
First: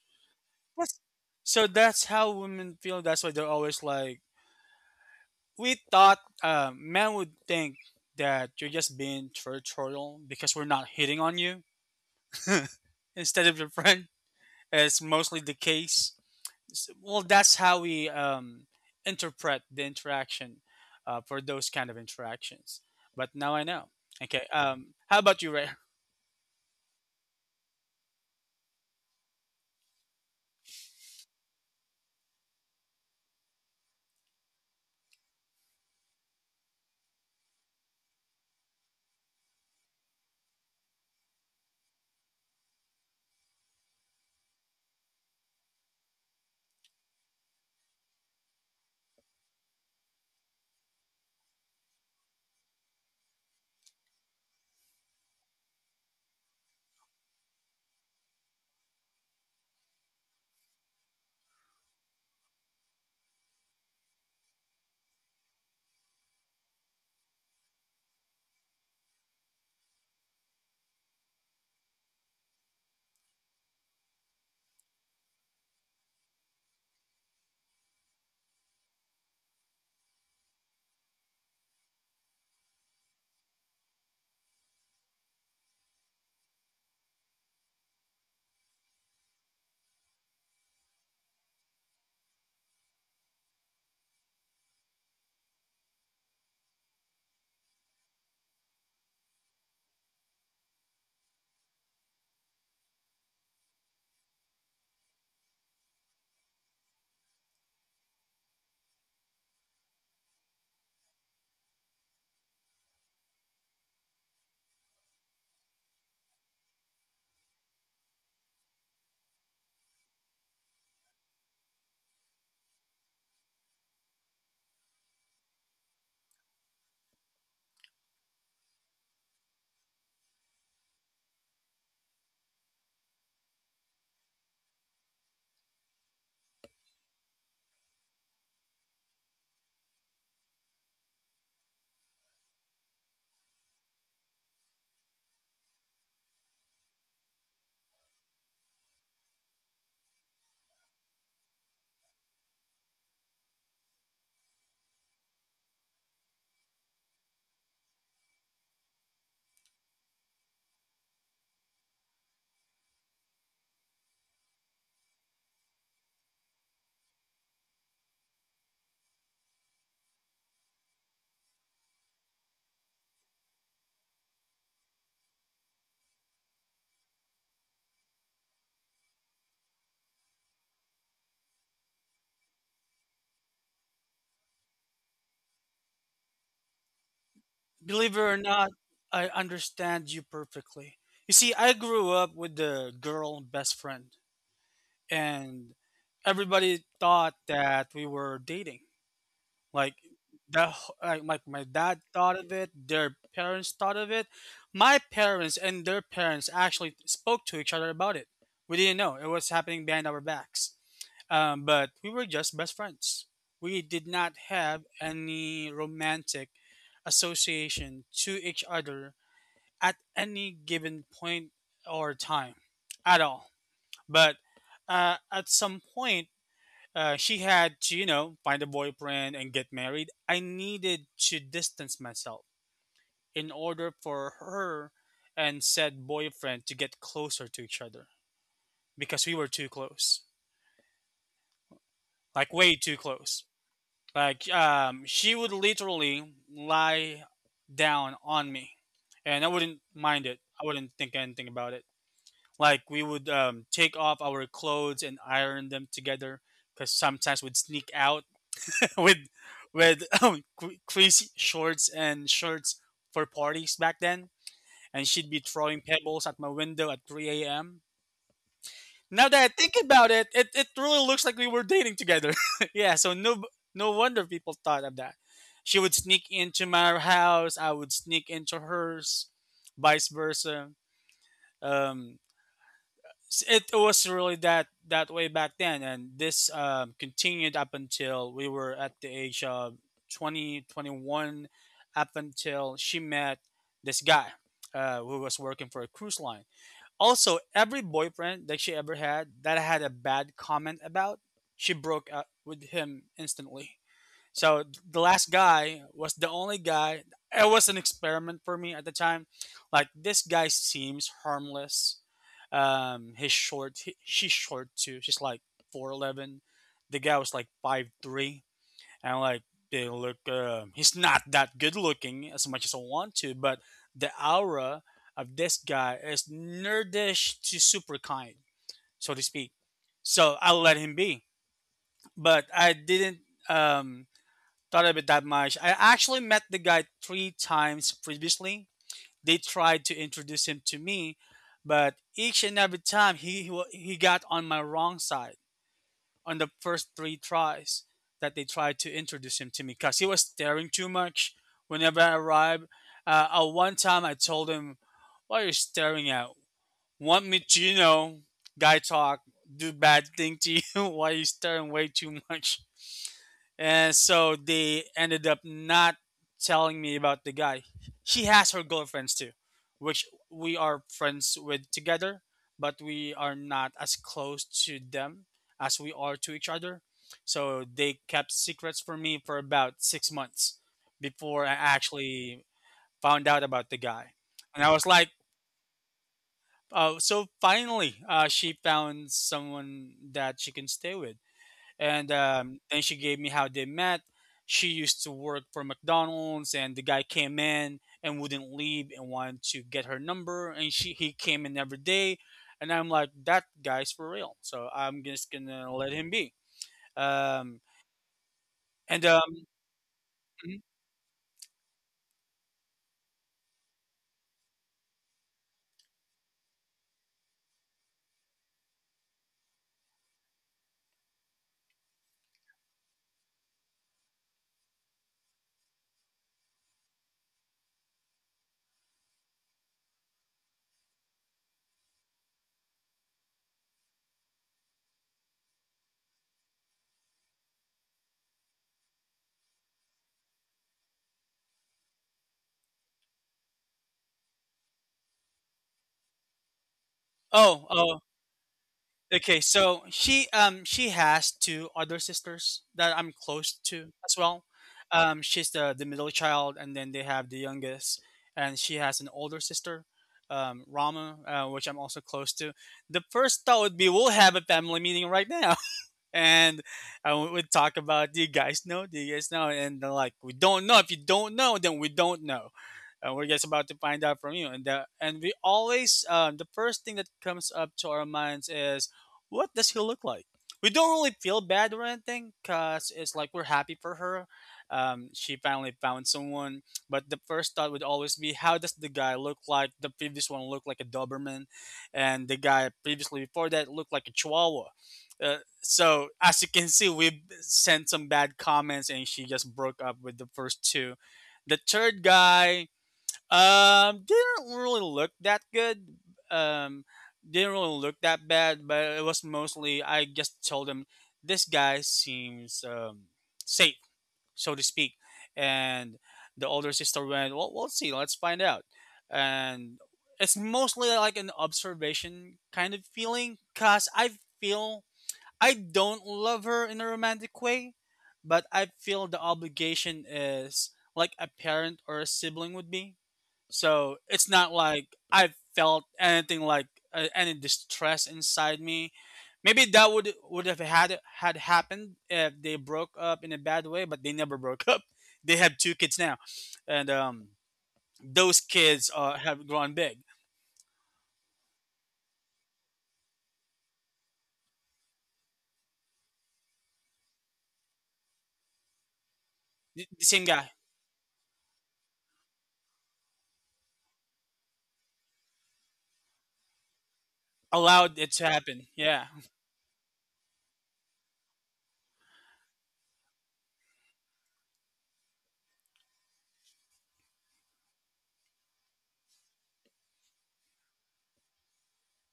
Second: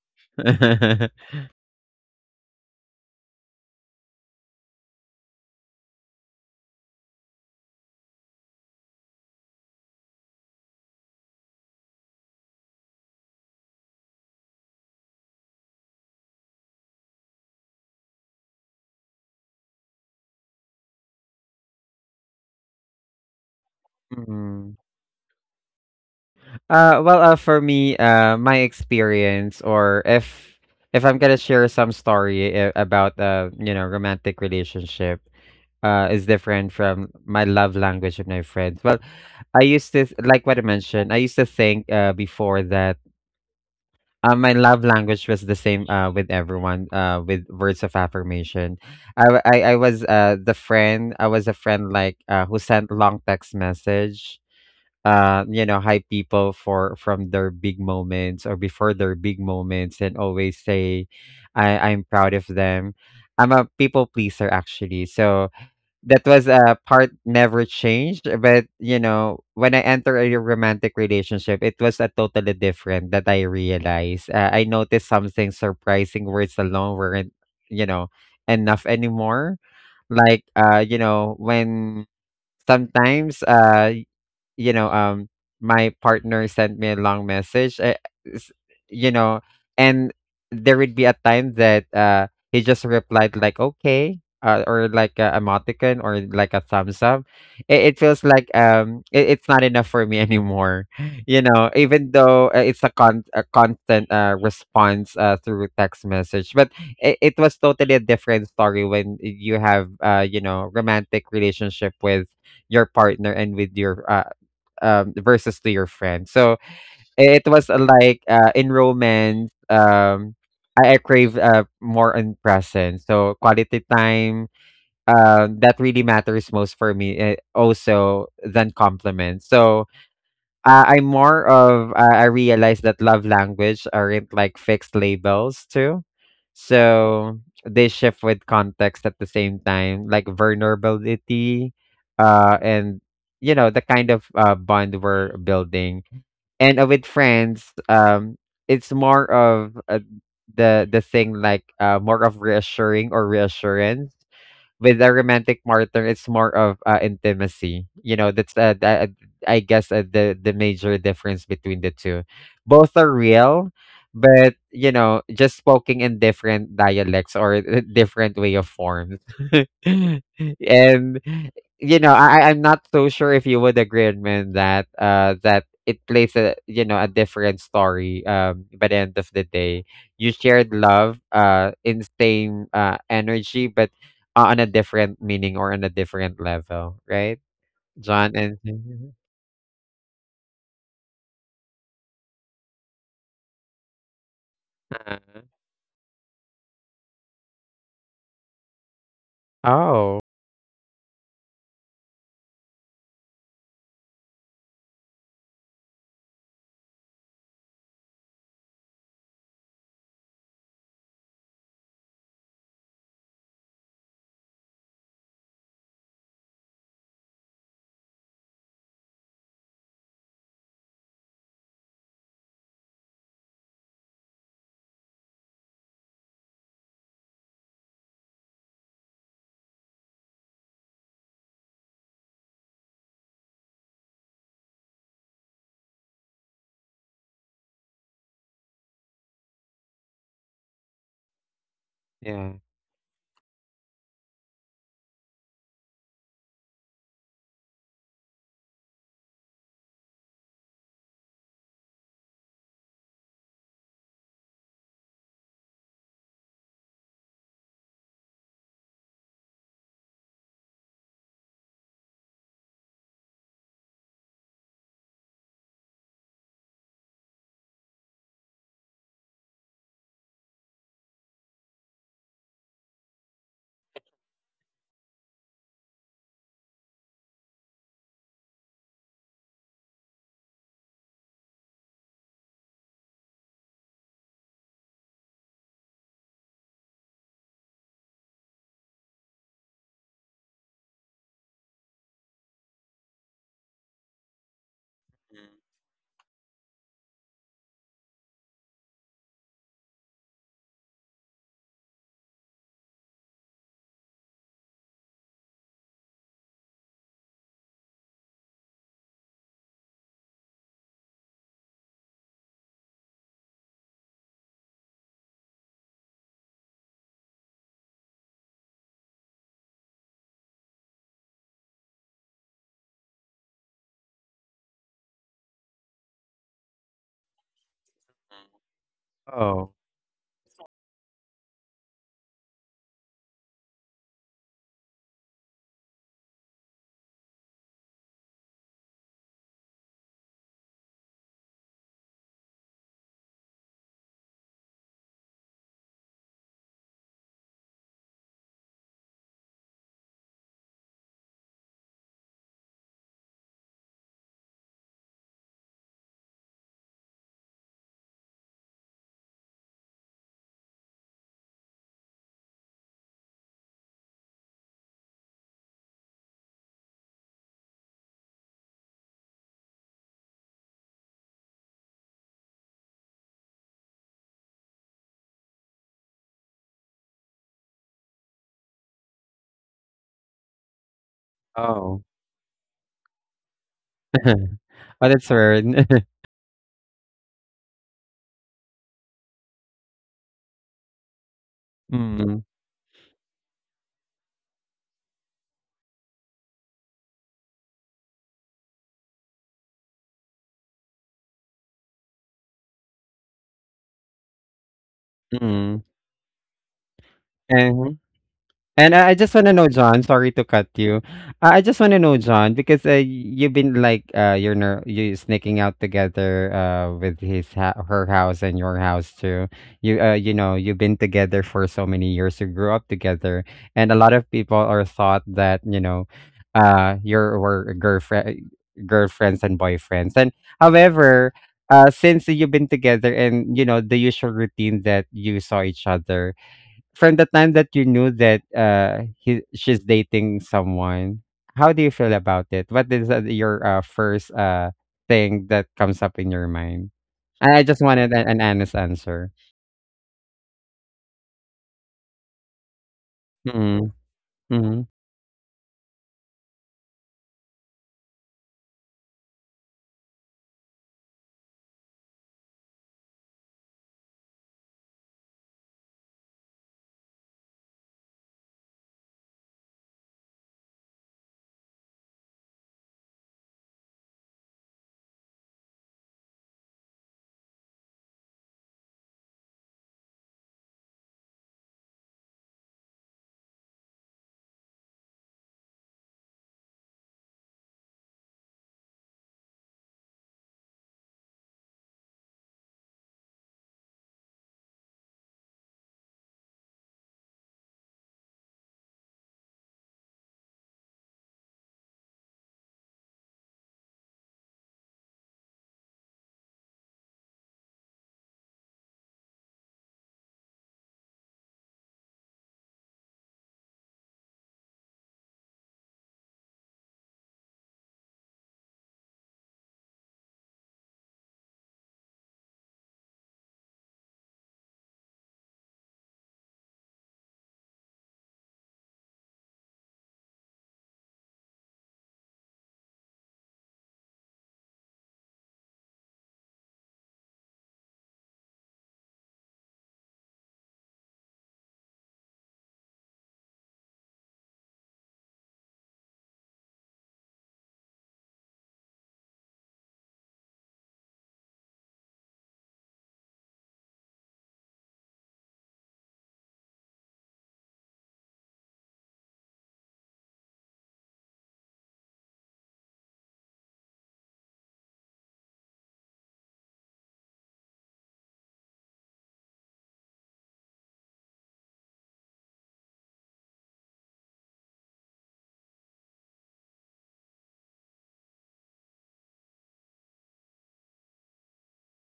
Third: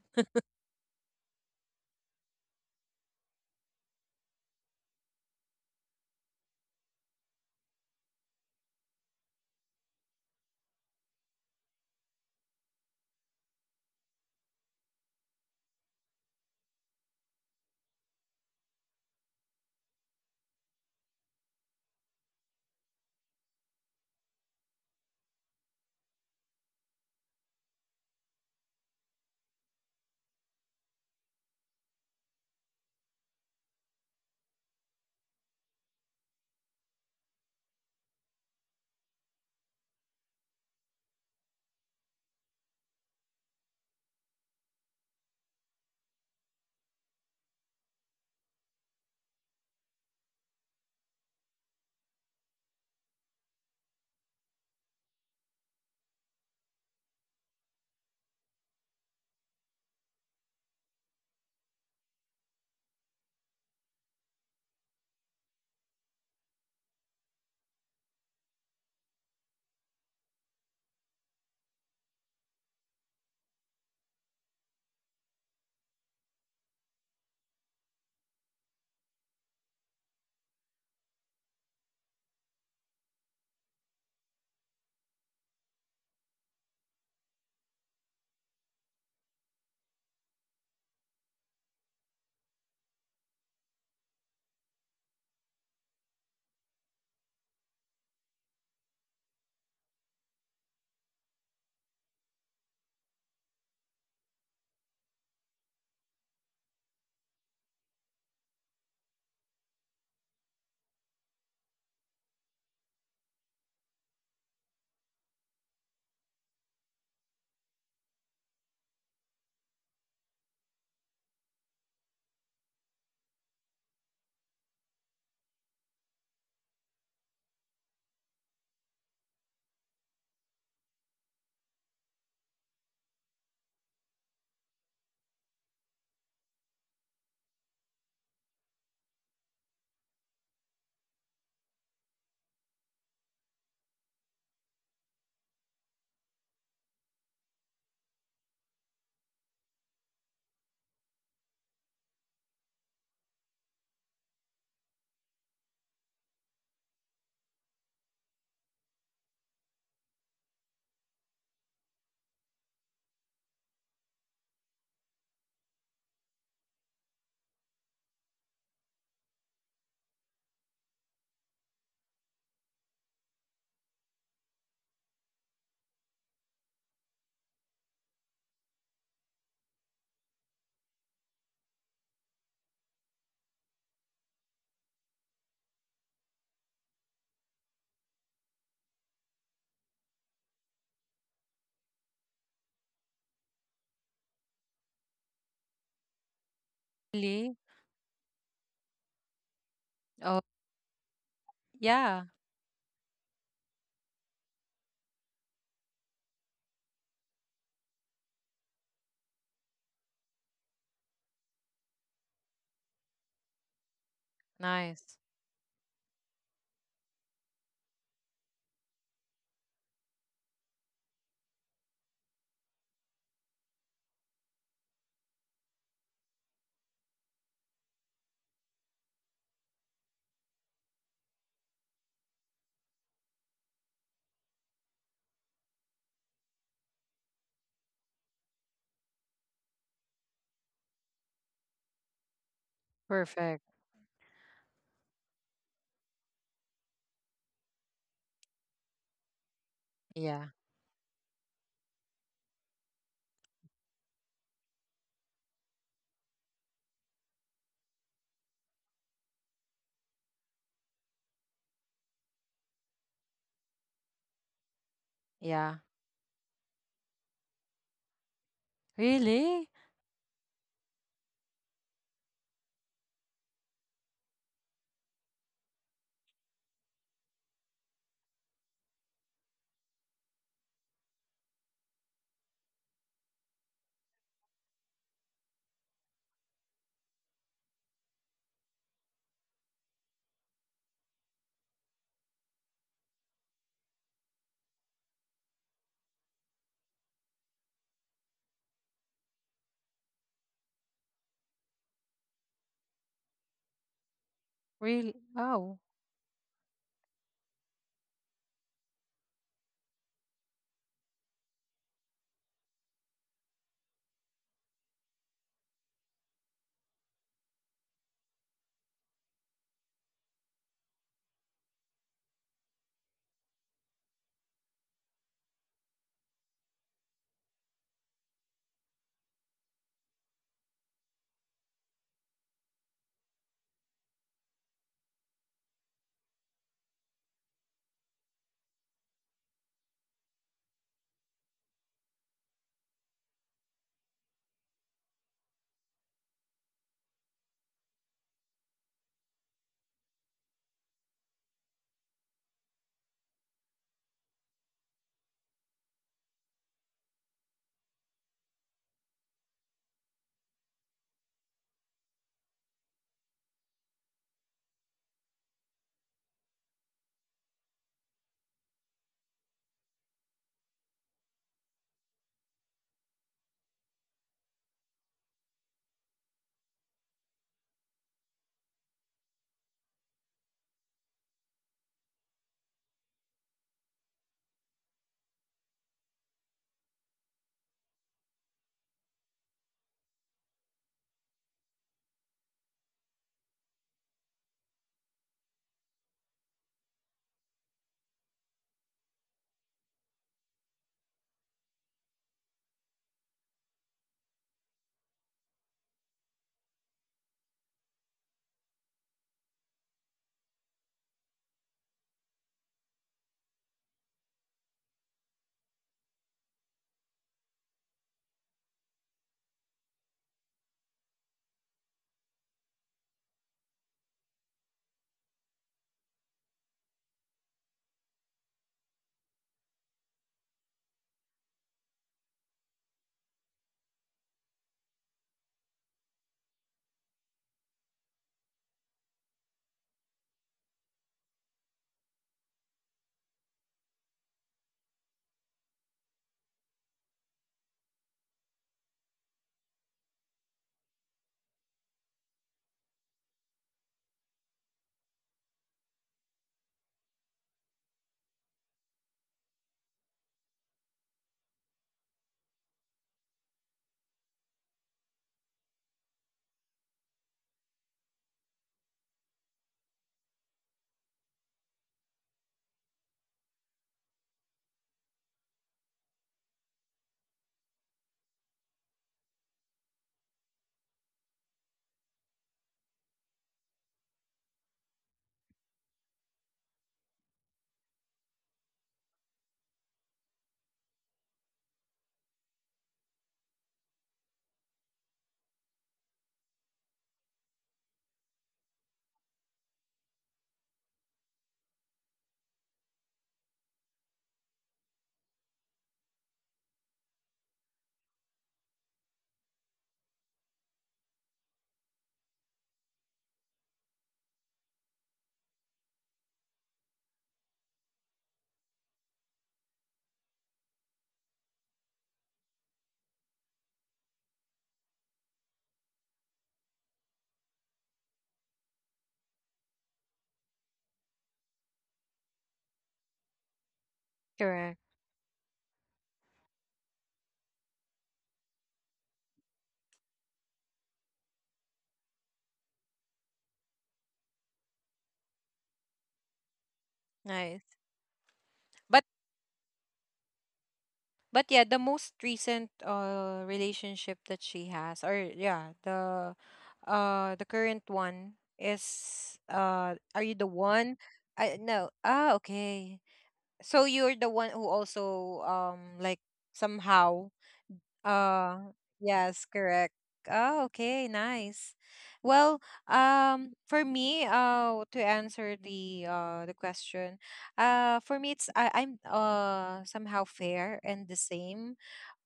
Speaker 2: that's,
Speaker 1: (laughs)
Speaker 2: so that's how women feel. That's why they're always like, we thought men would think that you're just being territorial because we're not hitting on you, (laughs) instead of your friend. It's mostly the case. Well, that's how we interpret the interaction, for those kind of interactions. But now I know. Okay,
Speaker 1: Mhm.
Speaker 2: how about you, Ray?
Speaker 1: Well, for me, my experience, or if I'm gonna share some story about you know, romantic relationship, is different from my love language with my friends. Well, I used to like what I mentioned. I used to think before that my love language was the same with everyone with words of affirmation. I was the friend. I was a friend like who sent long text message, you know, hype people for from their big moments or before their big moments and always say, I'm proud of them. I'm a people pleaser actually. So that was a part never changed. But you know, when I enter a romantic relationship, it was a totally different that I realized. I noticed something surprising, words alone weren't, you know, enough anymore. Like when sometimes you know, um, my partner sent me a long message, s- you know, and there would be a time that he just replied like okay, or like a emoticon or like a thumbs up. It feels like it's not enough for me anymore, (laughs) Even though it's a constant response through text message, but it was totally a different story when you have uh romantic relationship with your partner and with your versus to your friend. So it was in romance. I crave more on presence. So quality time. That really matters most for me. Also than compliments. So I'm more of I realized that love language aren't like fixed labels too. So they shift with context at the same time, like vulnerability, and the kind of bond we're building. And with friends, it's more of the thing like more of reassuring or reassurance with a romantic partner, it's more of intimacy. You know, that's I guess the major difference between the two. Both are real, but just spoken in different dialects or (laughs) different way of forms. (laughs) And I'm not so sure if you would agree with me on that that it plays a a different story by the end of the day. You shared love in same energy but on a different meaning or on a different level, right?
Speaker 2: Believe it or
Speaker 1: John and
Speaker 2: not, I understand you perfectly. You see, I grew up with the girl best friend,
Speaker 1: uh,
Speaker 2: and everybody thought
Speaker 3: Really?
Speaker 2: that we were dating.
Speaker 1: (laughs)
Speaker 2: Like
Speaker 1: oh,
Speaker 3: Oh,
Speaker 2: like my dad
Speaker 3: yeah.
Speaker 2: thought of it, their parents thought of it, my parents and their parents actually spoke to each other about it. We didn't know it was happening behind our backs, but we were just best friends. We did not have
Speaker 3: Nice.
Speaker 2: any romantic association to each other at any given point or time at all. But at some point, she had to, you know, find a boyfriend and get married. I needed to distance myself in order for her and said boyfriend to get closer to each other because we were too close, like
Speaker 1: yeah.
Speaker 2: way too close.
Speaker 3: Perfect.
Speaker 2: Like she would literally lie down on me, and I wouldn't mind it.
Speaker 3: Yeah.
Speaker 2: I wouldn't think anything about it. Like, we would take off our clothes and iron them together because sometimes we'd sneak out (laughs) with with crazy shorts and shirts for parties back then, and she'd be
Speaker 3: Yeah.
Speaker 2: throwing pebbles at my window at 3 a.m. Now that I
Speaker 3: Really.
Speaker 2: think about it, it really looks like we were dating together. (laughs) Yeah, so no, no wonder people thought of that. She would sneak into my house, I would sneak into hers, vice versa. Um, it was really that way back then, and this continued up until we were at the age of 20 21, up until she met this guy who was
Speaker 1: Mhm.
Speaker 2: working for a cruise line. Also, every boyfriend that she ever had that I had a bad comment about, she broke up with him instantly. So the
Speaker 3: Really.
Speaker 2: last
Speaker 3: Oh.
Speaker 2: guy was the only guy. It was an experiment for me at the time. Like, this guy seems harmless. He's short. She's short too. She's like 4'11". The guy was like 5'3", and like they look. He's not that good looking as much as I want to, but the aura of this guy is nerdish to super kind, so to speak.
Speaker 1: Oh,
Speaker 2: So I let him be, but I didn't. Um, thought of it that much. I actually met the guy 3 times previously. They tried to introduce him to me, but each and every time he got on my wrong side on the first 3 tries that they tried to introduce him to me because he was staring too much whenever I arrived. At one time, I told him, "What are you staring at? Want me to, you know, guy talk, do bad thing to you? (laughs) Why are you staring way too much?" And so they ended up not telling me about the guy. She has her girlfriends too, which we are friends with together, but we are not as close to them as we are to each other. So they kept secrets from me for about 6 months before I
Speaker 1: oh.
Speaker 2: actually found out about the guy.
Speaker 1: (laughs)
Speaker 2: And I was like,
Speaker 1: Oh, that's weird. (laughs)
Speaker 2: oh, so finally, she found someone that she can stay with, and
Speaker 1: Mm,
Speaker 2: then she gave me how they met. She used to work for McDonald's, and the guy came in and wouldn't leave and wanted to get her number, and she he came in every day, and I'm like, that guy's for real, so I'm just gonna
Speaker 1: mm.
Speaker 2: let him be. Um,
Speaker 1: uh And
Speaker 2: and
Speaker 1: I just wanna know, John, sorry to
Speaker 2: Mhm.
Speaker 1: cut you. I just wanna know, John, because, you've been like, you sneaking out together, with his ha her house and your house too. You, you've been together for so many years. You grew up together, and a lot of people are thought that, your were girlfriends and boyfriends. And however, since you've been together and, the usual routine that you saw each other, from the time that you knew that he she's dating someone, how do you feel about it? What is your first thing that comes up in your mind?
Speaker 2: Oh,
Speaker 1: I just
Speaker 2: oh.
Speaker 1: wanted an honest answer.
Speaker 2: Okay, so she has 2 other sisters that I'm close
Speaker 1: Mm.
Speaker 2: to as well.
Speaker 1: Mm.
Speaker 2: She's the middle child, and then they have the youngest, and she has an older sister, Rama, which I'm also close to. The first thought would be, we'll have a family meeting right now, (laughs) and we would talk about, do you guys know, do you guys know, and they're like, we don't know. If you don't know, then we don't know, and we're just about to find out from you. And we always, the first thing that comes up to our minds is, what does he look like? We don't really feel bad or anything, cause it's like we're happy for her. She finally found someone, but the first thought would always be, how does the guy look like? The previous one looked like a Doberman, and the guy previously before that looked like a Chihuahua. So as you can see, we sent some bad comments, and she just broke up with the first two. The third guy, didn't really look that good. Um, didn't really look that bad, but it was mostly I just told him, this guy seems, safe, so to speak. And the older sister went, well, we'll see, let's find out. And it's mostly like an observation kind of feeling, cause I feel I don't love her in a romantic way, but I feel the obligation is like a parent or a sibling would be. So it's not
Speaker 3: Correct.
Speaker 2: like I felt anything like any distress inside me. Maybe that would have had happened if they broke up in a bad way, but they never (laughs) broke up. They have 2 kids now, and
Speaker 3: Nice.
Speaker 2: those kids
Speaker 3: But
Speaker 2: have grown big.
Speaker 3: but yeah, the most recent relationship that she has, or yeah, the current one is,
Speaker 2: The
Speaker 3: are you
Speaker 2: same
Speaker 3: the
Speaker 2: guy
Speaker 3: one? I no. Ah, okay. So you're the one who also like somehow.
Speaker 2: allowed it to
Speaker 3: Oh,
Speaker 2: happen. Yeah.
Speaker 3: yes, correct. Oh, okay, nice. Well, for me, to answer the question, for me it's I'm somehow fair and the same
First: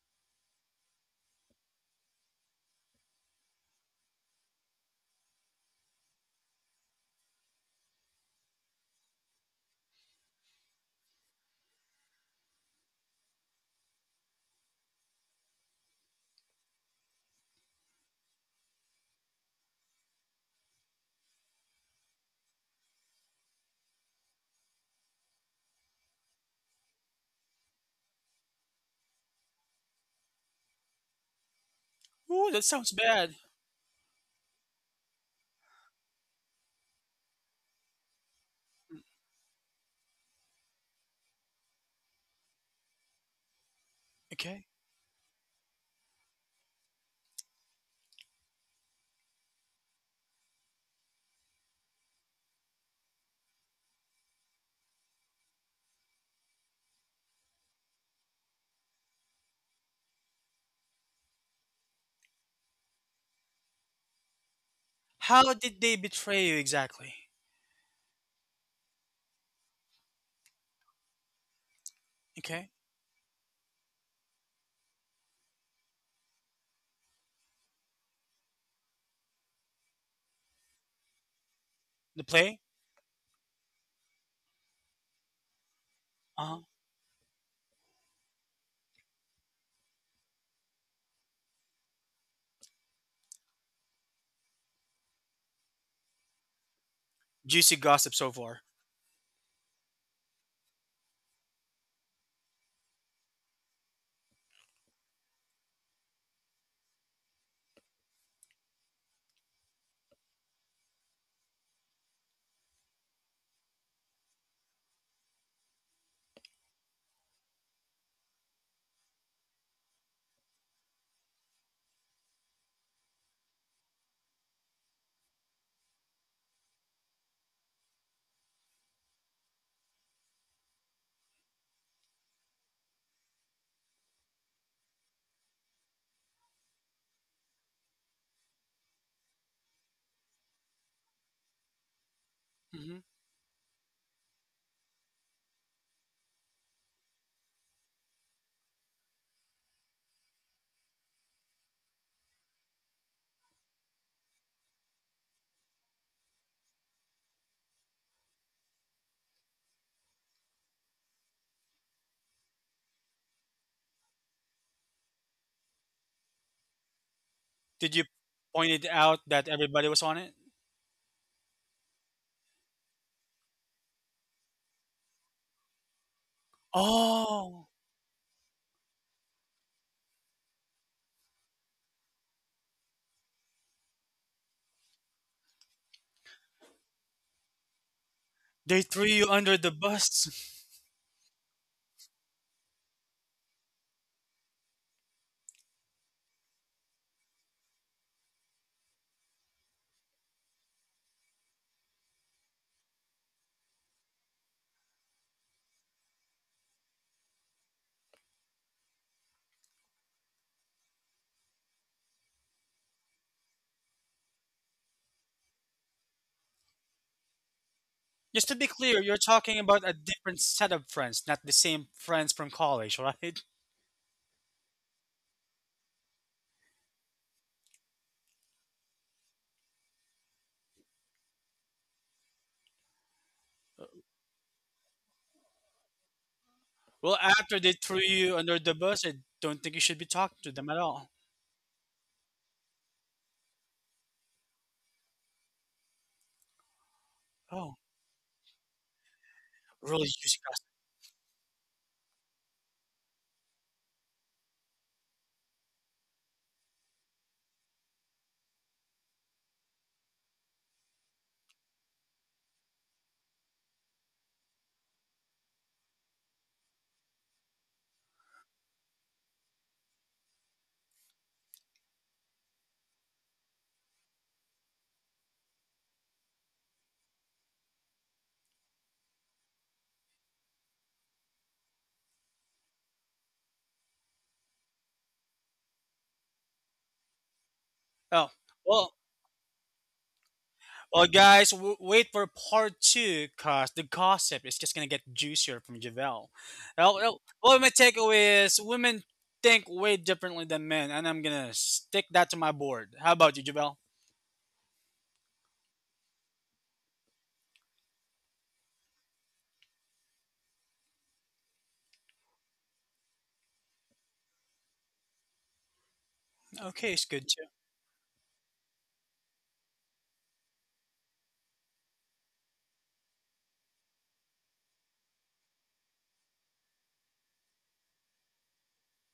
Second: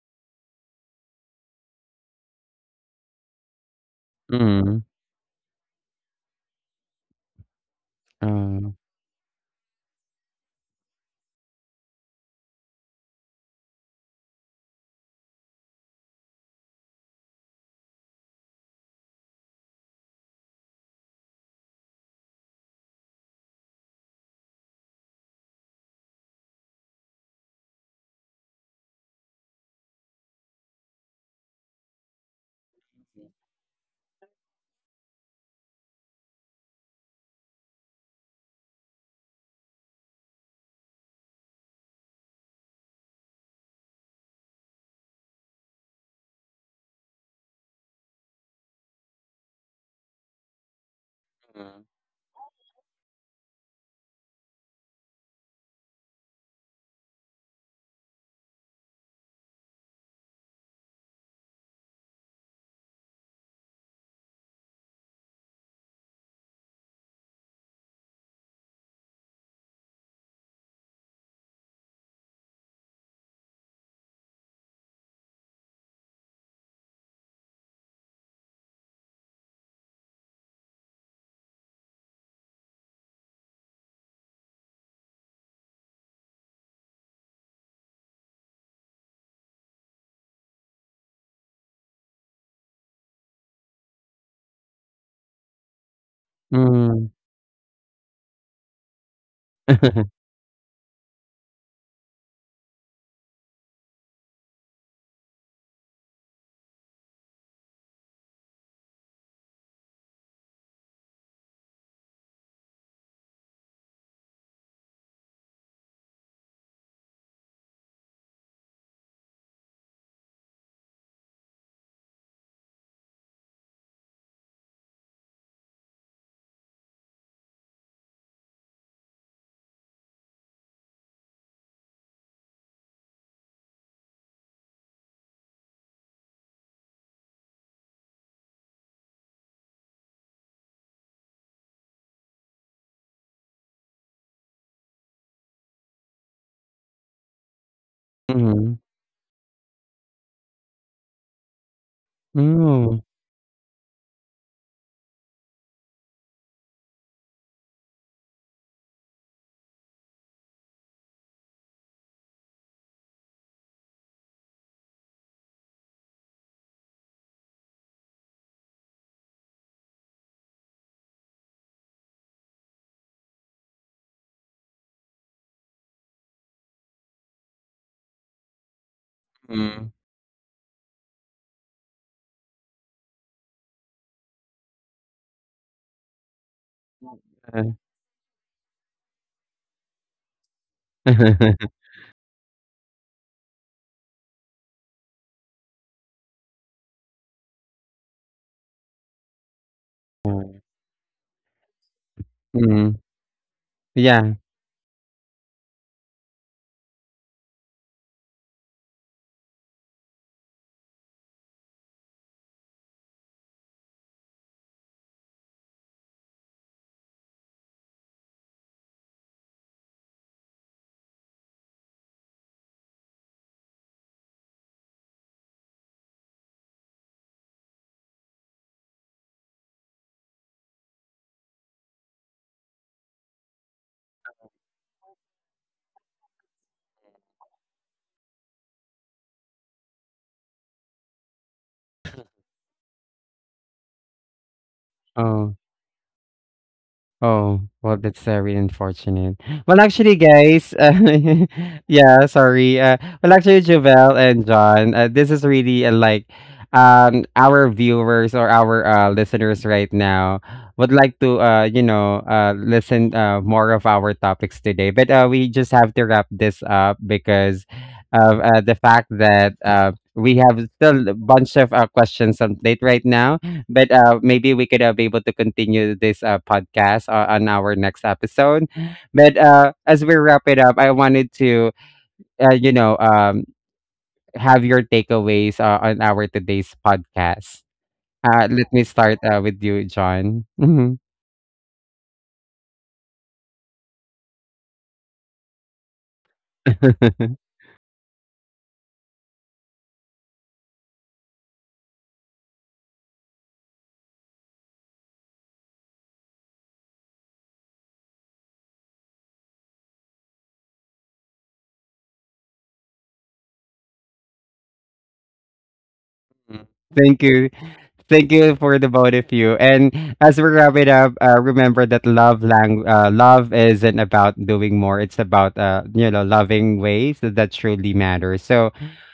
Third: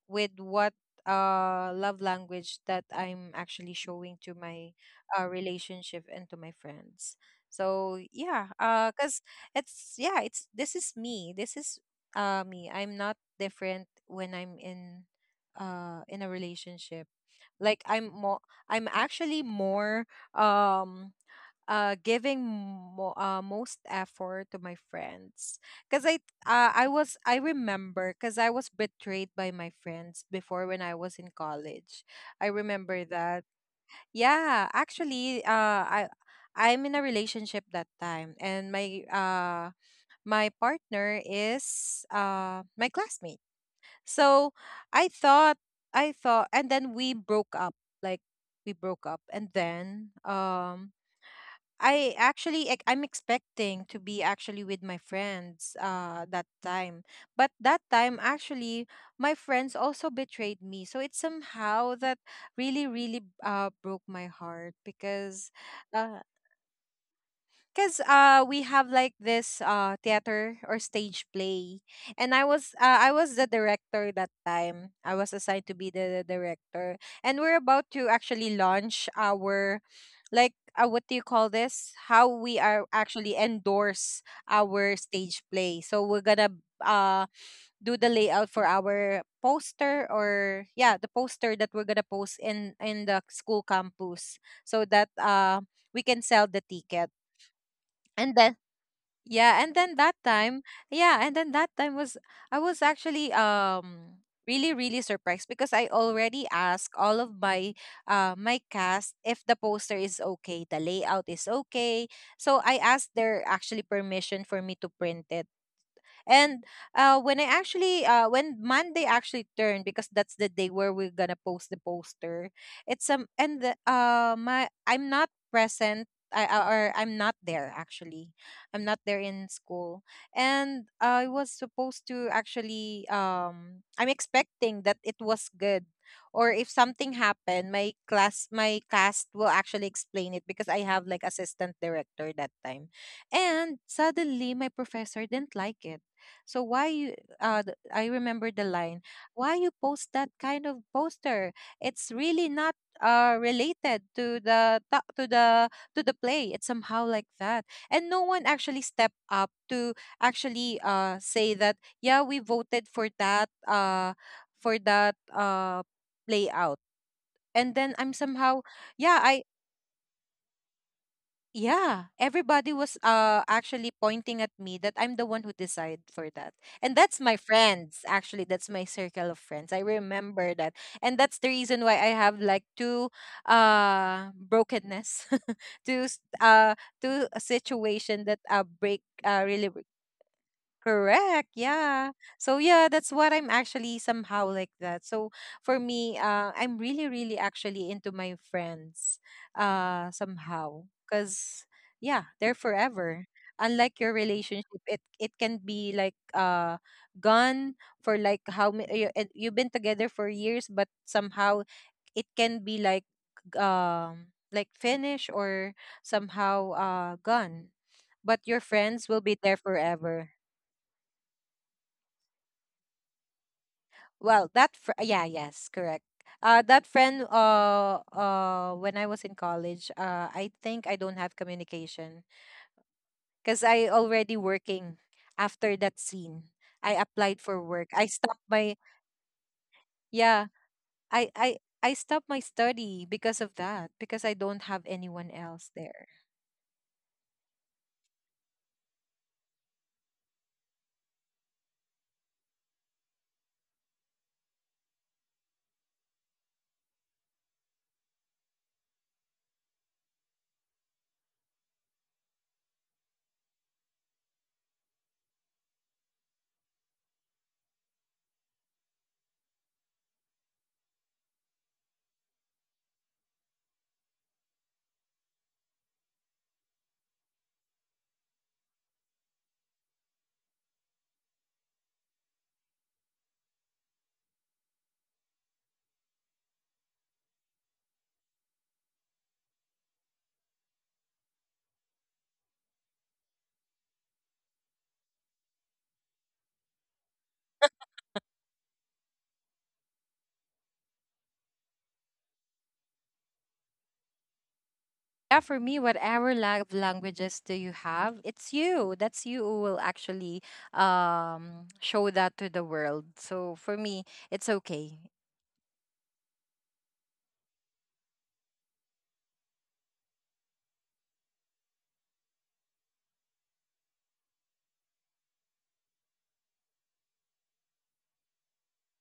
Speaker 3: with what love language that I'm actually showing to my
Speaker 1: Mm.
Speaker 3: relationship and to my friends. So yeah,
Speaker 1: Mm.
Speaker 3: cause it's yeah, it's this is me. This is me. I'm not different when I'm in a relationship. Like I'm more, I'm actually more um giving most effort to my friends because I was I remember because I was betrayed by my friends before when I was in college.
Speaker 2: Ooh,
Speaker 3: I
Speaker 2: that sounds
Speaker 3: remember
Speaker 2: bad.
Speaker 3: that. Yeah, actually, I I'm in a relationship that time, and my my partner is my classmate. So
Speaker 2: Okay.
Speaker 3: I thought I thought, and then we broke up. Like we broke up, and then I actually I'm expecting to be actually with my friends that time. But that time actually my friends also betrayed me. So it's somehow that really really broke my heart
Speaker 2: How
Speaker 3: because
Speaker 2: did they
Speaker 3: uh
Speaker 2: betray you exactly?
Speaker 3: cuz we have like this theater or stage play, and
Speaker 2: Okay.
Speaker 3: I was the director that time. I was assigned to be the director, and we're about to actually launch our like what do you call this,
Speaker 2: The
Speaker 3: how
Speaker 2: play?
Speaker 3: we are actually endorse our stage play, so we're
Speaker 2: Uh huh.
Speaker 3: gonna uh do the layout for our poster, or yeah, the poster that we're gonna post in the school campus so that we can sell the
Speaker 1: Mm.
Speaker 3: ticket.
Speaker 2: Juicy gossip so
Speaker 3: And
Speaker 2: far.
Speaker 3: then yeah, and then that time, yeah, and then that time was I was actually really really surprised because I already asked all of my my cast if the poster is okay, the layout is okay. So I asked their actually permission for me to print it. And when I actually, when Monday actually turned, because that's the day where we're gonna post the poster. It's and the, my I'm not present. Or I'm not there actually. I'm not there in school, and I was supposed to actually. I'm expecting that it was good, or if something happened, my class, my cast will actually explain it because I have like assistant director that
Speaker 2: Mm-hmm.
Speaker 3: time. And suddenly my professor didn't like it. So why you I remember the
Speaker 1: Mm.
Speaker 3: line, why you post that kind of poster? It's really not related to the to the play. It's somehow like that. And no one actually stepped up to actually say that yeah, we voted for that play out. And
Speaker 2: Did you
Speaker 3: then I'm
Speaker 2: point
Speaker 3: somehow,
Speaker 2: it out
Speaker 3: yeah,
Speaker 2: that
Speaker 3: I
Speaker 2: everybody was on it?
Speaker 3: yeah, everybody was actually pointing at me that I'm the one who decided for that. And that's my
Speaker 2: Oh,
Speaker 3: friends, actually. That's my circle of friends.
Speaker 1: Mm.
Speaker 3: I remember that. And that's the reason why I have like two brokenness, (laughs) two
Speaker 1: uh,
Speaker 3: situation that
Speaker 2: they threw
Speaker 3: break
Speaker 2: you under the
Speaker 3: really
Speaker 2: bus.
Speaker 3: Correct. Yeah. So yeah, that's what I'm actually somehow like that. So for me, I'm really, really actually into my friends,
Speaker 1: (laughs)
Speaker 3: somehow, cause yeah,
Speaker 1: (laughs)
Speaker 3: they're
Speaker 1: mm.
Speaker 3: forever. Unlike your
Speaker 1: Yeah.
Speaker 3: relationship, it can be like gone for like how many you, and you've been together for years, but somehow it can be like finished, or somehow gone.
Speaker 2: (laughs) Just to
Speaker 3: But
Speaker 2: be
Speaker 3: your
Speaker 2: clear, you're
Speaker 3: friends will be
Speaker 2: talking
Speaker 3: there
Speaker 2: about a different
Speaker 3: forever.
Speaker 2: set of friends, not the same friends from college, right? (laughs)
Speaker 3: Well, that fr- yeah, yes, correct. That friend. When I was in college, I think I don't have communication because I already working after that scene. I
Speaker 2: Well,
Speaker 3: applied
Speaker 2: after they
Speaker 3: for
Speaker 2: threw
Speaker 3: work. I
Speaker 2: you
Speaker 3: stopped
Speaker 2: under the
Speaker 3: my
Speaker 2: bus, I don't think you should be talking to
Speaker 3: yeah.
Speaker 2: them at all.
Speaker 3: I I I stopped my study because of that because I don't have anyone
Speaker 1: Oh.
Speaker 3: else there.
Speaker 1: Oh,
Speaker 2: Oh,
Speaker 1: well, that's really unfortunate. Well, actually,
Speaker 2: religious custom.
Speaker 1: guys, (laughs) yeah, sorry. Well, actually, Jovel and John, this is really our viewers or our listeners right now would like to listen more of our topics today, but we just have to wrap this up because of the fact that we have still a bunch of questions on plate right now, but maybe we could be able to continue this podcast on our next episode. But as we wrap it up, I wanted to, uh, you know, um, have your takeaways on our today's podcast.
Speaker 2: Oh,
Speaker 1: Let me
Speaker 2: well.
Speaker 1: start with you, John. Mhm.
Speaker 2: Well, guys, wait for part two because the gossip is just going to get juicier from Javel. Well, well,
Speaker 1: (laughs)
Speaker 2: well, my takeaway is, women think way differently than men, and I'm going to stick that to my board. How about you, Javel?
Speaker 3: Yeah, for me, whatever love languages do you have, it's you. That's you who will actually show that to the world. So for me, it's okay.
Speaker 2: Okay, it's
Speaker 1: Thank
Speaker 2: good too.
Speaker 1: you. Thank you for the both of you. And as we wrap it up, remember that love isn't about doing more. It's about loving ways that truly matter. So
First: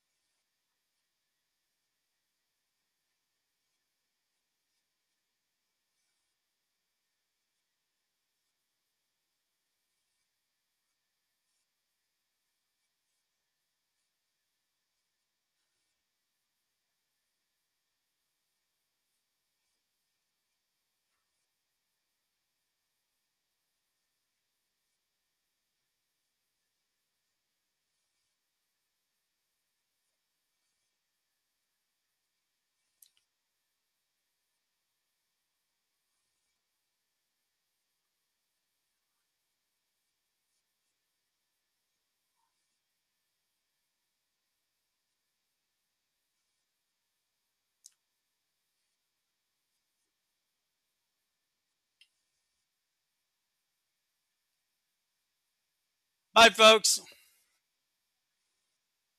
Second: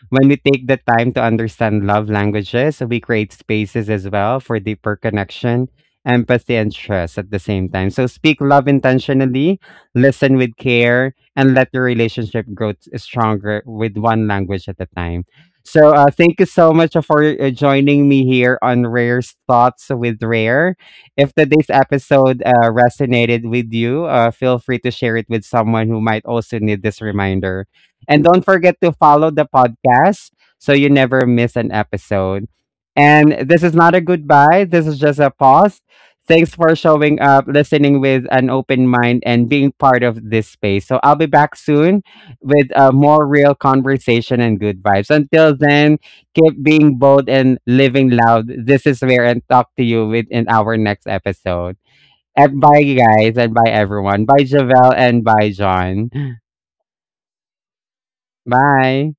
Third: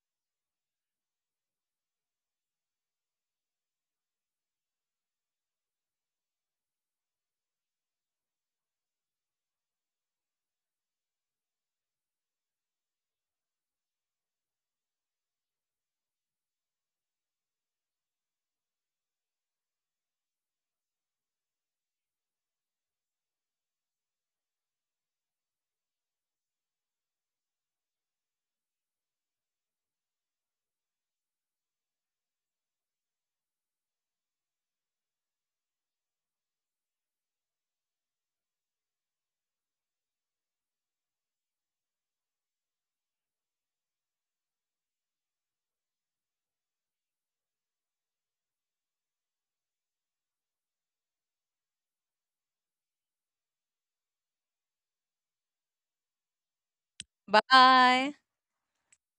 Speaker 1: when we take the time to understand love languages, we create spaces as well for deeper connection, empathy, and trust at the same time. So speak love intentionally, listen with care, and let your relationship grow stronger with one language at a time. So thank you so much for joining me here on Rare's Thoughts with Rare. If today's episode resonated with you, feel free to share it with someone who might also need this reminder. And don't forget to follow the podcast so you never miss an episode. And this is not a goodbye, this is just a pause. Thanks for showing up, listening with an open mind, and being part of this space. So I'll be back soon with a more real conversation and good vibes. Until then, keep being bold and living loud. This is where and talk to you with in our next episode. And bye, you guys, and bye, everyone. Bye, Javelle, and bye, John.
Speaker 2: Bye, folks.
Speaker 3: Bye.
Speaker 1: Bye.